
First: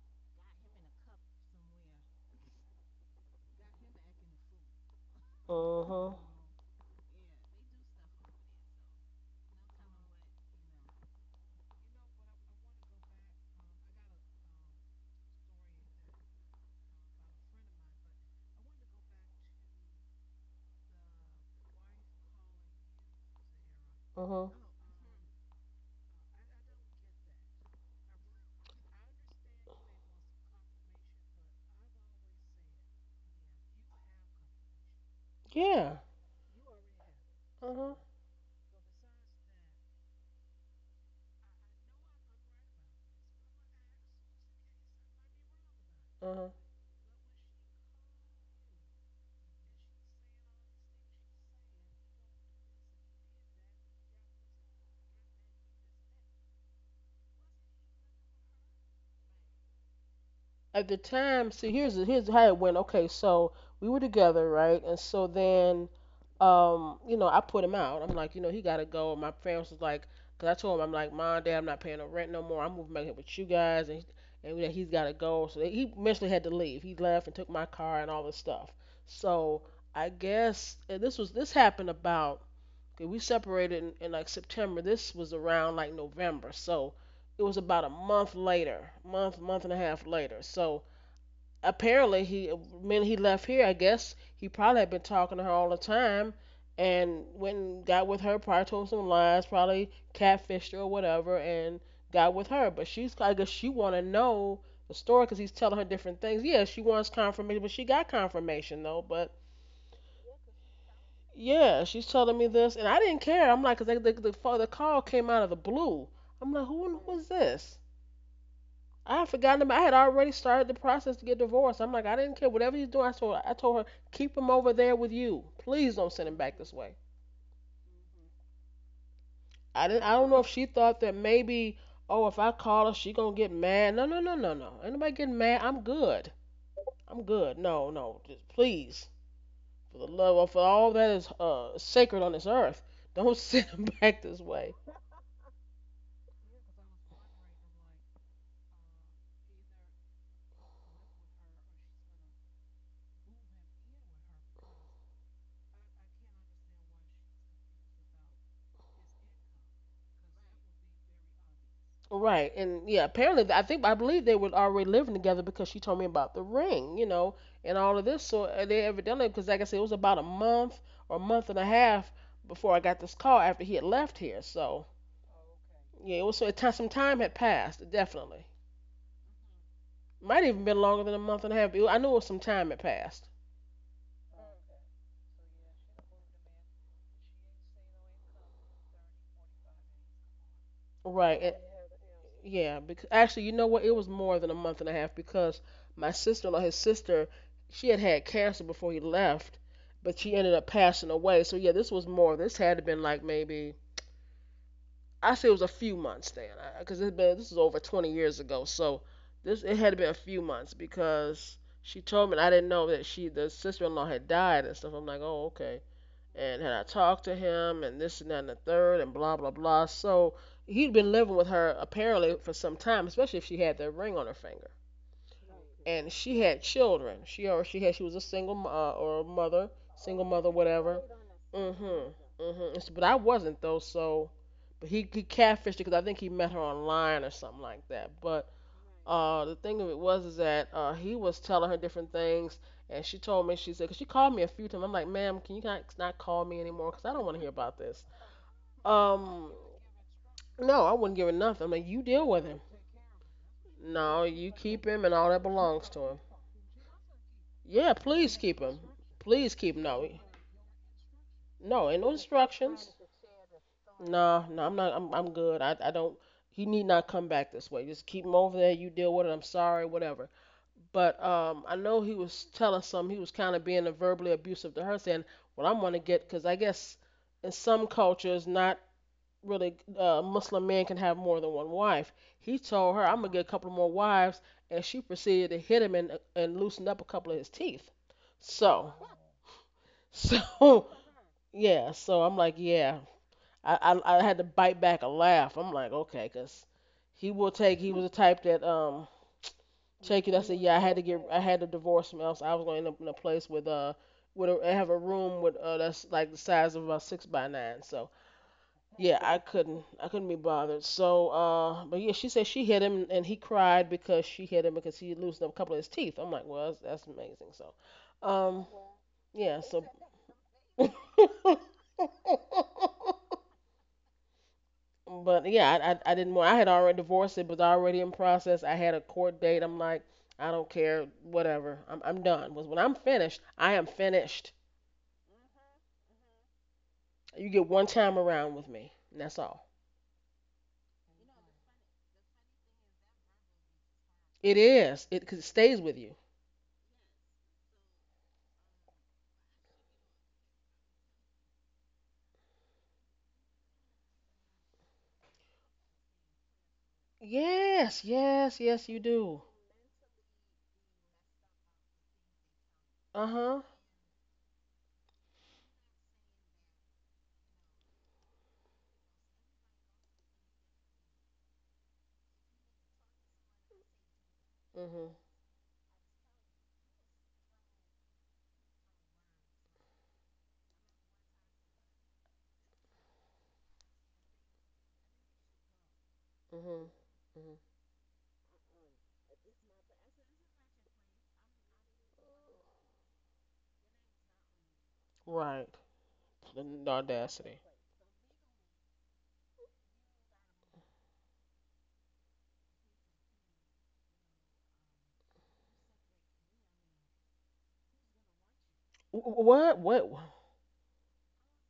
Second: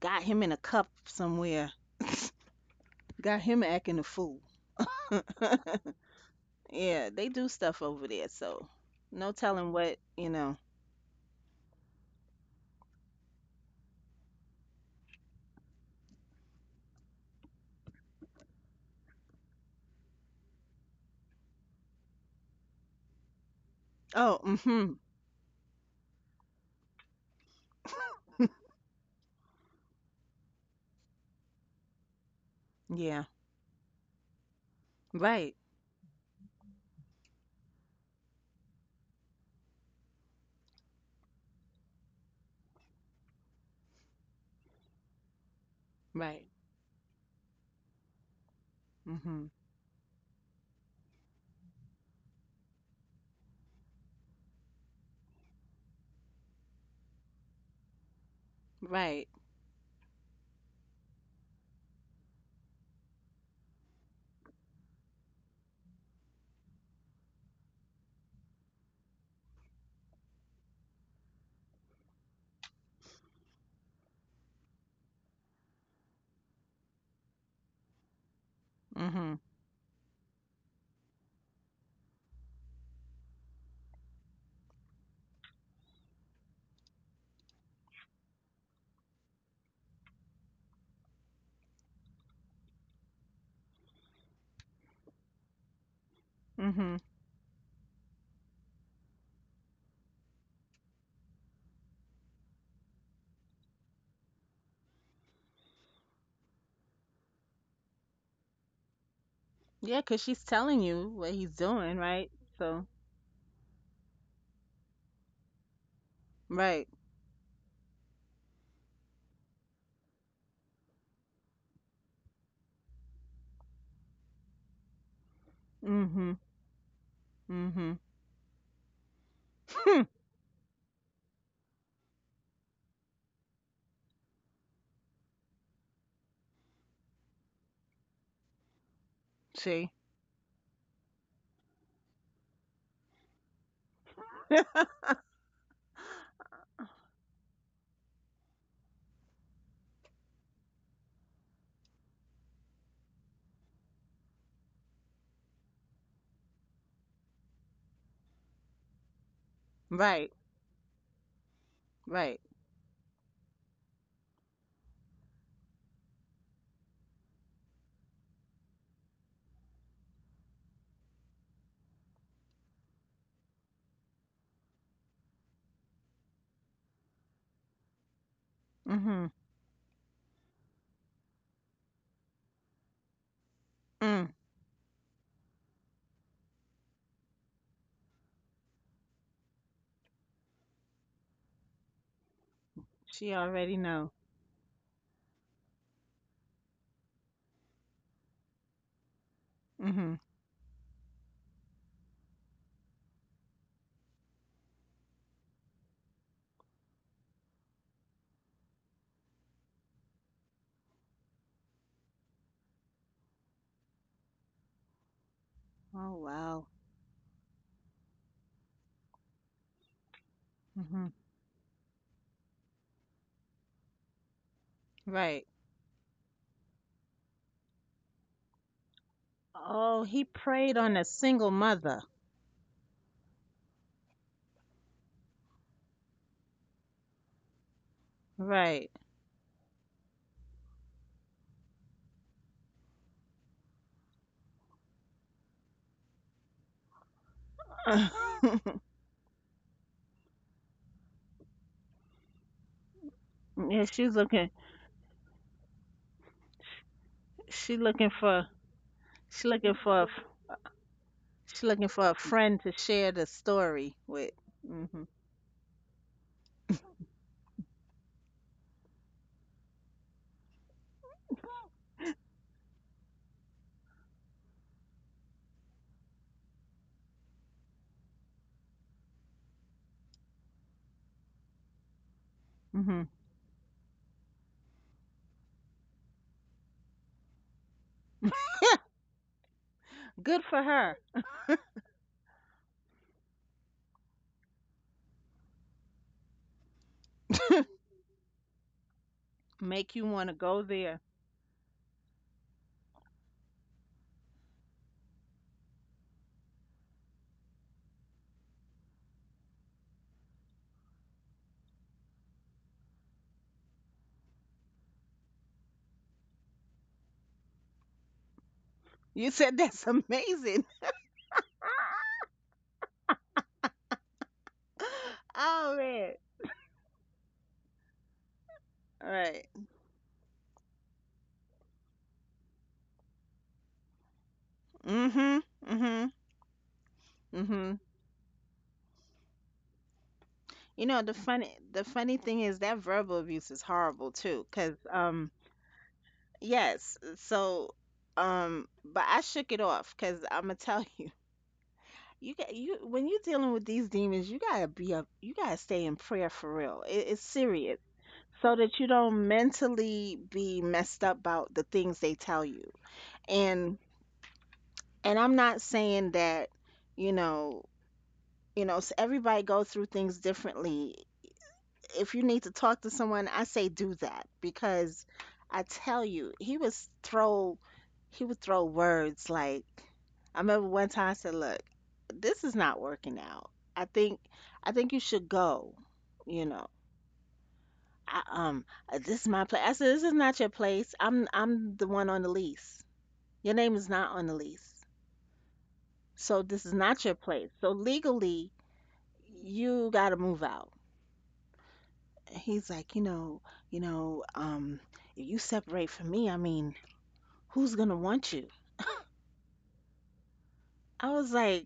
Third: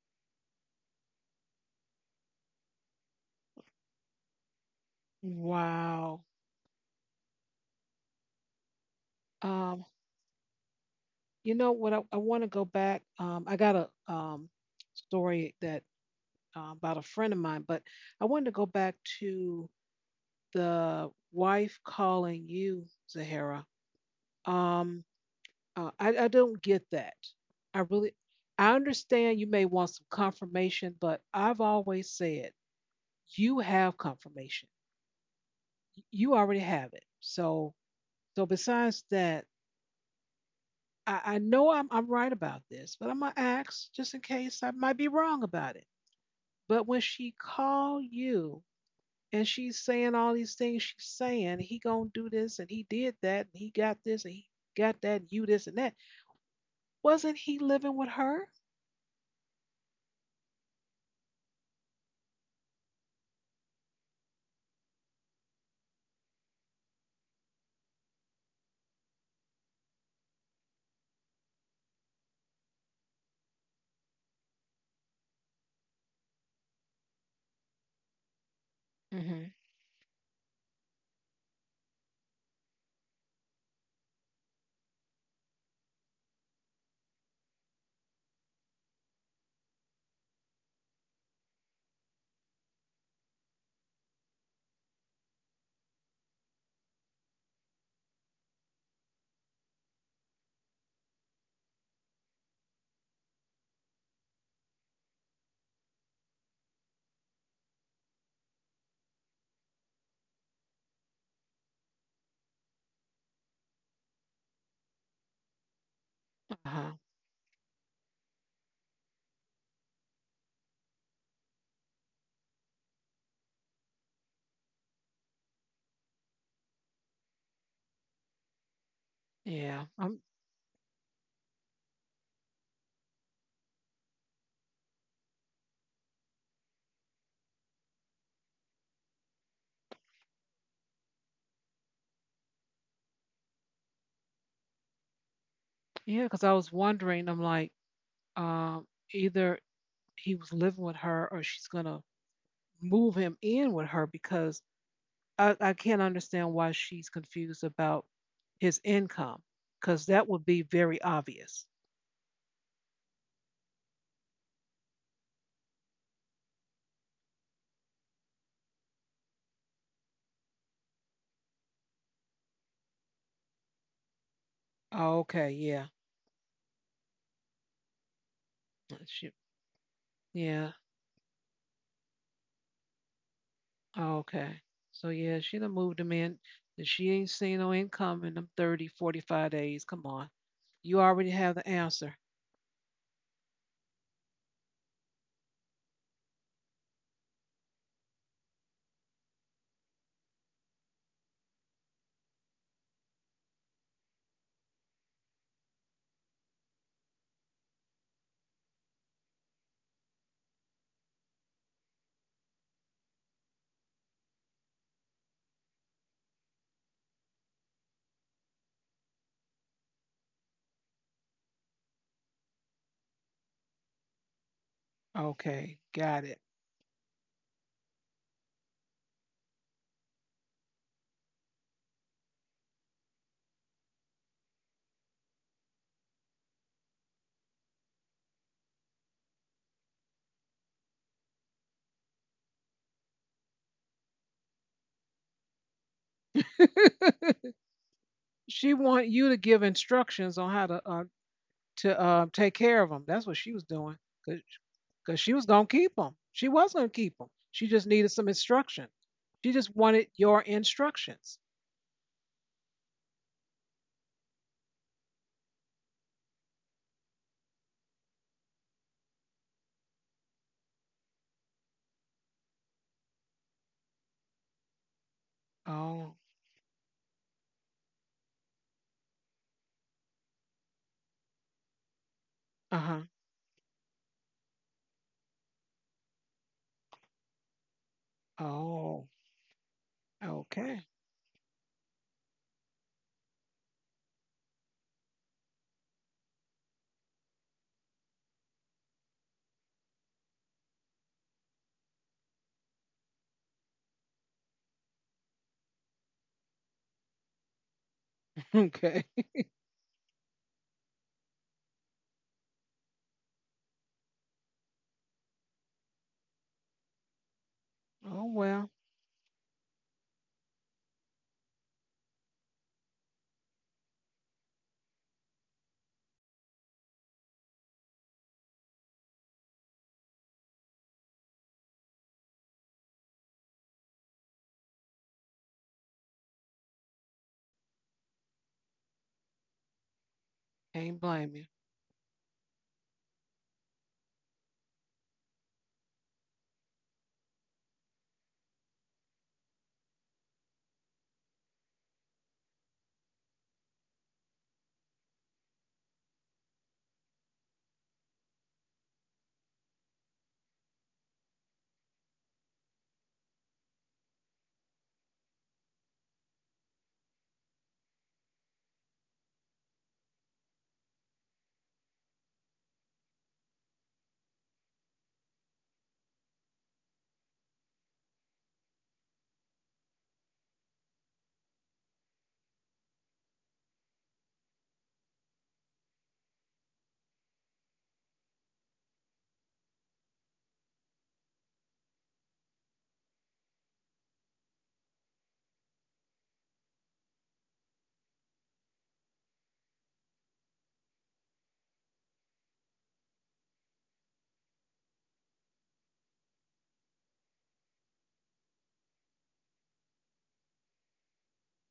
Speaker 3: got him in a cup somewhere. Got him acting a fool. [laughs]
Speaker 2: Mhm.
Speaker 1: Wow.
Speaker 3: Yeah, they do stuff over there. So no telling
Speaker 1: Um,
Speaker 3: what, you know.
Speaker 1: you know what? I want to go back. I got a story that about a friend of mine, but I wanted to go back to the wife calling you, Zahara,
Speaker 3: Oh.
Speaker 2: Mhm.
Speaker 3: mm Hmm.
Speaker 1: um, I don't get that. I really,
Speaker 3: [laughs]
Speaker 1: I understand you may want some confirmation, but I've always said
Speaker 3: Yeah.
Speaker 1: you have confirmation.
Speaker 3: Right.
Speaker 2: Yeah.
Speaker 1: You already have it. So,
Speaker 2: Mhm.
Speaker 1: besides that, I know I'm right about this, but I'm gonna ask just in case I might be wrong about it.
Speaker 3: Right.
Speaker 2: Mhm.
Speaker 1: But when she called you,
Speaker 3: mm hmm
Speaker 1: and she's saying all these things she's saying he gonna do this and he did that and he got this and he got that you this and that wasn't he living with her?
Speaker 3: Right.
Speaker 2: At the time, see, here's how it went. Okay, so we were together, right? And so then, I put him out. I'm like, he gotta go. And my parents was like, cause I told him, I'm like, mom, dad, I'm not paying no rent no more. I'm moving back here with you guys, and that he's gotta go. So he eventually had to leave. He left and took my car and all this stuff.
Speaker 3: mm hmm
Speaker 1: Mm-hmm.
Speaker 2: So I guess, and this happened about. Okay, we separated in like September. This was around like November, so it was about a month later, month, and a half later. So apparently, he when he left here, I guess he probably had been talking to her all the time,
Speaker 3: mm hmm
Speaker 2: and went and got with her. Probably told some lies. Probably catfished her or whatever, and got with her. But she's I guess she want to know the story because he's telling her different things. Yeah, she wants confirmation, but she got confirmation though. But
Speaker 3: Yeah, 'cause she's telling you what he's
Speaker 2: yeah,
Speaker 3: doing,
Speaker 2: she's
Speaker 3: right?
Speaker 2: telling me this, and
Speaker 3: So,
Speaker 2: I didn't care. I'm like, 'cause the call came out of the blue. I'm like,
Speaker 1: Uh-huh.
Speaker 3: right.
Speaker 2: who was this? I had forgotten about. I had already started the process to get divorced. I'm like, I didn't care. Whatever he's doing, I told her, keep him over there with you. Please don't send him
Speaker 3: Mm-hmm.
Speaker 2: back this way.
Speaker 3: Mm-hmm.
Speaker 1: Yeah.
Speaker 2: I didn't.
Speaker 3: Hmm.
Speaker 2: I don't know if she thought that maybe. Oh, if I call her, she gonna get mad. No, no, no, no, no. Ain't nobody getting mad? I'm good. I'm good. No, no. Just please,
Speaker 3: [laughs] See?
Speaker 2: for the love of all that is sacred on this earth, [laughs] don't send him back this way.
Speaker 1: Yeah. Because I was wondering. I'm like, um, either he was living with her, or she's gonna move him in with her because I can't understand why she's confused about his income because that
Speaker 3: Right.
Speaker 1: would be very obvious.
Speaker 3: Right.
Speaker 2: Right, and yeah, apparently I think I believe they were already living together because she told me about the ring, and all of this. So they evidently, because like I said, it was about a month or a month and a half before I got this call after he had left here. So
Speaker 1: Oh, okay. Yeah.
Speaker 2: yeah, it was so it, ti- some time had passed, definitely.
Speaker 3: Mm-hmm.
Speaker 1: She,
Speaker 2: Might even
Speaker 1: yeah.
Speaker 2: been longer than a month and a half. But I knew it was some time had passed.
Speaker 1: Oh,
Speaker 3: Mm.
Speaker 1: okay. So yeah, she done moved them in, and she ain't seen no income in them 30, 45 days. Come on. You already have
Speaker 2: Right.
Speaker 1: the answer.
Speaker 2: Yeah, because
Speaker 3: She
Speaker 2: actually, you know
Speaker 3: already
Speaker 2: what? It was
Speaker 3: know.
Speaker 2: more than a month and a half because my sister-in-law, his sister, she had had cancer before he left,
Speaker 3: Mm-hmm.
Speaker 2: but she ended up passing away. So yeah, this was more. This had to been like maybe, I say it was a few months then, because this is over 20 years ago. So this it had to been a few months because she told me and I didn't know that she the sister-in-law had died and stuff. I'm like, oh okay,
Speaker 3: Oh,
Speaker 2: and
Speaker 3: wow.
Speaker 2: had I talked to him and this and that and the third and blah blah blah. So he'd
Speaker 3: Mm-hmm.
Speaker 2: been living with her apparently for some time, especially if she had that ring on her finger.
Speaker 3: Right.
Speaker 1: Okay,
Speaker 2: And
Speaker 1: got it.
Speaker 2: she had children. She, or she had, she was a single or a mother,
Speaker 3: Oh,
Speaker 2: single
Speaker 3: he
Speaker 2: mother,
Speaker 3: preyed on
Speaker 2: whatever.
Speaker 3: a single mother.
Speaker 2: Mhm, mhm. But I wasn't though. So but he catfished her because I think he met her online or something like that. But
Speaker 3: Right.
Speaker 2: The thing of it was is that he was telling her different things, and she told me she said, 'cause she called me a few times. I'm like, ma'am, can you not, not call me anymore? 'Cause I don't want to hear
Speaker 1: [laughs]
Speaker 2: about
Speaker 3: [laughs]
Speaker 2: this.
Speaker 3: Yeah,
Speaker 1: She want you to
Speaker 2: Um,
Speaker 1: give instructions on how
Speaker 2: no,
Speaker 1: to
Speaker 2: I
Speaker 1: uh,
Speaker 2: wouldn't give her nothing. I'm like,
Speaker 1: to
Speaker 2: you
Speaker 1: uh,
Speaker 2: deal with
Speaker 1: take
Speaker 2: him.
Speaker 1: care of them. That's what she was doing.
Speaker 3: she's
Speaker 2: No,
Speaker 1: Cause,
Speaker 2: you
Speaker 3: looking.
Speaker 2: keep him and
Speaker 1: 'cause
Speaker 2: all
Speaker 1: she
Speaker 2: that
Speaker 1: was gonna
Speaker 2: belongs
Speaker 1: keep
Speaker 2: to
Speaker 1: them.
Speaker 2: him.
Speaker 1: She was gonna keep them. She
Speaker 3: She
Speaker 1: just
Speaker 2: Yeah,
Speaker 1: needed
Speaker 3: looking
Speaker 1: some
Speaker 2: please
Speaker 3: for.
Speaker 2: keep him.
Speaker 1: instruction.
Speaker 3: She
Speaker 1: She
Speaker 2: Please
Speaker 1: just
Speaker 2: keep
Speaker 3: looking
Speaker 2: him.
Speaker 3: for. a
Speaker 1: wanted
Speaker 2: No,
Speaker 3: f-
Speaker 1: your instructions.
Speaker 3: She looking
Speaker 2: no, ain't no
Speaker 3: for a friend to
Speaker 2: instructions.
Speaker 3: share the story with.
Speaker 2: No, no, I'm not.
Speaker 3: Mm-hmm.
Speaker 2: I'm good. I don't. He need not come back this way. Just keep him over there. You deal with it. I'm sorry, whatever. But I know he was telling he was kind of being verbally abusive to her, saying, "Well, I'm gonna
Speaker 1: Oh,
Speaker 2: get," because I guess in some cultures, not really Muslim men can have more than one wife. He
Speaker 1: uh
Speaker 2: told
Speaker 1: huh.
Speaker 2: her,
Speaker 3: Mm-hmm.
Speaker 2: "I'm gonna get a couple more wives," and she proceeded to hit him and loosened up a couple of his teeth.
Speaker 3: [laughs]
Speaker 2: So,
Speaker 1: Oh,
Speaker 3: Good for
Speaker 1: okay,
Speaker 2: so
Speaker 3: her.
Speaker 2: [laughs] yeah, so I'm like, yeah, I I had to bite back a laugh. I'm like, okay, 'cause he will take.
Speaker 3: [laughs]
Speaker 2: He was the type that
Speaker 3: Make you
Speaker 2: Check
Speaker 3: want to
Speaker 2: it. I said,
Speaker 3: go
Speaker 2: yeah,
Speaker 3: there.
Speaker 2: I had to divorce from else. I was gonna end up in a place with I have a room with that's like the size of about six by nine. So
Speaker 1: [laughs] okay.
Speaker 2: yeah, I couldn't be bothered. So but yeah, she said she hit him and he cried because she hit him because he loosened up a couple of his teeth. I'm like, well, that's amazing. So,
Speaker 1: Oh well,
Speaker 2: um,
Speaker 3: You said
Speaker 2: yeah, so.
Speaker 3: that's amazing.
Speaker 2: [laughs]
Speaker 3: [laughs]
Speaker 2: But yeah,
Speaker 3: Oh
Speaker 2: I, I
Speaker 3: man.
Speaker 2: I didn't want. I had already divorced. It was already in process. I had a
Speaker 3: All
Speaker 2: court
Speaker 3: right.
Speaker 2: date. I'm like, I don't care. Whatever. I'm done. Was when I'm finished. I am finished.
Speaker 3: Mhm. Mhm.
Speaker 2: You get
Speaker 3: Mhm.
Speaker 2: one time around with me. And that's all.
Speaker 3: You
Speaker 1: can't
Speaker 3: know the
Speaker 1: blame you.
Speaker 3: funny thing is that verbal abuse is horrible too,
Speaker 2: It
Speaker 3: cuz
Speaker 2: is. It cause it stays with you.
Speaker 3: yes. So but I shook it off, cuz I'm gonna tell [laughs] you. You got you when you're dealing with these demons, you got to be a you got to stay in prayer for real. It, it's serious.
Speaker 2: Yes.
Speaker 3: So
Speaker 2: Yes.
Speaker 3: that
Speaker 2: Yes.
Speaker 3: you
Speaker 2: You
Speaker 3: don't
Speaker 2: do.
Speaker 3: mentally be messed up about the things they tell you.
Speaker 2: Uh huh.
Speaker 3: And. And I'm not saying that, you know, you know, s everybody go through things differently. If you need to talk to someone, I say do that
Speaker 2: Mhm.
Speaker 3: because I tell you, he would throw words like, I remember one time I said, "Look, this is not working out. I think I think you should go." You know,
Speaker 2: Mhm. Mhm.
Speaker 3: I, this is my place. I said, "This is not your place. I'm the one on the lease. Your name is not on the lease,
Speaker 2: Right.
Speaker 3: so
Speaker 2: The
Speaker 3: this is
Speaker 2: the
Speaker 3: not your place.
Speaker 2: audacity.
Speaker 3: So legally, you gotta move out. And he's like, you know, you know, um, if you separate from me, I mean, who's gonna want you?
Speaker 2: What? What?
Speaker 3: I was like,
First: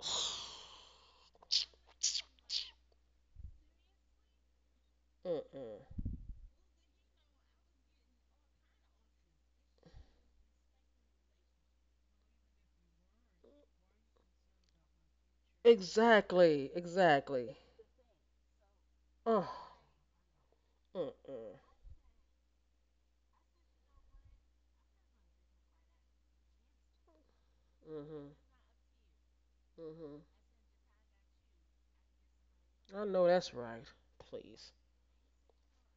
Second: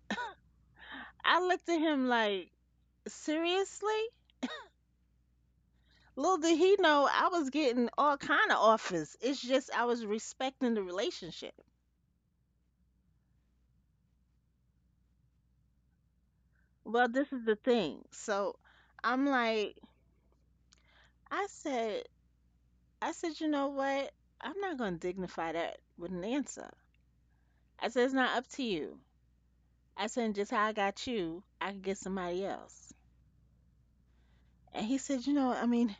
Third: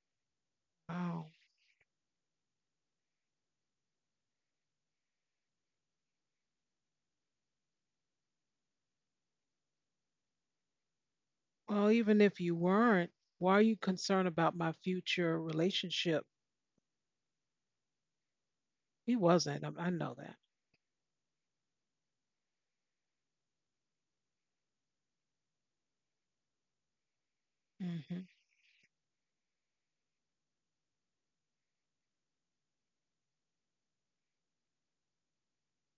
Speaker 2: [sighs]
Speaker 1: Oh.
Speaker 3: I looked at him like, seriously?
Speaker 2: Mm-mm.
Speaker 3: Little did he know I was getting all kind of offers. It's just I was respecting the relationship.
Speaker 1: Well, even if you weren't, why are you concerned about my future relationship?
Speaker 2: Exactly.
Speaker 3: Well, this is the
Speaker 2: Exactly.
Speaker 3: thing. So
Speaker 1: He
Speaker 3: I'm
Speaker 2: Oh.
Speaker 1: wasn't. I,
Speaker 3: like,
Speaker 1: I know that.
Speaker 3: I
Speaker 2: Mm-mm.
Speaker 3: said, I said, you know what? I'm not gonna dignify that with an answer. I said, it's
Speaker 1: Hmm.
Speaker 2: Mhm.
Speaker 3: not up to you. I
Speaker 2: hmm
Speaker 3: said, just how I got you, I could get somebody else.
Speaker 2: I know that's right. Please.
Speaker 3: And he said, you know, I mean,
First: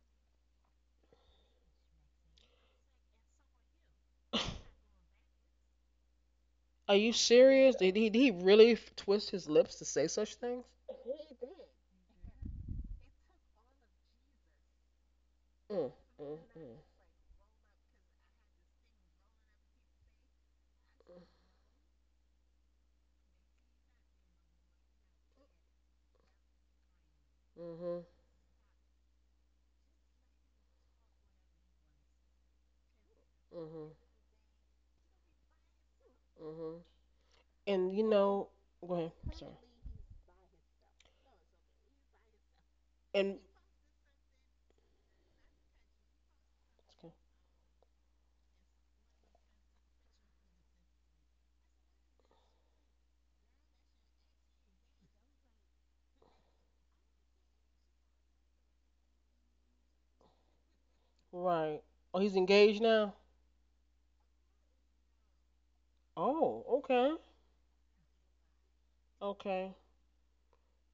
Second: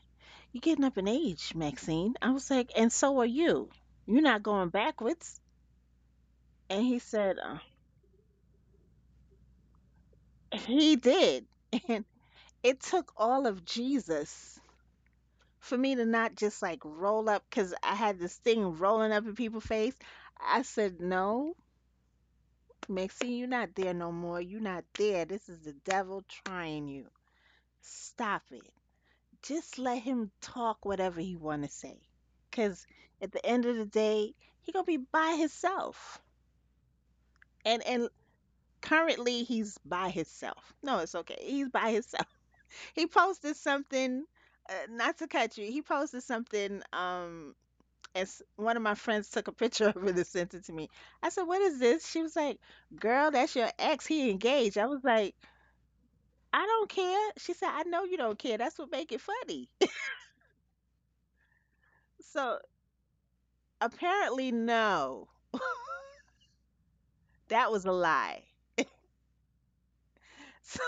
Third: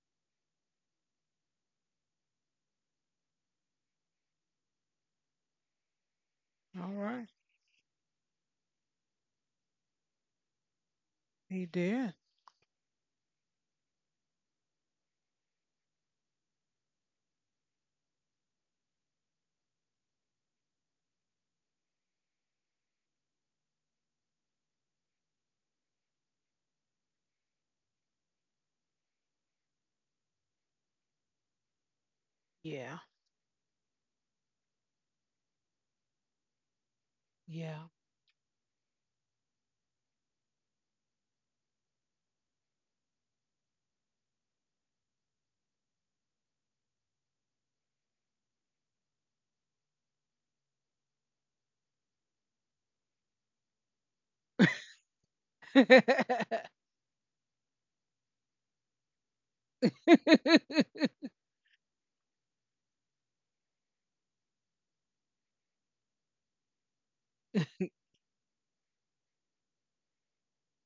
Speaker 3: you're getting up in age, Maxine. I was like, and so are you. You're not going backwards. And
Speaker 1: All
Speaker 2: Are
Speaker 3: he
Speaker 2: you
Speaker 1: right.
Speaker 3: said,
Speaker 2: serious? Did he really twist his lips to say such things?
Speaker 3: he did.
Speaker 1: He
Speaker 3: [laughs] And
Speaker 1: did.
Speaker 3: it took all of Jesus for
Speaker 2: Mm,
Speaker 3: me to not
Speaker 2: mm,
Speaker 3: just
Speaker 2: mm.
Speaker 3: like roll up, because I had this thing rolling up in people's face. I said, no, Maxine, you're not there no more. You're not there. This is the devil trying you.
Speaker 2: Mhm,
Speaker 3: Stop it. Just let him talk whatever he want to say because
Speaker 1: Yeah.
Speaker 3: at the end of the
Speaker 2: mhm,
Speaker 3: day he gonna be by himself.
Speaker 2: mhm.
Speaker 1: Yeah.
Speaker 3: And
Speaker 2: And go ahead.
Speaker 3: currently
Speaker 2: Sorry.
Speaker 3: he's by himself. No, it's okay, he's by himself. [laughs] He
Speaker 2: And
Speaker 3: posted something, not to cut you, he posted something, as one of my friends took a picture [laughs] of it and sent it to me. I said, what is this? She was like, girl, that's your ex, he engaged. I was like,
Speaker 1: [laughs]
Speaker 3: I don't care. She said, I know you don't care, that's what make it funny. [laughs]
Speaker 2: right. Oh, he's
Speaker 3: So
Speaker 2: engaged now.
Speaker 3: apparently, no. [laughs]
Speaker 2: Oh, okay,
Speaker 3: That was a lie.
Speaker 2: okay.
Speaker 3: So,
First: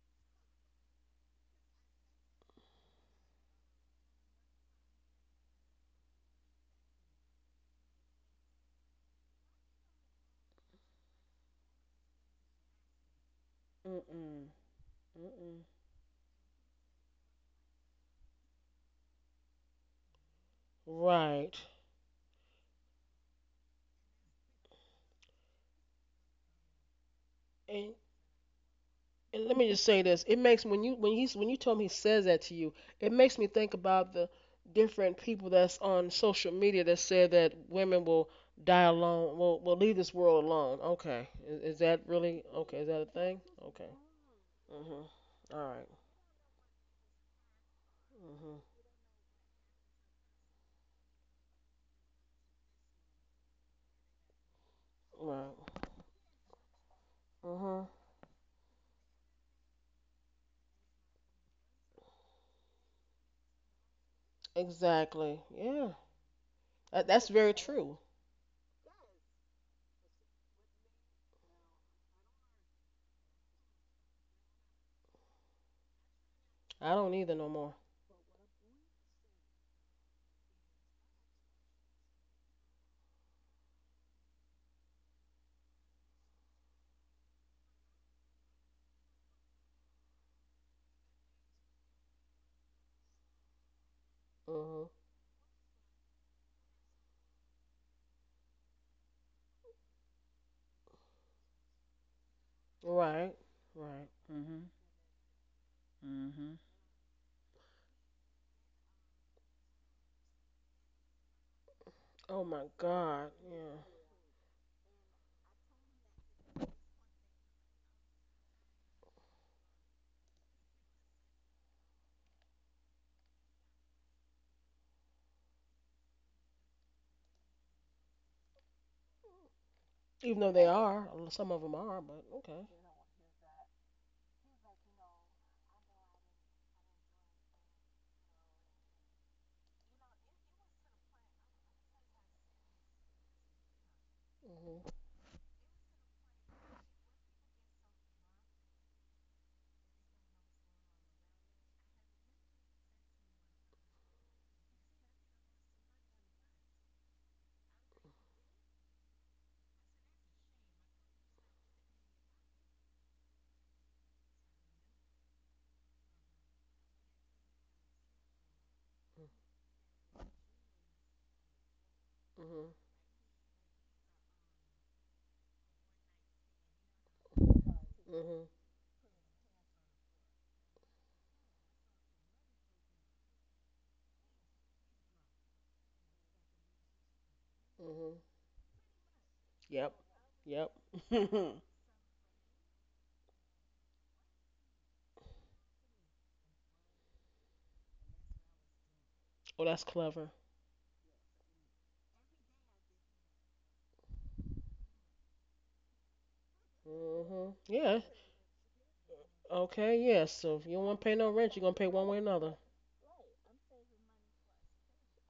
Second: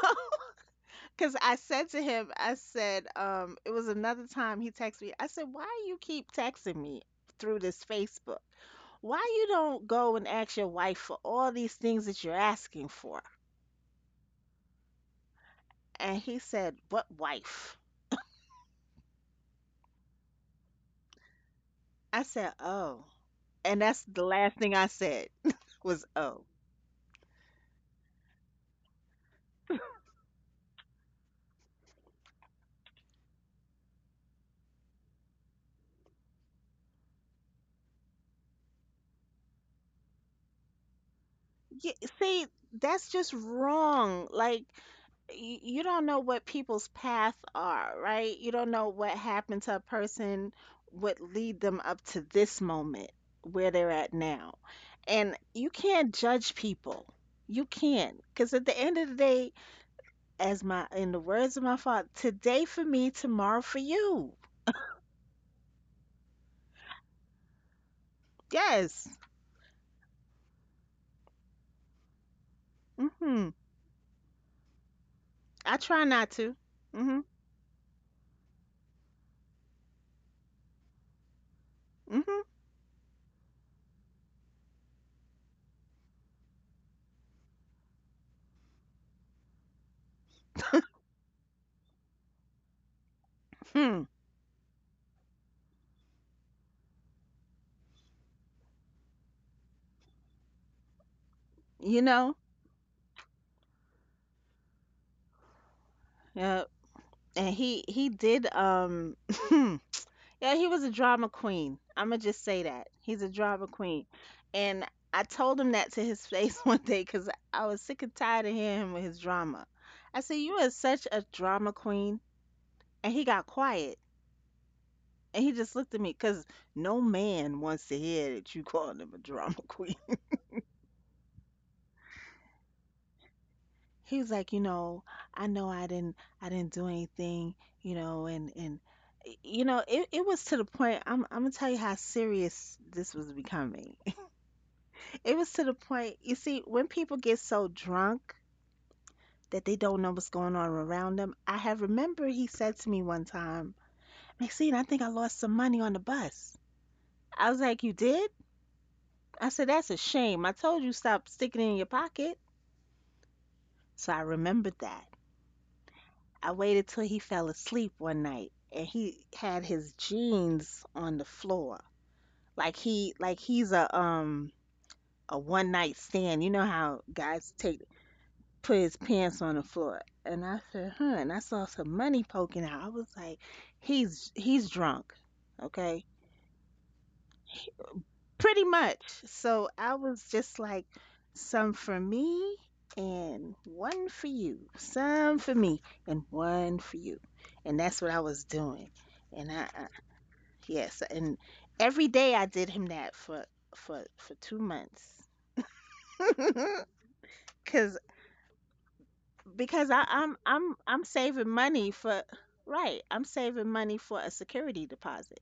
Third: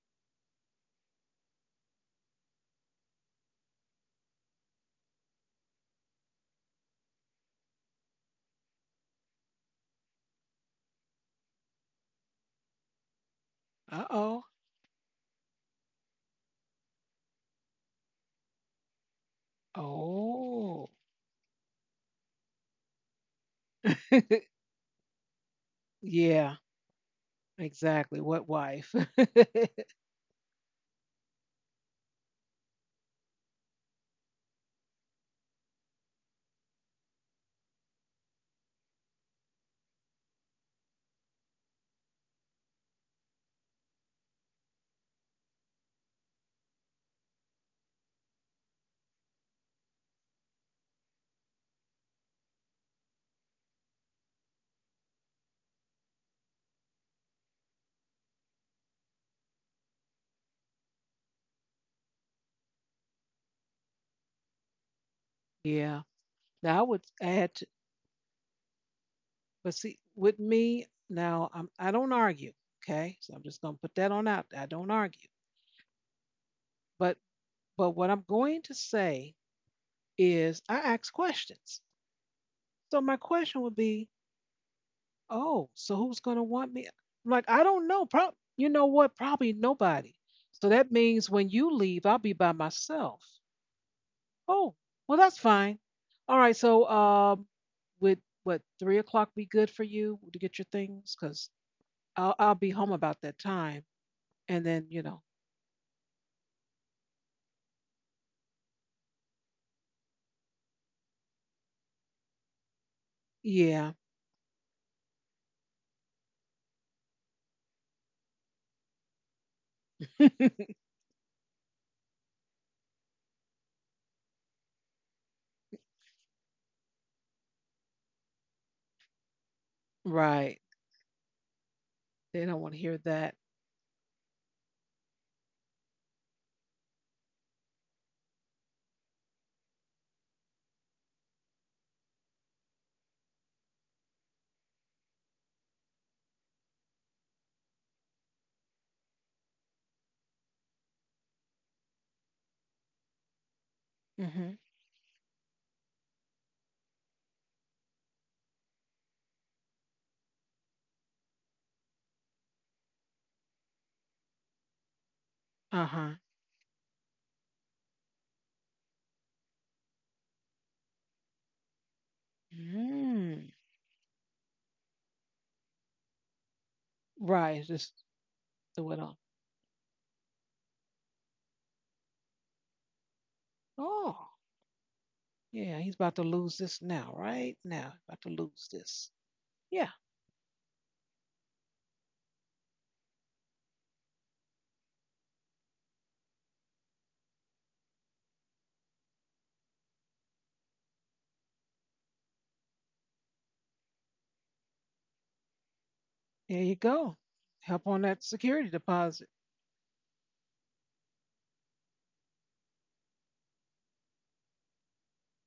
Speaker 3: [laughs] because I said to him, I said, it was another time he texted me. I said, "Why you keep texting me through this Facebook? Why you don't go and ask your wife for all these things that you're asking for?"
Speaker 2: Mm
Speaker 1: uh
Speaker 2: mm,
Speaker 1: oh.
Speaker 2: mm mm.
Speaker 3: And he said, "What wife?"
Speaker 1: Oh.
Speaker 2: Right.
Speaker 3: I said, "Oh." And that's the last thing I said [laughs] was, "Oh."
Speaker 1: Yeah,
Speaker 2: And
Speaker 1: exactly. What wife?
Speaker 2: And let me just say this: it makes when you when you tell him he says that to you, it makes me think about the different people that's on social media that said that women will die alone, will leave this world alone. Okay, is
Speaker 3: y-
Speaker 2: that
Speaker 3: See,
Speaker 2: really okay? Is that
Speaker 3: that's
Speaker 2: a
Speaker 3: just
Speaker 2: thing? Okay.
Speaker 3: wrong. Like,
Speaker 2: Mhm. All
Speaker 3: you
Speaker 2: right.
Speaker 3: don't know what people's paths are, right? You
Speaker 2: Mhm.
Speaker 3: don't know what happened to a person would lead them up to this moment where they're at now. And you
Speaker 2: Right.
Speaker 3: can't judge people. You
Speaker 2: Mhm.
Speaker 3: can't. Because at the end of the day, as my, in the words of my father, today for me, tomorrow for you.
Speaker 2: Exactly.
Speaker 1: [laughs]
Speaker 2: Yeah.
Speaker 1: yeah. Now I would
Speaker 2: That's very
Speaker 1: add, to,
Speaker 2: true.
Speaker 3: Yes.
Speaker 1: but see, with me now, I don't argue. Okay, so I'm
Speaker 3: Mm-hmm.
Speaker 1: just gonna put that on out. I don't argue.
Speaker 3: I try not to.
Speaker 2: I don't
Speaker 1: But
Speaker 3: Mm-hmm.
Speaker 2: either no more.
Speaker 1: but what I'm going to say is I ask questions.
Speaker 3: Mm-hmm.
Speaker 1: So my question would be, oh, so who's going to want me? I'm like, I don't know. Prob You know what? Probably nobody. So that means when you leave, I'll be by myself.
Speaker 3: Hmm.
Speaker 1: Oh,
Speaker 2: Mhm.
Speaker 1: well, that's fine. All right. So, would what 3 o'clock be good for you to get your things? Because
Speaker 3: You
Speaker 1: I'll
Speaker 3: know?
Speaker 1: I'll be home about
Speaker 2: Right.
Speaker 1: that time.
Speaker 2: Right.
Speaker 1: And then
Speaker 3: Uh, and he did [laughs] yeah, he was a drama queen. I'ma just
Speaker 2: Oh
Speaker 3: say
Speaker 2: my
Speaker 3: that, he's a
Speaker 2: God.
Speaker 3: drama
Speaker 2: Yeah.
Speaker 1: yeah,
Speaker 3: queen. And I told him that to his face [laughs] one day, because I was sick and tired of hearing him with his drama. I said, "You
Speaker 1: [laughs]
Speaker 3: are such a drama queen." And he got quiet, and he just looked at me, because no man wants to hear that, you [laughs] calling him a drama [laughs] queen.
Speaker 2: Even though
Speaker 1: right.
Speaker 2: they are, some of them are, but
Speaker 1: They don't
Speaker 2: okay.
Speaker 1: want to hear that.
Speaker 3: He was like, "I know, I didn't do anything, you know, and and it was to the point." I'm gonna tell you how serious this was becoming. [laughs]
Speaker 2: Mhm.
Speaker 3: It was to the point, you see, when people get so drunk that they don't know what's going on around them. I have— remember, he said to me one time,
Speaker 1: Hmm.
Speaker 3: "Maxine, I think I lost some money on the bus." I was like, "You did?" I said, "That's a shame. I told you, stop sticking it in your pocket." So I remembered that.
Speaker 1: Uh huh.
Speaker 3: I waited till he fell asleep one night, and he had his jeans on the floor.
Speaker 2: Mhm.
Speaker 3: Like
Speaker 1: Mm.
Speaker 3: he's a one night stand. You know how guys
Speaker 1: Right.
Speaker 3: take—
Speaker 1: Just
Speaker 2: Mhm.
Speaker 3: put
Speaker 1: throw
Speaker 3: his
Speaker 1: it on.
Speaker 3: pants on the floor. And I said, huh, and I saw some money poking out. I was like,
Speaker 1: Oh,
Speaker 3: he's drunk.
Speaker 1: yeah, he's
Speaker 3: Okay.
Speaker 1: about to lose this now, right now. About to
Speaker 2: Mhm.
Speaker 3: Pretty
Speaker 1: lose
Speaker 3: much.
Speaker 1: this.
Speaker 3: So
Speaker 1: Yeah,
Speaker 3: I
Speaker 2: Yep.
Speaker 3: was just
Speaker 2: Yep.
Speaker 3: like,
Speaker 2: [laughs]
Speaker 3: "Some for me and one for you. Some for me and one for you." And that's what I was doing. And I—
Speaker 2: Oh, that's clever.
Speaker 3: yes, and every day I did him that for 2 months.
Speaker 1: there you
Speaker 3: [laughs]
Speaker 1: go.
Speaker 2: Mhm.
Speaker 1: Help on
Speaker 3: Cause—
Speaker 2: Yeah.
Speaker 1: that security deposit.
Speaker 3: because I,
Speaker 2: Okay. Yeah. So if you don't
Speaker 3: I'm
Speaker 2: want to pay no
Speaker 3: saving
Speaker 2: rent, you're gonna
Speaker 3: money
Speaker 2: pay one
Speaker 3: for—
Speaker 2: way or another.
Speaker 3: right. I'm saving money for a security deposit,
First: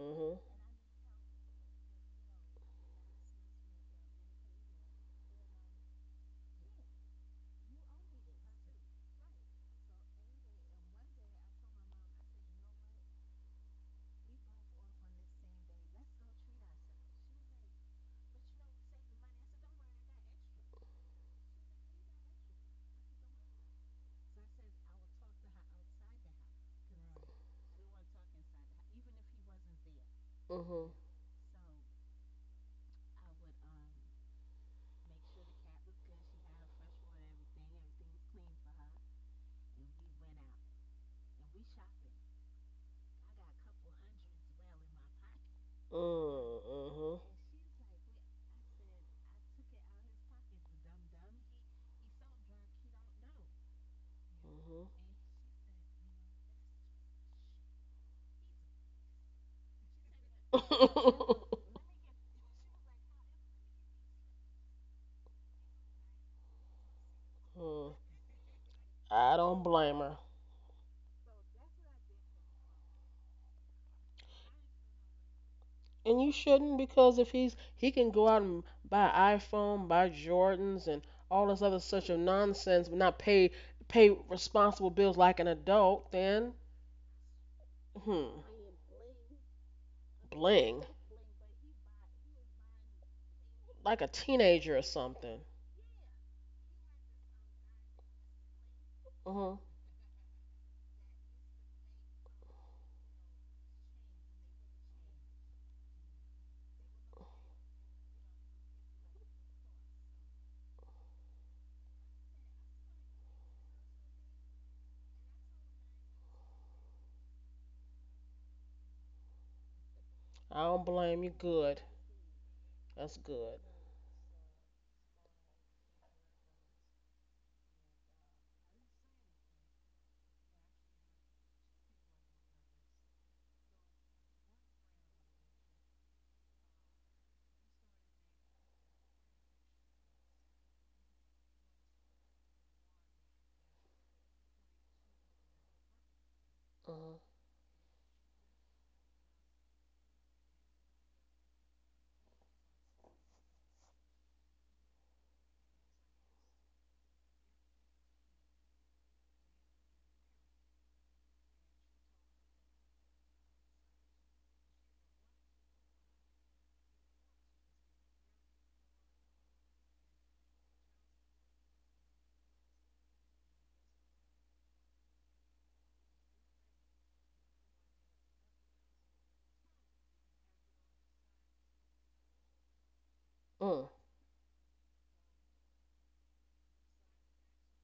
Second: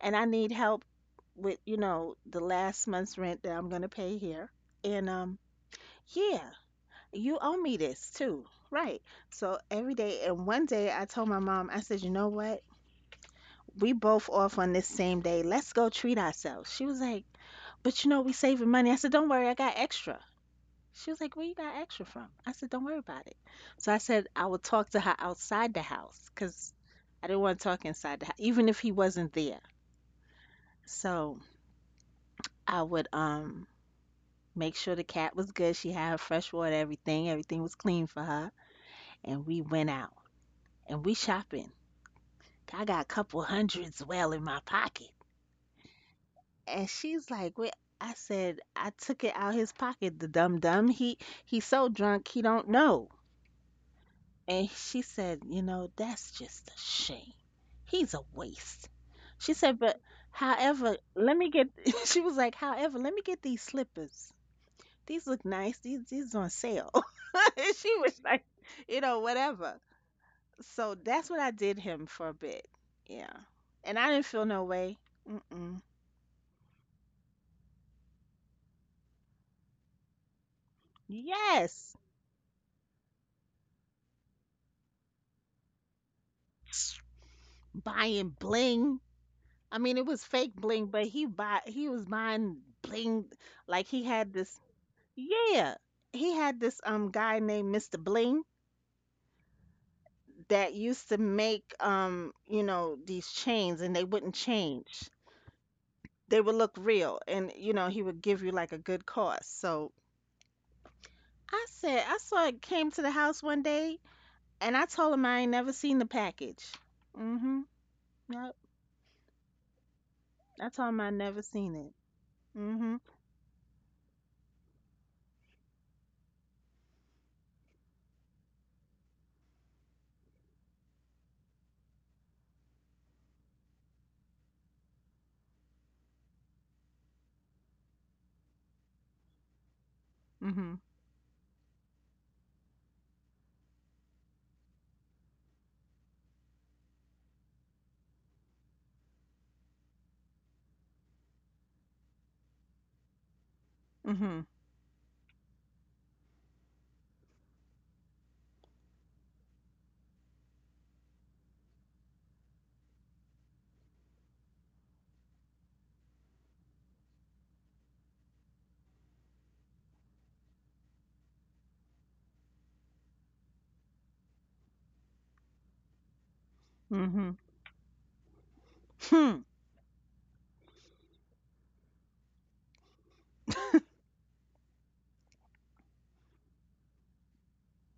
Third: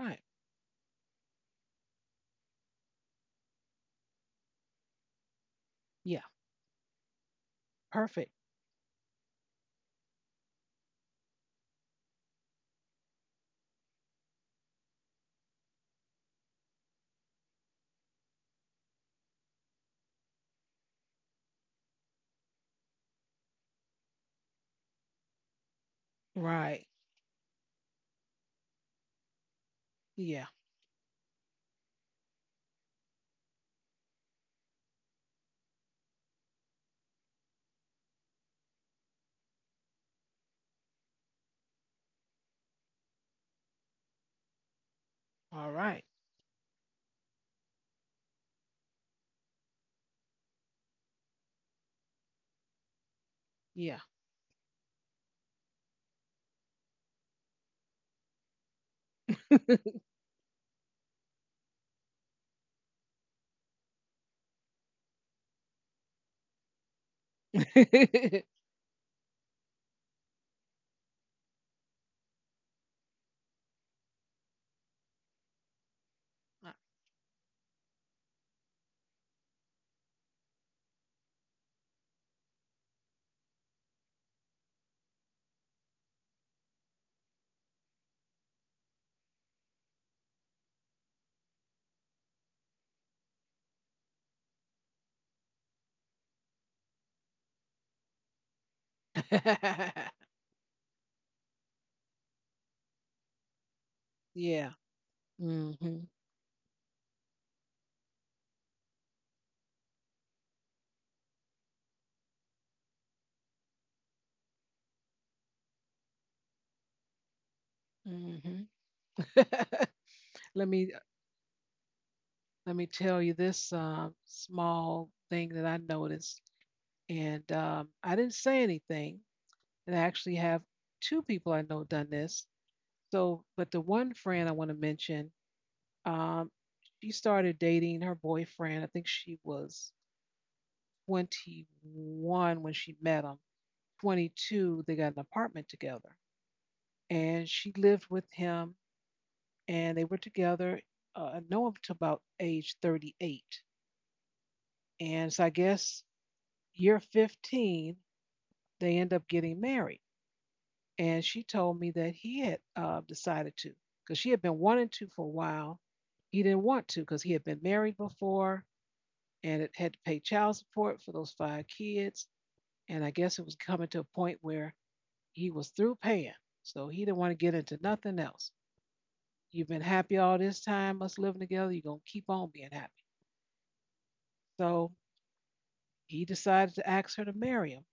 Speaker 3: and I need help with, you know, the last month's rent that I'm gonna pay here. And
Speaker 1: Yeah,
Speaker 3: yeah, you owe me this
Speaker 1: perfect.
Speaker 3: too, right? So every day— and one day I told my mom, I said, "You know what? We both off on this same day. Let's go treat ourselves." She was like, "But you know, we saving money." I said, "Don't worry, I got extra." She was like, "Where you got extra from?" I said, "Don't worry about it." So I said, I would talk to her outside the house, because
Speaker 1: Right.
Speaker 3: I didn't want to talk inside the house, even if he wasn't there.
Speaker 1: Yeah.
Speaker 2: Mhm.
Speaker 3: So I would make sure the cat was good. She had her fresh water, everything. Everything was clean for her. And we went out and we shopping. I got a couple hundreds well in my pocket.
Speaker 1: All
Speaker 2: [laughs]
Speaker 1: right.
Speaker 2: Mm.
Speaker 3: And
Speaker 2: Mhm.
Speaker 3: she's like, "Wait." I said, "I took it out his pocket. The dumb dumb. He's so drunk he don't know."
Speaker 1: Yeah.
Speaker 3: And she said, "You know, that's just a shame. He's a waste." She said,
Speaker 1: [laughs]
Speaker 3: "But however, let me
Speaker 2: Mhm.
Speaker 3: get—" [laughs] She was like, "However, let me get these slippers. These look nice. These on sale." [laughs] And she
Speaker 2: Hmm.
Speaker 3: was like, "You know,
Speaker 2: [laughs] I don't
Speaker 3: whatever."
Speaker 2: blame her.
Speaker 3: So that's what I did him for a bit. Yeah, and I didn't feel no way. Mm-mm.
Speaker 2: And you shouldn't because if he can go out and buy an iPhone, buy Jordans and all this
Speaker 3: Yes.
Speaker 2: other such of nonsense but not pay responsible bills like an adult, then.
Speaker 3: Buying
Speaker 2: Hmm.
Speaker 3: bling. I mean, it was fake bling,
Speaker 2: Bling.
Speaker 3: but he was buying bling. Like he
Speaker 2: Like a
Speaker 3: had this—
Speaker 2: teenager or something.
Speaker 3: yeah, he had this guy named Mister Bling
Speaker 2: Mhm.
Speaker 3: that used to make, you know, these chains, and they wouldn't
Speaker 1: yeah.
Speaker 3: change.
Speaker 1: Mm-hmm.
Speaker 3: They would look real, and you know, he would give you like a good cost. So I said, I saw it came to the house one day, and I told him I ain't never seen the package. Mhm. Yep.
Speaker 1: Mm-hmm. [laughs]
Speaker 3: I
Speaker 1: let
Speaker 2: I
Speaker 3: told
Speaker 1: me
Speaker 2: don't
Speaker 3: him I
Speaker 2: blame
Speaker 3: never
Speaker 2: you.
Speaker 3: seen it.
Speaker 2: Good.
Speaker 1: let me
Speaker 3: Mhm.
Speaker 1: tell
Speaker 2: That's
Speaker 1: you
Speaker 2: good.
Speaker 1: this small thing that I noticed, and I didn't say anything, and I actually have two people I know done this. So, but the one friend I want to mention, um, she started dating her boyfriend. I think she was
Speaker 3: Mhm.
Speaker 1: 21 when she met him. 22, they got an apartment together,
Speaker 2: Mhm.
Speaker 1: and she lived with him, and they were together. I know him to about age 38,
Speaker 3: Mhm.
Speaker 1: and so I guess year 15 they end up getting married. And she told me that he had decided to because she had been wanting to for a while. He didn't want to because he had been married before and it had to pay child support for those five kids. And I guess it was coming to a point where he was through paying. So he didn't
Speaker 3: Mhm.
Speaker 1: want to get into nothing else.
Speaker 3: Hmm.
Speaker 1: You've been happy all this time, us living together. You're going to keep on being happy.
Speaker 3: [laughs]
Speaker 2: Mm.
Speaker 1: So he decided to ask her to marry him.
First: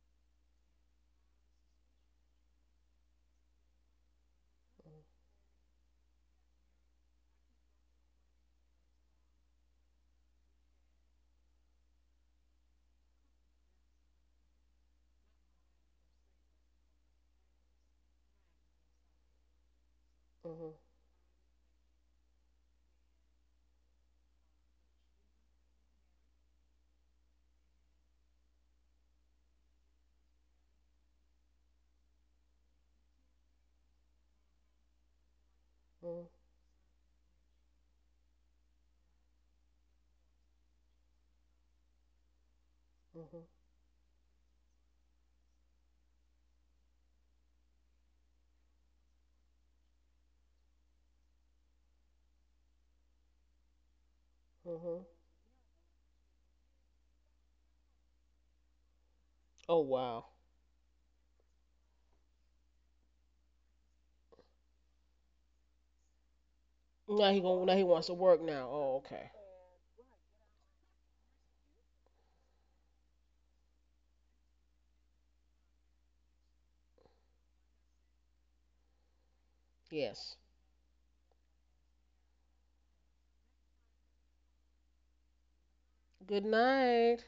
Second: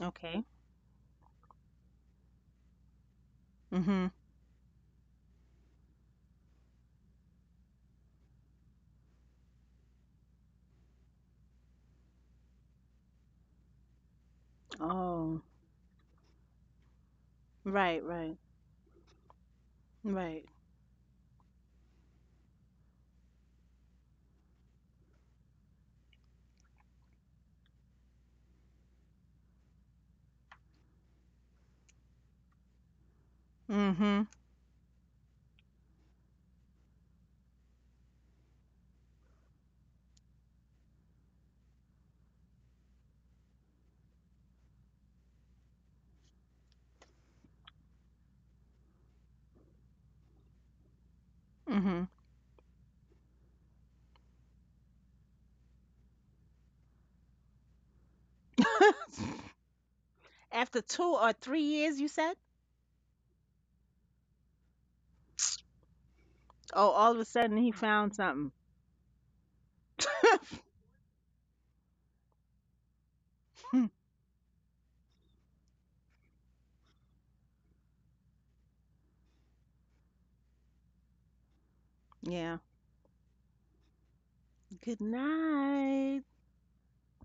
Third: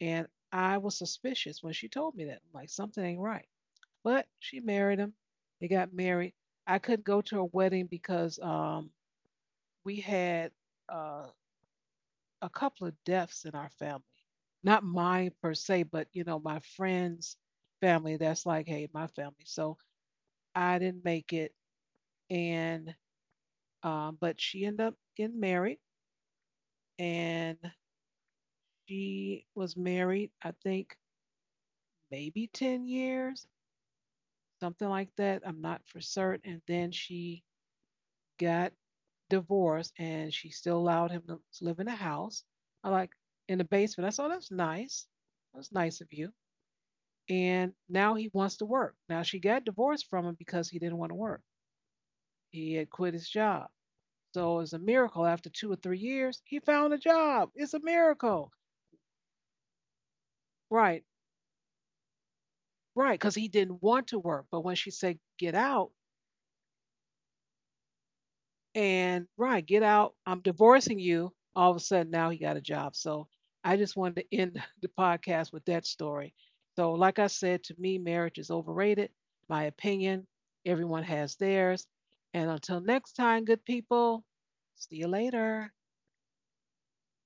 Speaker 1: And
Speaker 3: Okay.
Speaker 1: I was suspicious when she told me that. I'm like, something ain't right.
Speaker 3: Mhm.
Speaker 1: But she married him. They got married. I couldn't go to her wedding because we had uh, a couple of deaths in our family. Not mine
Speaker 3: Oh.
Speaker 1: per se, but my friend's
Speaker 3: Right,
Speaker 1: family.
Speaker 3: right.
Speaker 1: That's like, hey, my family. So
Speaker 3: Right.
Speaker 2: Mhm.
Speaker 1: I didn't make it. And but she ended up getting married, and she was married. I think maybe 10 years,
Speaker 3: Mhm.
Speaker 1: something like that. I'm not for
Speaker 2: Mhm.
Speaker 1: certain. And then she got divorced and she still allowed him to live in the house. I like
Speaker 2: Mhm.
Speaker 1: in the basement. I saw that's nice. That's nice of you. And now he wants to work. Now she got divorced from him because he didn't want to work.
Speaker 3: Mhm.
Speaker 1: He had quit his job. So it's a
Speaker 2: Mhm.
Speaker 1: miracle. After 2 or 3 years, he found a job. It's a miracle.
Speaker 3: [laughs]
Speaker 2: Oh wow.
Speaker 3: After
Speaker 1: Right,
Speaker 3: 2 or 3 years, you said?
Speaker 1: right. Because he didn't want to work. But when she said get out,
Speaker 3: Oh, all of a sudden he
Speaker 2: Now he wants to
Speaker 3: found
Speaker 2: work
Speaker 3: something.
Speaker 2: now. Oh
Speaker 1: and
Speaker 2: okay.
Speaker 1: right, get out. I'm
Speaker 3: [laughs]
Speaker 1: divorcing you. All of a sudden, now he got a job. So I just wanted to end [laughs] the podcast with that story. So, like I said, to me, marriage is overrated. My opinion,
Speaker 2: Yes.
Speaker 1: everyone has theirs. And
Speaker 3: Yeah.
Speaker 1: until next time, good people, see
Speaker 3: Good
Speaker 1: you later.
Speaker 3: night.
Speaker 2: Good night.